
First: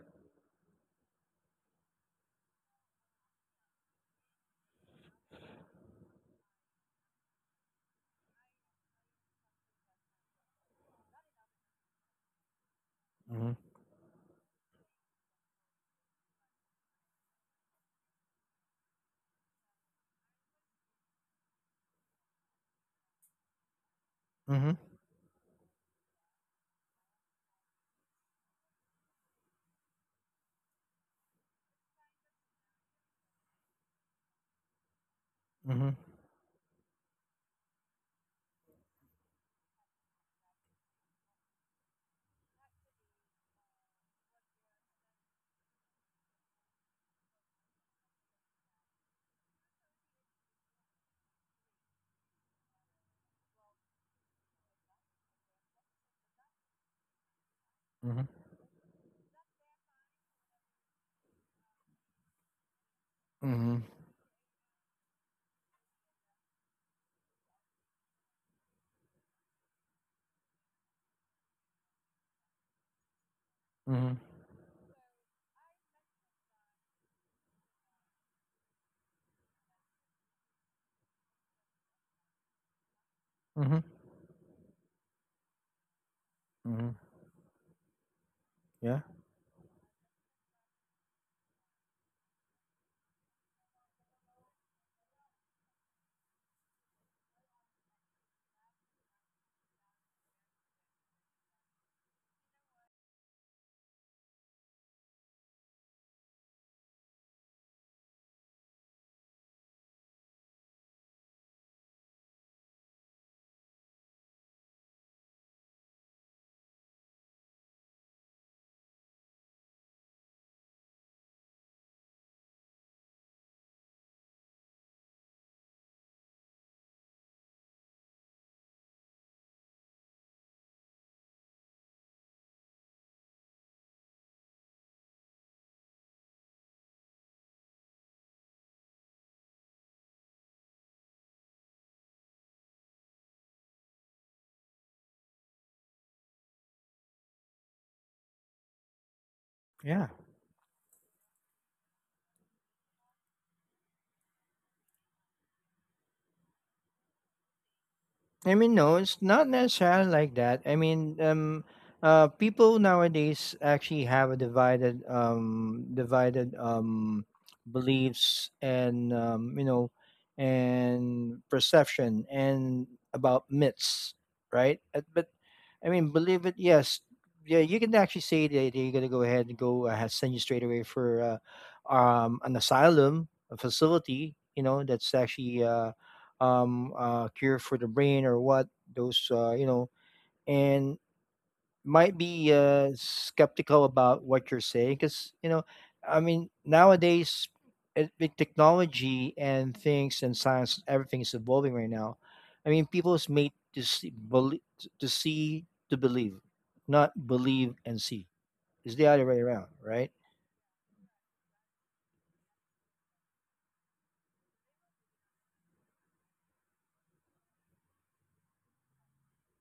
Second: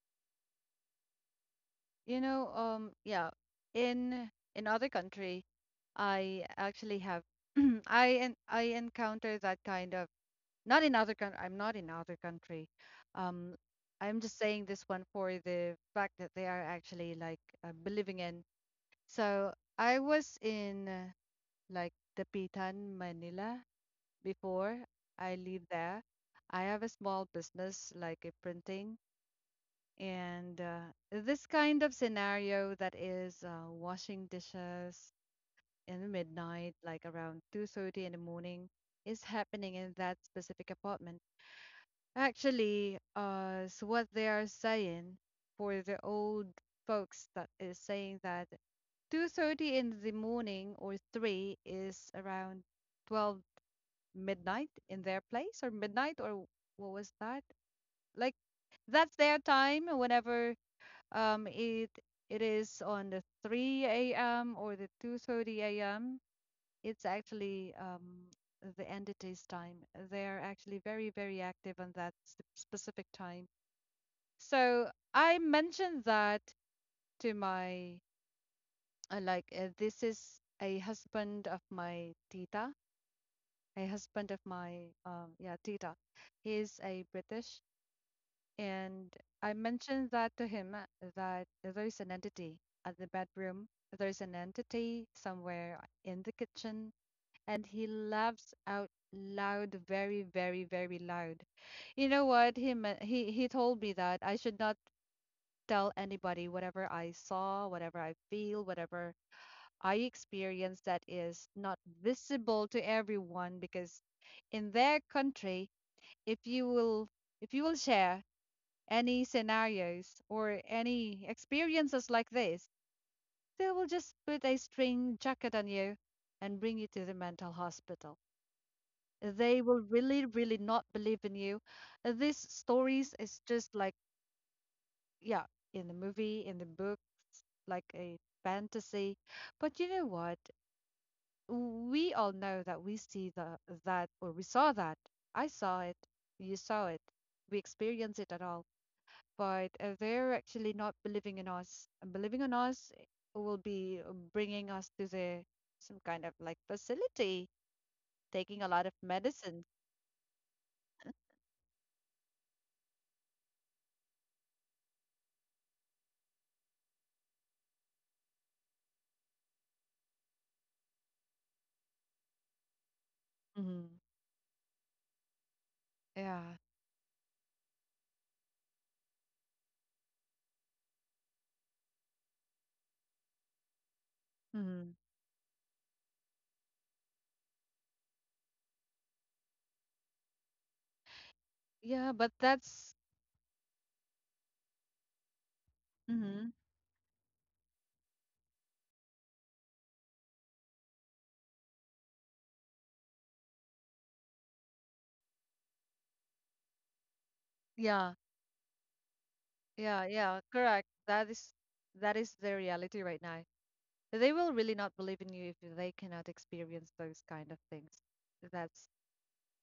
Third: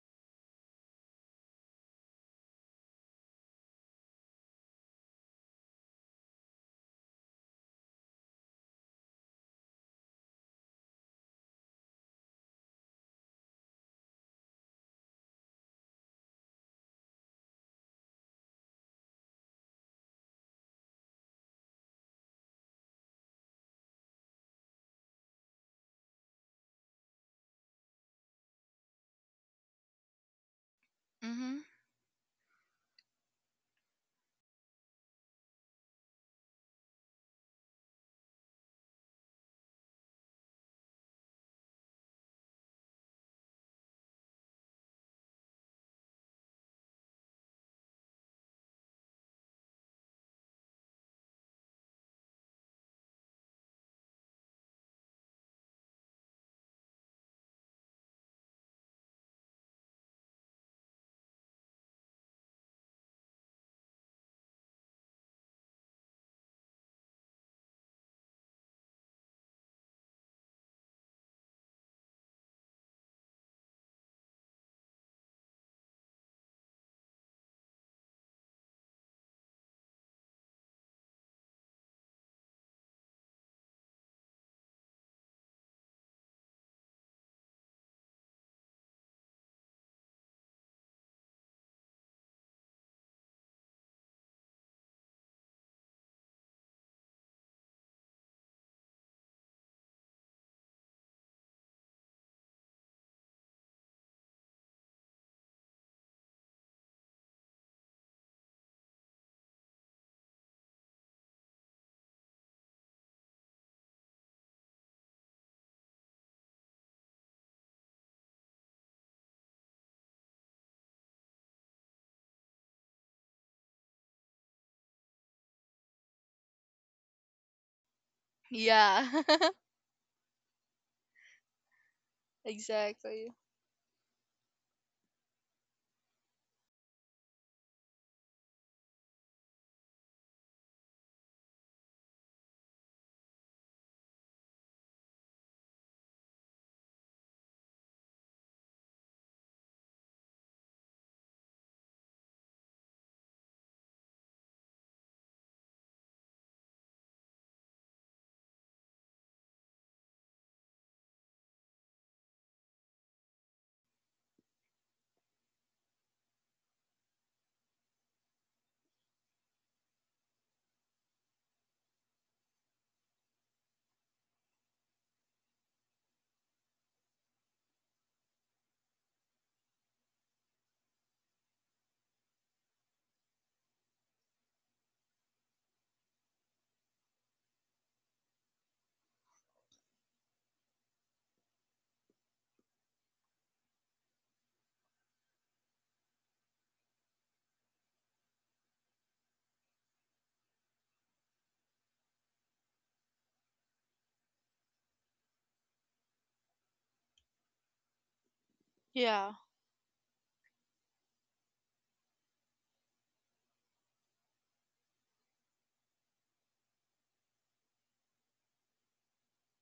[SPEAKER 1] you know, yeah, in other country, I actually have I encounter that kind of, not in other country. I'm not in other country.
[SPEAKER 2] Mm-hmm.
[SPEAKER 1] Um, I'm just saying this one for the fact that they are actually like believing in. So I was in like Dapitan, Manila
[SPEAKER 2] Mm-hmm.
[SPEAKER 1] before. I live there. I have a small business like a printing. And this
[SPEAKER 3] Mhm.
[SPEAKER 1] kind of scenario that is washing dishes
[SPEAKER 2] Mm-hmm.
[SPEAKER 1] in the midnight, like around 2:30 in the morning, is happening in that specific apartment. Actually, so what they are saying, for the old folks that is saying that 2:30 in the morning or 3 is around 12 midnight in their place, or midnight, or what was that? Like that's their time whenever. It is on the
[SPEAKER 2] Mhm.
[SPEAKER 1] 3 a.m. or the 2:30 a.m. It's actually the entity's time. They're actually very, very active on that specific time.
[SPEAKER 2] Mhm.
[SPEAKER 1] So I mentioned that to my like this is a husband of my tita,
[SPEAKER 2] Mhm.
[SPEAKER 1] a husband of my yeah, tita. He's
[SPEAKER 2] Mhm.
[SPEAKER 1] a British.
[SPEAKER 2] Yeah.
[SPEAKER 1] And I mentioned that to him, that there's an entity at the bedroom, there's an entity somewhere in the kitchen, and he laughs out loud, very, very, very loud. You know what? He told me that I should not tell anybody whatever I saw, whatever I feel, whatever I experience that is not visible to everyone, because in their country, if you will share any scenarios or any experiences like this, they will just put a string jacket on you and bring you to the mental hospital.
[SPEAKER 3] Yeah.
[SPEAKER 1] They will really, really not believe in you. These stories
[SPEAKER 3] Exactly.
[SPEAKER 1] is just like, yeah, in the movie, in the book, like a fantasy. But you know what? We all know that we see the that, or we saw that. I saw it. You saw it. We experience it at all. But
[SPEAKER 2] Yeah.
[SPEAKER 1] they're actually not believing in us. And believing in us will be bringing us to the some kind of like facility,
[SPEAKER 2] I
[SPEAKER 1] taking a
[SPEAKER 2] mean,
[SPEAKER 1] lot of
[SPEAKER 2] no, it's not
[SPEAKER 1] medicine.
[SPEAKER 2] necessarily like that. I mean, people nowadays actually have a divided beliefs and perception and about
[SPEAKER 1] Mm-hmm.
[SPEAKER 2] myths, right? But I mean,
[SPEAKER 1] Yeah.
[SPEAKER 2] believe it, yes, yeah, you can actually say that you're gonna go ahead and go send you straight away for an asylum, a facility, you know,
[SPEAKER 1] Mm-hmm.
[SPEAKER 2] that's actually cure for the brain or what those and
[SPEAKER 1] Yeah,
[SPEAKER 2] might
[SPEAKER 1] but
[SPEAKER 2] be
[SPEAKER 1] that's,
[SPEAKER 2] skeptical about what you're saying, because I
[SPEAKER 1] mm-hmm.
[SPEAKER 2] mean nowadays, with technology and things and science, everything is evolving right now. I mean people is made to see, to see, to believe, not believe and
[SPEAKER 1] Yeah,
[SPEAKER 2] see. It's the other
[SPEAKER 3] Yeah.
[SPEAKER 2] way around,
[SPEAKER 1] yeah,
[SPEAKER 2] right?
[SPEAKER 1] yeah, correct. That is the reality right now. They will really not believe in you if they cannot experience those kind of things. That's,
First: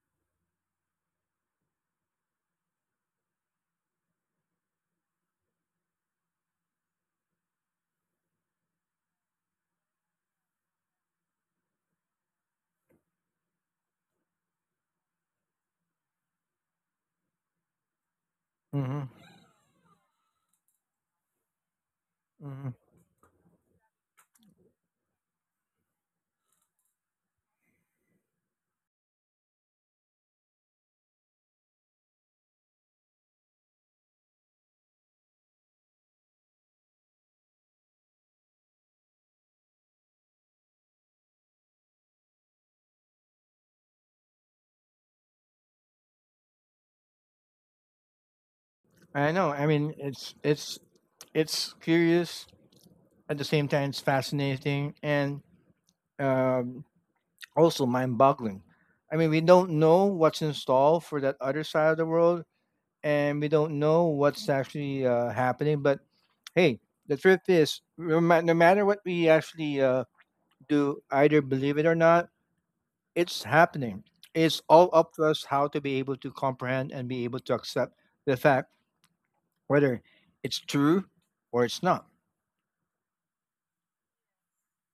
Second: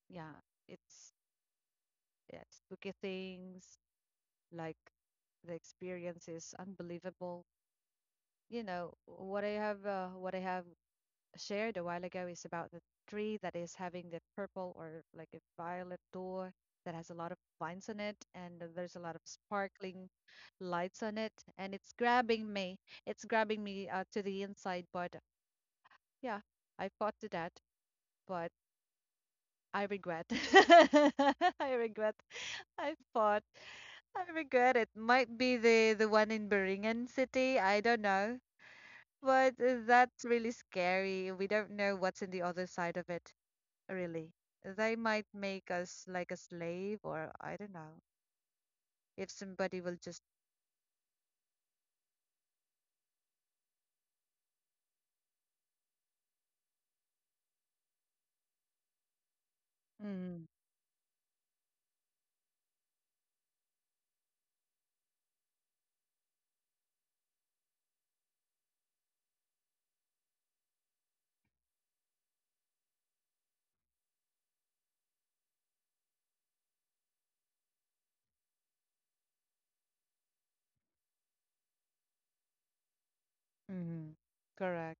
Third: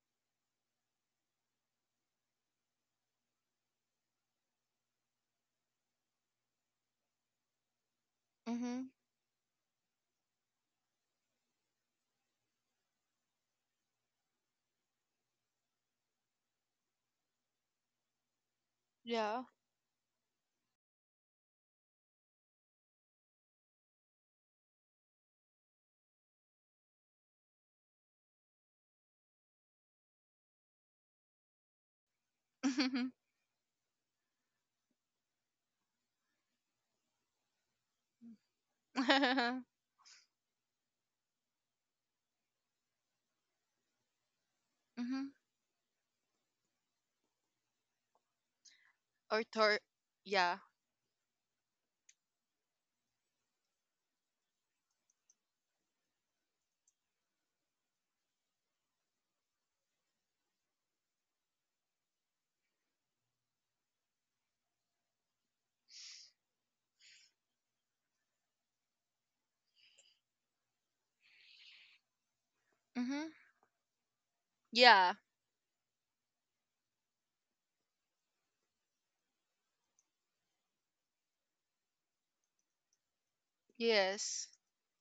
[SPEAKER 1] yeah, it's, yeah, spooky things, like the experience is unbelievable. You
[SPEAKER 3] Mhm.
[SPEAKER 1] know what? I have What I have shared a while ago is about the tree that is having the purple or like a violet door that has a lot of vines on it, and there's a
[SPEAKER 2] Mm-hmm.
[SPEAKER 1] lot of
[SPEAKER 3] Yeah.
[SPEAKER 1] sparkling lights on it, and
[SPEAKER 2] Mm-hmm.
[SPEAKER 1] it's grabbing me to the inside. But yeah, I fought to that, but I regret. I regret. I
[SPEAKER 3] Mhm.
[SPEAKER 1] fought. I regret. It might be the one in Beringen city, I don't know. But that's really scary. We don't know what's in the other side of it, really. They might
[SPEAKER 3] Mhm.
[SPEAKER 1] make us like a slave, or I don't know, if
[SPEAKER 2] I
[SPEAKER 3] Or
[SPEAKER 2] know, I
[SPEAKER 3] tor,
[SPEAKER 1] somebody
[SPEAKER 2] mean
[SPEAKER 1] will just.
[SPEAKER 2] it's
[SPEAKER 3] yeah.
[SPEAKER 2] it's it's curious. At the same time, it's fascinating and um, also mind-boggling. I mean we don't know what's in store for that other side of the world, and we don't know what's actually happening. But hey, the truth is, no matter what we actually do, either believe it or not,
[SPEAKER 3] Mhm.
[SPEAKER 2] it's happening. It's all
[SPEAKER 3] Yeah.
[SPEAKER 2] up to us how to be able to comprehend and be able to accept the fact, whether it's true or it's not.
[SPEAKER 1] Mm-hmm.
[SPEAKER 3] Yes.
[SPEAKER 1] Correct.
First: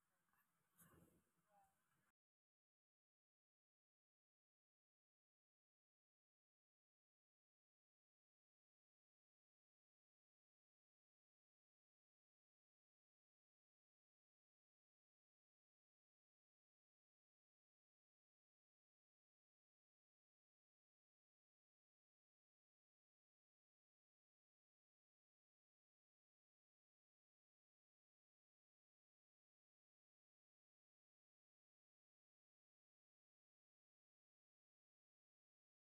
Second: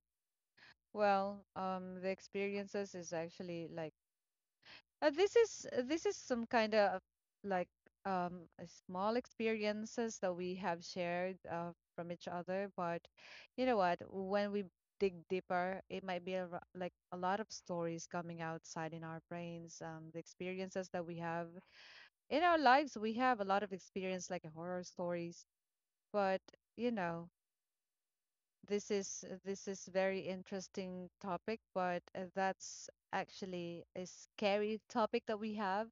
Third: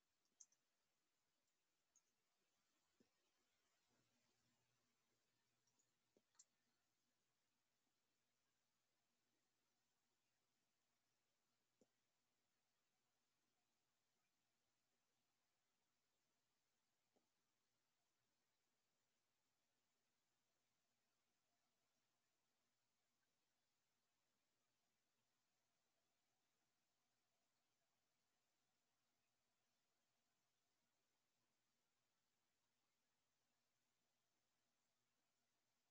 [SPEAKER 1] Well, the experiences is actually like. This is some kind of like a small experiences that we have shared from each other, but you know what? When we dig deeper, it might be like a lot of stories coming outside in our brains. The experiences that we have in our lives, we have a lot of experience like horror stories, but you know, this is very interesting topic, but that's actually a scary topic that we have,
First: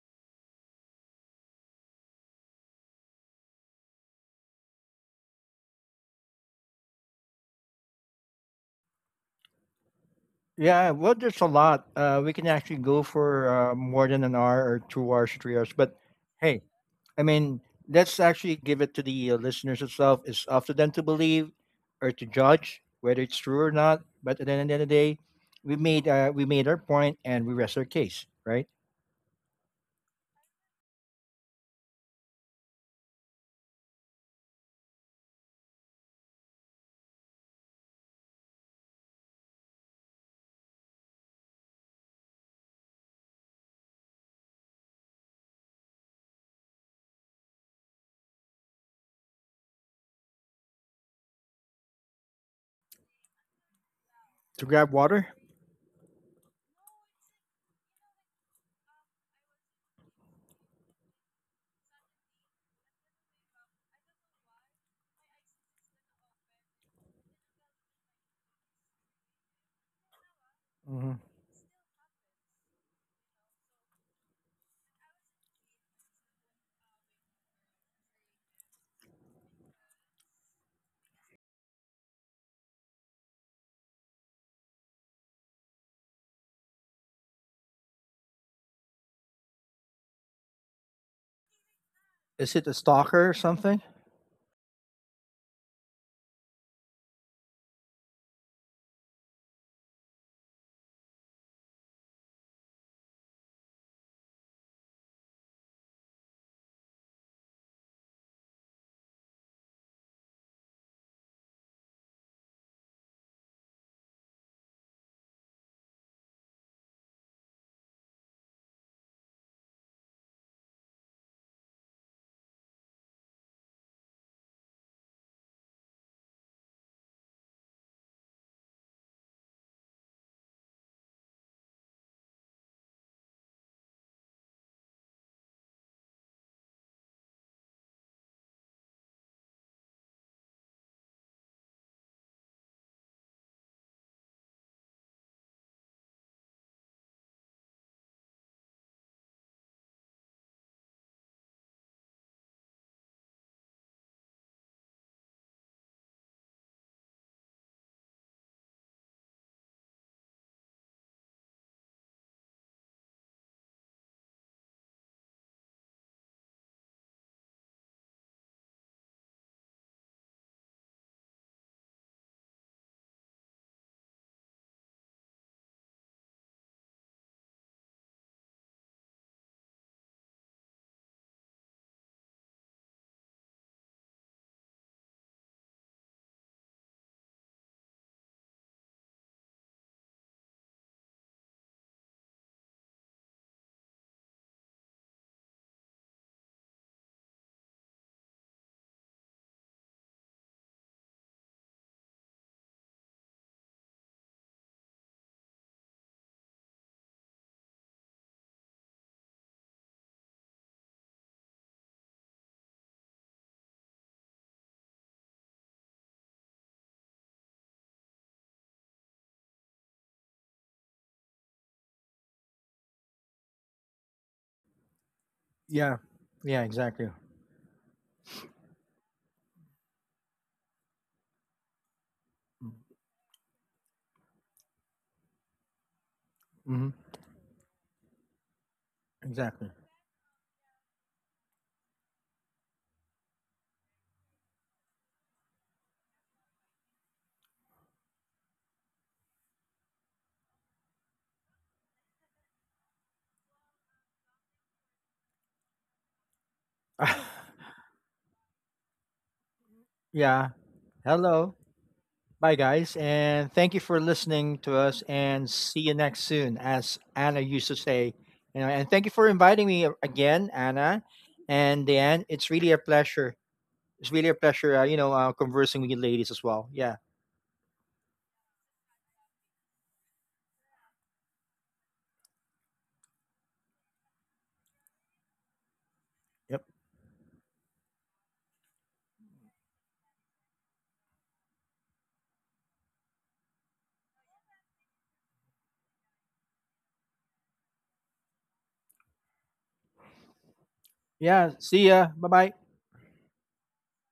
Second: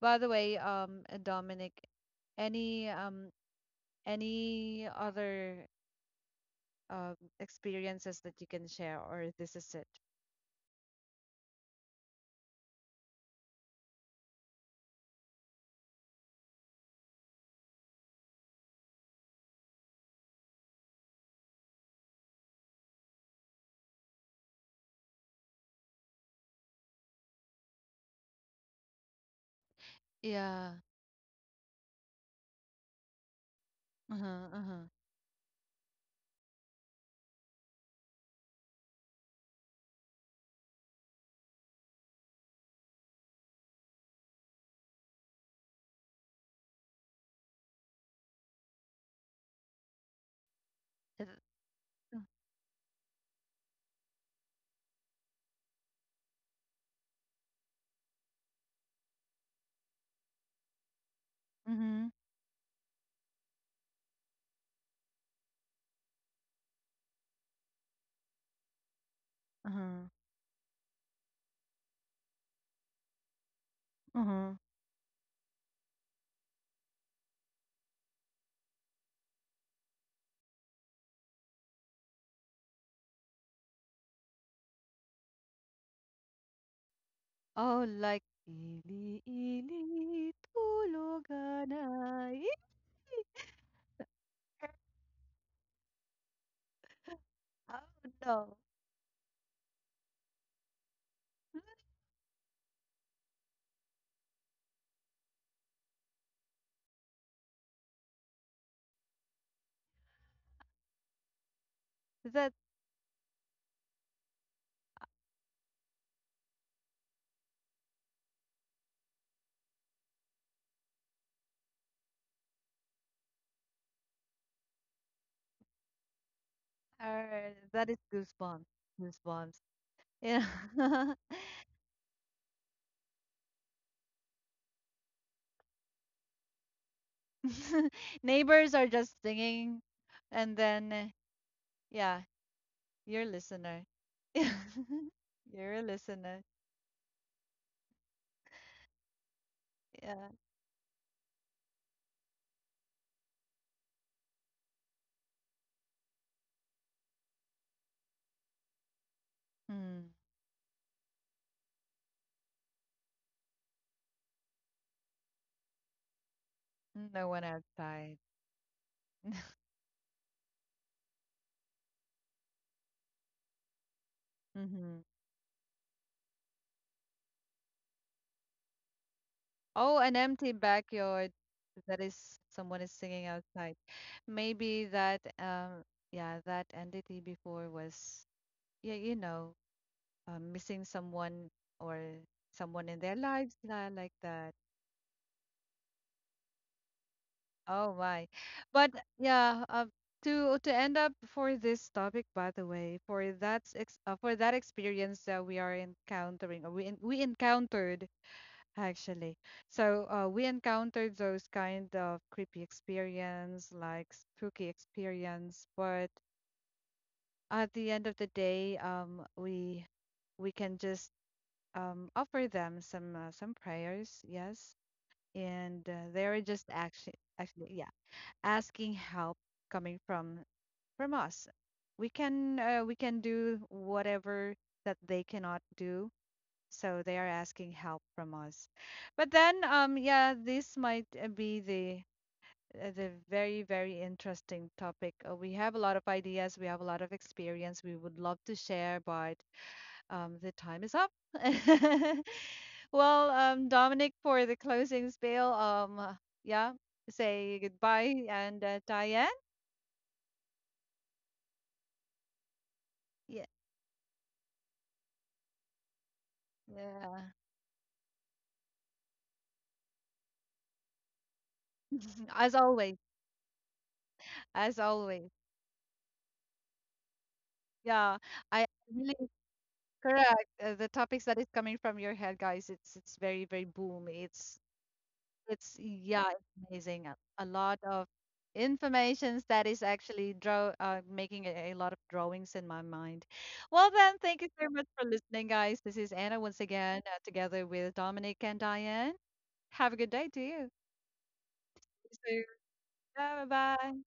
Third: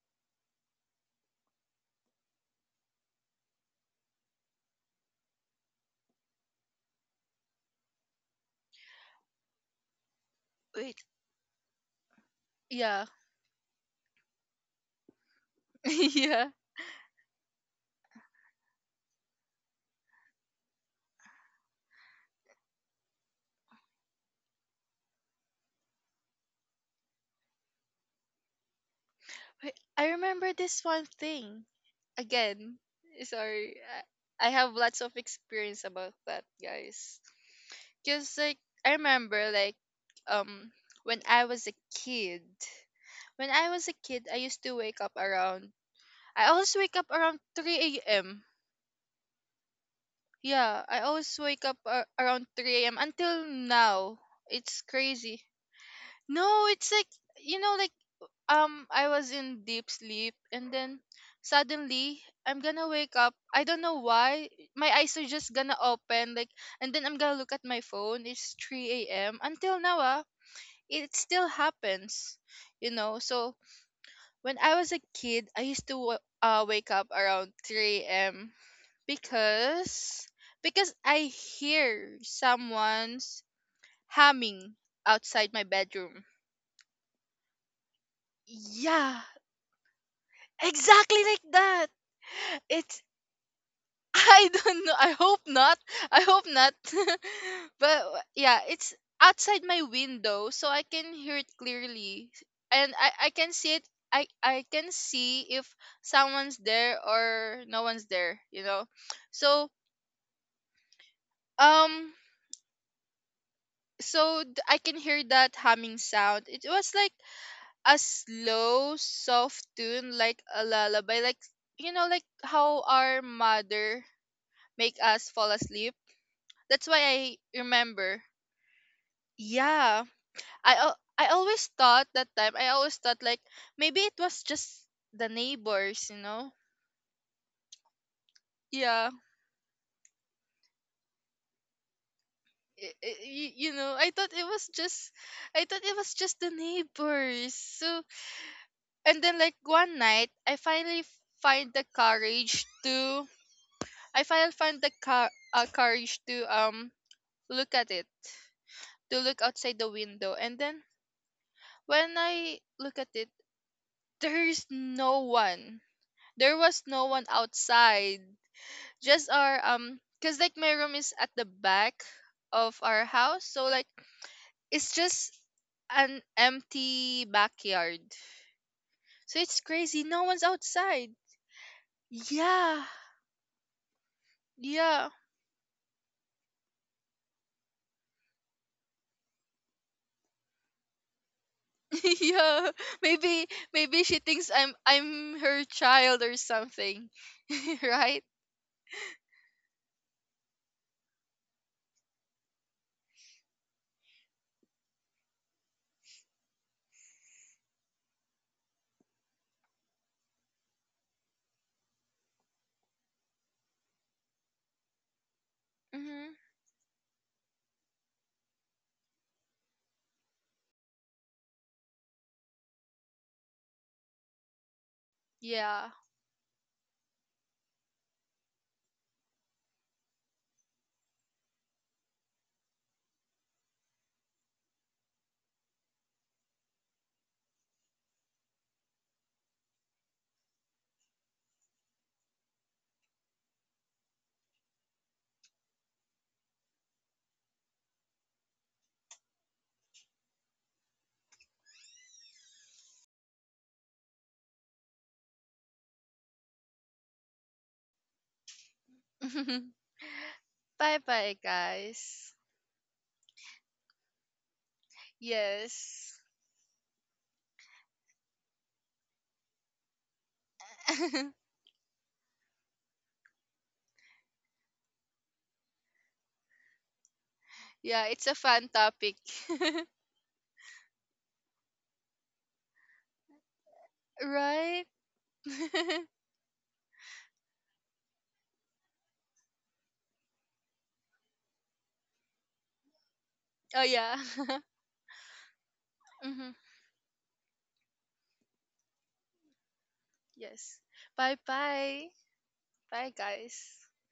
[SPEAKER 1] by the way, Dominic, any um any other uh, experiences that you can share, or this is it?
[SPEAKER 2] Yeah,
[SPEAKER 3] Wait.
[SPEAKER 2] well, there's a lot. We can actually go
[SPEAKER 3] Yeah.
[SPEAKER 2] for more than an hour or 2 hours, 3 hours. But
[SPEAKER 3] Yeah.
[SPEAKER 2] hey, I mean, let's actually give it to the listeners itself. It's up to them to believe or to judge whether it's true or not. But at the end of the day, we made our point and we rest our case, right?
[SPEAKER 3] Wait, I remember
[SPEAKER 1] Yeah.
[SPEAKER 3] this one thing. Again, sorry,
[SPEAKER 1] Uh-huh,
[SPEAKER 3] I have
[SPEAKER 1] uh-huh.
[SPEAKER 3] lots of experience about that, guys. Cause, like, I remember, like, um when I was a kid, I used to wake up around. I always wake up around 3 a.m. Yeah, I
[SPEAKER 1] Th-
[SPEAKER 3] always wake up around 3 a.m. until now.
[SPEAKER 2] To
[SPEAKER 3] It's
[SPEAKER 2] grab water.
[SPEAKER 3] crazy. No, it's like, you know, like, I was in deep sleep and then
[SPEAKER 1] Mm-hmm,
[SPEAKER 3] suddenly I'm gonna wake up. I don't know why. My eyes are just gonna open, like, and then I'm gonna look at my phone. It's 3 a.m. Until now,
[SPEAKER 1] uh-huh,
[SPEAKER 3] ah,
[SPEAKER 2] Hmm.
[SPEAKER 3] it still happens. You know, so
[SPEAKER 1] uh-huh.
[SPEAKER 3] when I was a kid, I used to wake up around 3 a.m. because I hear someone's humming outside my bedroom.
[SPEAKER 1] Oh, like ili
[SPEAKER 3] Yeah,
[SPEAKER 1] ili
[SPEAKER 3] exactly like
[SPEAKER 1] tulugan
[SPEAKER 3] that.
[SPEAKER 1] ay.
[SPEAKER 2] Is it a
[SPEAKER 3] It's,
[SPEAKER 2] stalker or something?
[SPEAKER 3] I don't know. I hope not. I hope not. But,
[SPEAKER 1] Oh
[SPEAKER 3] yeah, it's outside my window, so I can hear it
[SPEAKER 1] no,
[SPEAKER 3] clearly, and I can see it. I can see if someone's there or no one's there. You know, so, um.
[SPEAKER 1] that
[SPEAKER 3] So I can hear that humming sound. It was like a slow, soft tune, like a lullaby, like, you know, like how our mother make us fall asleep. That's why I
[SPEAKER 1] that is
[SPEAKER 3] remember.
[SPEAKER 1] goosebumps, goosebumps.
[SPEAKER 3] Yeah.
[SPEAKER 1] Yeah,
[SPEAKER 3] I always thought that time. I always thought, like, maybe it was just the neighbors, you know.
[SPEAKER 1] neighbors are
[SPEAKER 3] Yeah.
[SPEAKER 1] just singing, and then yeah. Your
[SPEAKER 3] You
[SPEAKER 1] listener.
[SPEAKER 3] know, I thought it was just
[SPEAKER 1] You're a listener.
[SPEAKER 3] the neighbors. So, and then, like, one
[SPEAKER 1] Yeah.
[SPEAKER 3] night, I finally find the courage to I finally find the car courage to look at it, to look outside the
[SPEAKER 1] Mm.
[SPEAKER 3] window. And then when I look at it, there is no one. There was no one
[SPEAKER 1] No one outside.
[SPEAKER 3] outside, just our, um, because, like, my room is at the back of our house, so, like, it's
[SPEAKER 1] Hmm.
[SPEAKER 3] just an empty backyard, so it's
[SPEAKER 1] Oh,
[SPEAKER 3] crazy,
[SPEAKER 1] an
[SPEAKER 3] no one's
[SPEAKER 1] empty
[SPEAKER 3] outside.
[SPEAKER 1] backyard that is, someone
[SPEAKER 3] Yeah.
[SPEAKER 1] is singing outside. Maybe
[SPEAKER 3] Yeah.
[SPEAKER 1] that, yeah, that entity before was, yeah, missing someone, or
[SPEAKER 3] Yeah.
[SPEAKER 1] someone in their
[SPEAKER 3] Maybe,
[SPEAKER 1] lives, la- like
[SPEAKER 3] she thinks
[SPEAKER 1] that.
[SPEAKER 3] I'm her child or something.
[SPEAKER 1] Oh
[SPEAKER 3] Right.
[SPEAKER 1] my. But yeah, to end up for this topic, by the way, for that ex for that experience that we are encountering, or we encountered actually. So we encountered those kind of creepy experience, like spooky experience. But
[SPEAKER 3] Mm-hmm.
[SPEAKER 1] at the end of the day, we can just offer them some prayers, yes, and
[SPEAKER 3] Yeah.
[SPEAKER 2] Yeah.
[SPEAKER 1] they're just
[SPEAKER 2] Yeah.
[SPEAKER 1] action,
[SPEAKER 2] Exactly.
[SPEAKER 1] actually, yeah, asking help coming from us. We can do whatever that they cannot do,
[SPEAKER 2] Mm-hmm.
[SPEAKER 1] so they are asking help from us. But then,
[SPEAKER 2] Exactly.
[SPEAKER 1] yeah, this might be the very very interesting topic. We have a lot of ideas, we have a lot of experience we would love to share, but the time is up. Well, Dominic, for the closing spiel, yeah, say goodbye and Diane.
[SPEAKER 2] Yeah.
[SPEAKER 3] Bye bye,
[SPEAKER 2] Hello.
[SPEAKER 3] guys.
[SPEAKER 2] Bye, guys,
[SPEAKER 1] Yeah,
[SPEAKER 2] and thank you for listening to us. And see you
[SPEAKER 3] Yes.
[SPEAKER 2] next soon, as
[SPEAKER 1] yeah.
[SPEAKER 2] Anna used to say. You know, and thank you for inviting me again, Anna and Dan. It's
[SPEAKER 1] As
[SPEAKER 2] really a
[SPEAKER 1] always,
[SPEAKER 2] pleasure. It's really a pleasure.
[SPEAKER 1] as
[SPEAKER 2] You know,
[SPEAKER 1] always.
[SPEAKER 2] conversing with you ladies as well. Yeah.
[SPEAKER 3] Yeah,
[SPEAKER 1] Yeah,
[SPEAKER 3] it's a fun
[SPEAKER 1] I
[SPEAKER 3] topic.
[SPEAKER 1] really correct. The topics that is coming from your head, guys, it's very, very boom. It's
[SPEAKER 3] Right.
[SPEAKER 1] it's yeah, it's
[SPEAKER 2] Yep.
[SPEAKER 1] amazing. A lot of informations that is actually draw making a lot of drawings in my mind.
[SPEAKER 3] Oh
[SPEAKER 1] Well
[SPEAKER 3] yeah.
[SPEAKER 1] then, thank you so much for listening, guys. This is Anna
[SPEAKER 3] Mhm.
[SPEAKER 1] once again, together with Dominic and Diane. Have a good day to you.
[SPEAKER 3] Yes. Bye
[SPEAKER 2] Yeah. See ya.
[SPEAKER 3] bye.
[SPEAKER 2] Bye
[SPEAKER 1] See you
[SPEAKER 2] bye.
[SPEAKER 3] Bye
[SPEAKER 1] soon. Bye
[SPEAKER 3] guys.
[SPEAKER 1] bye.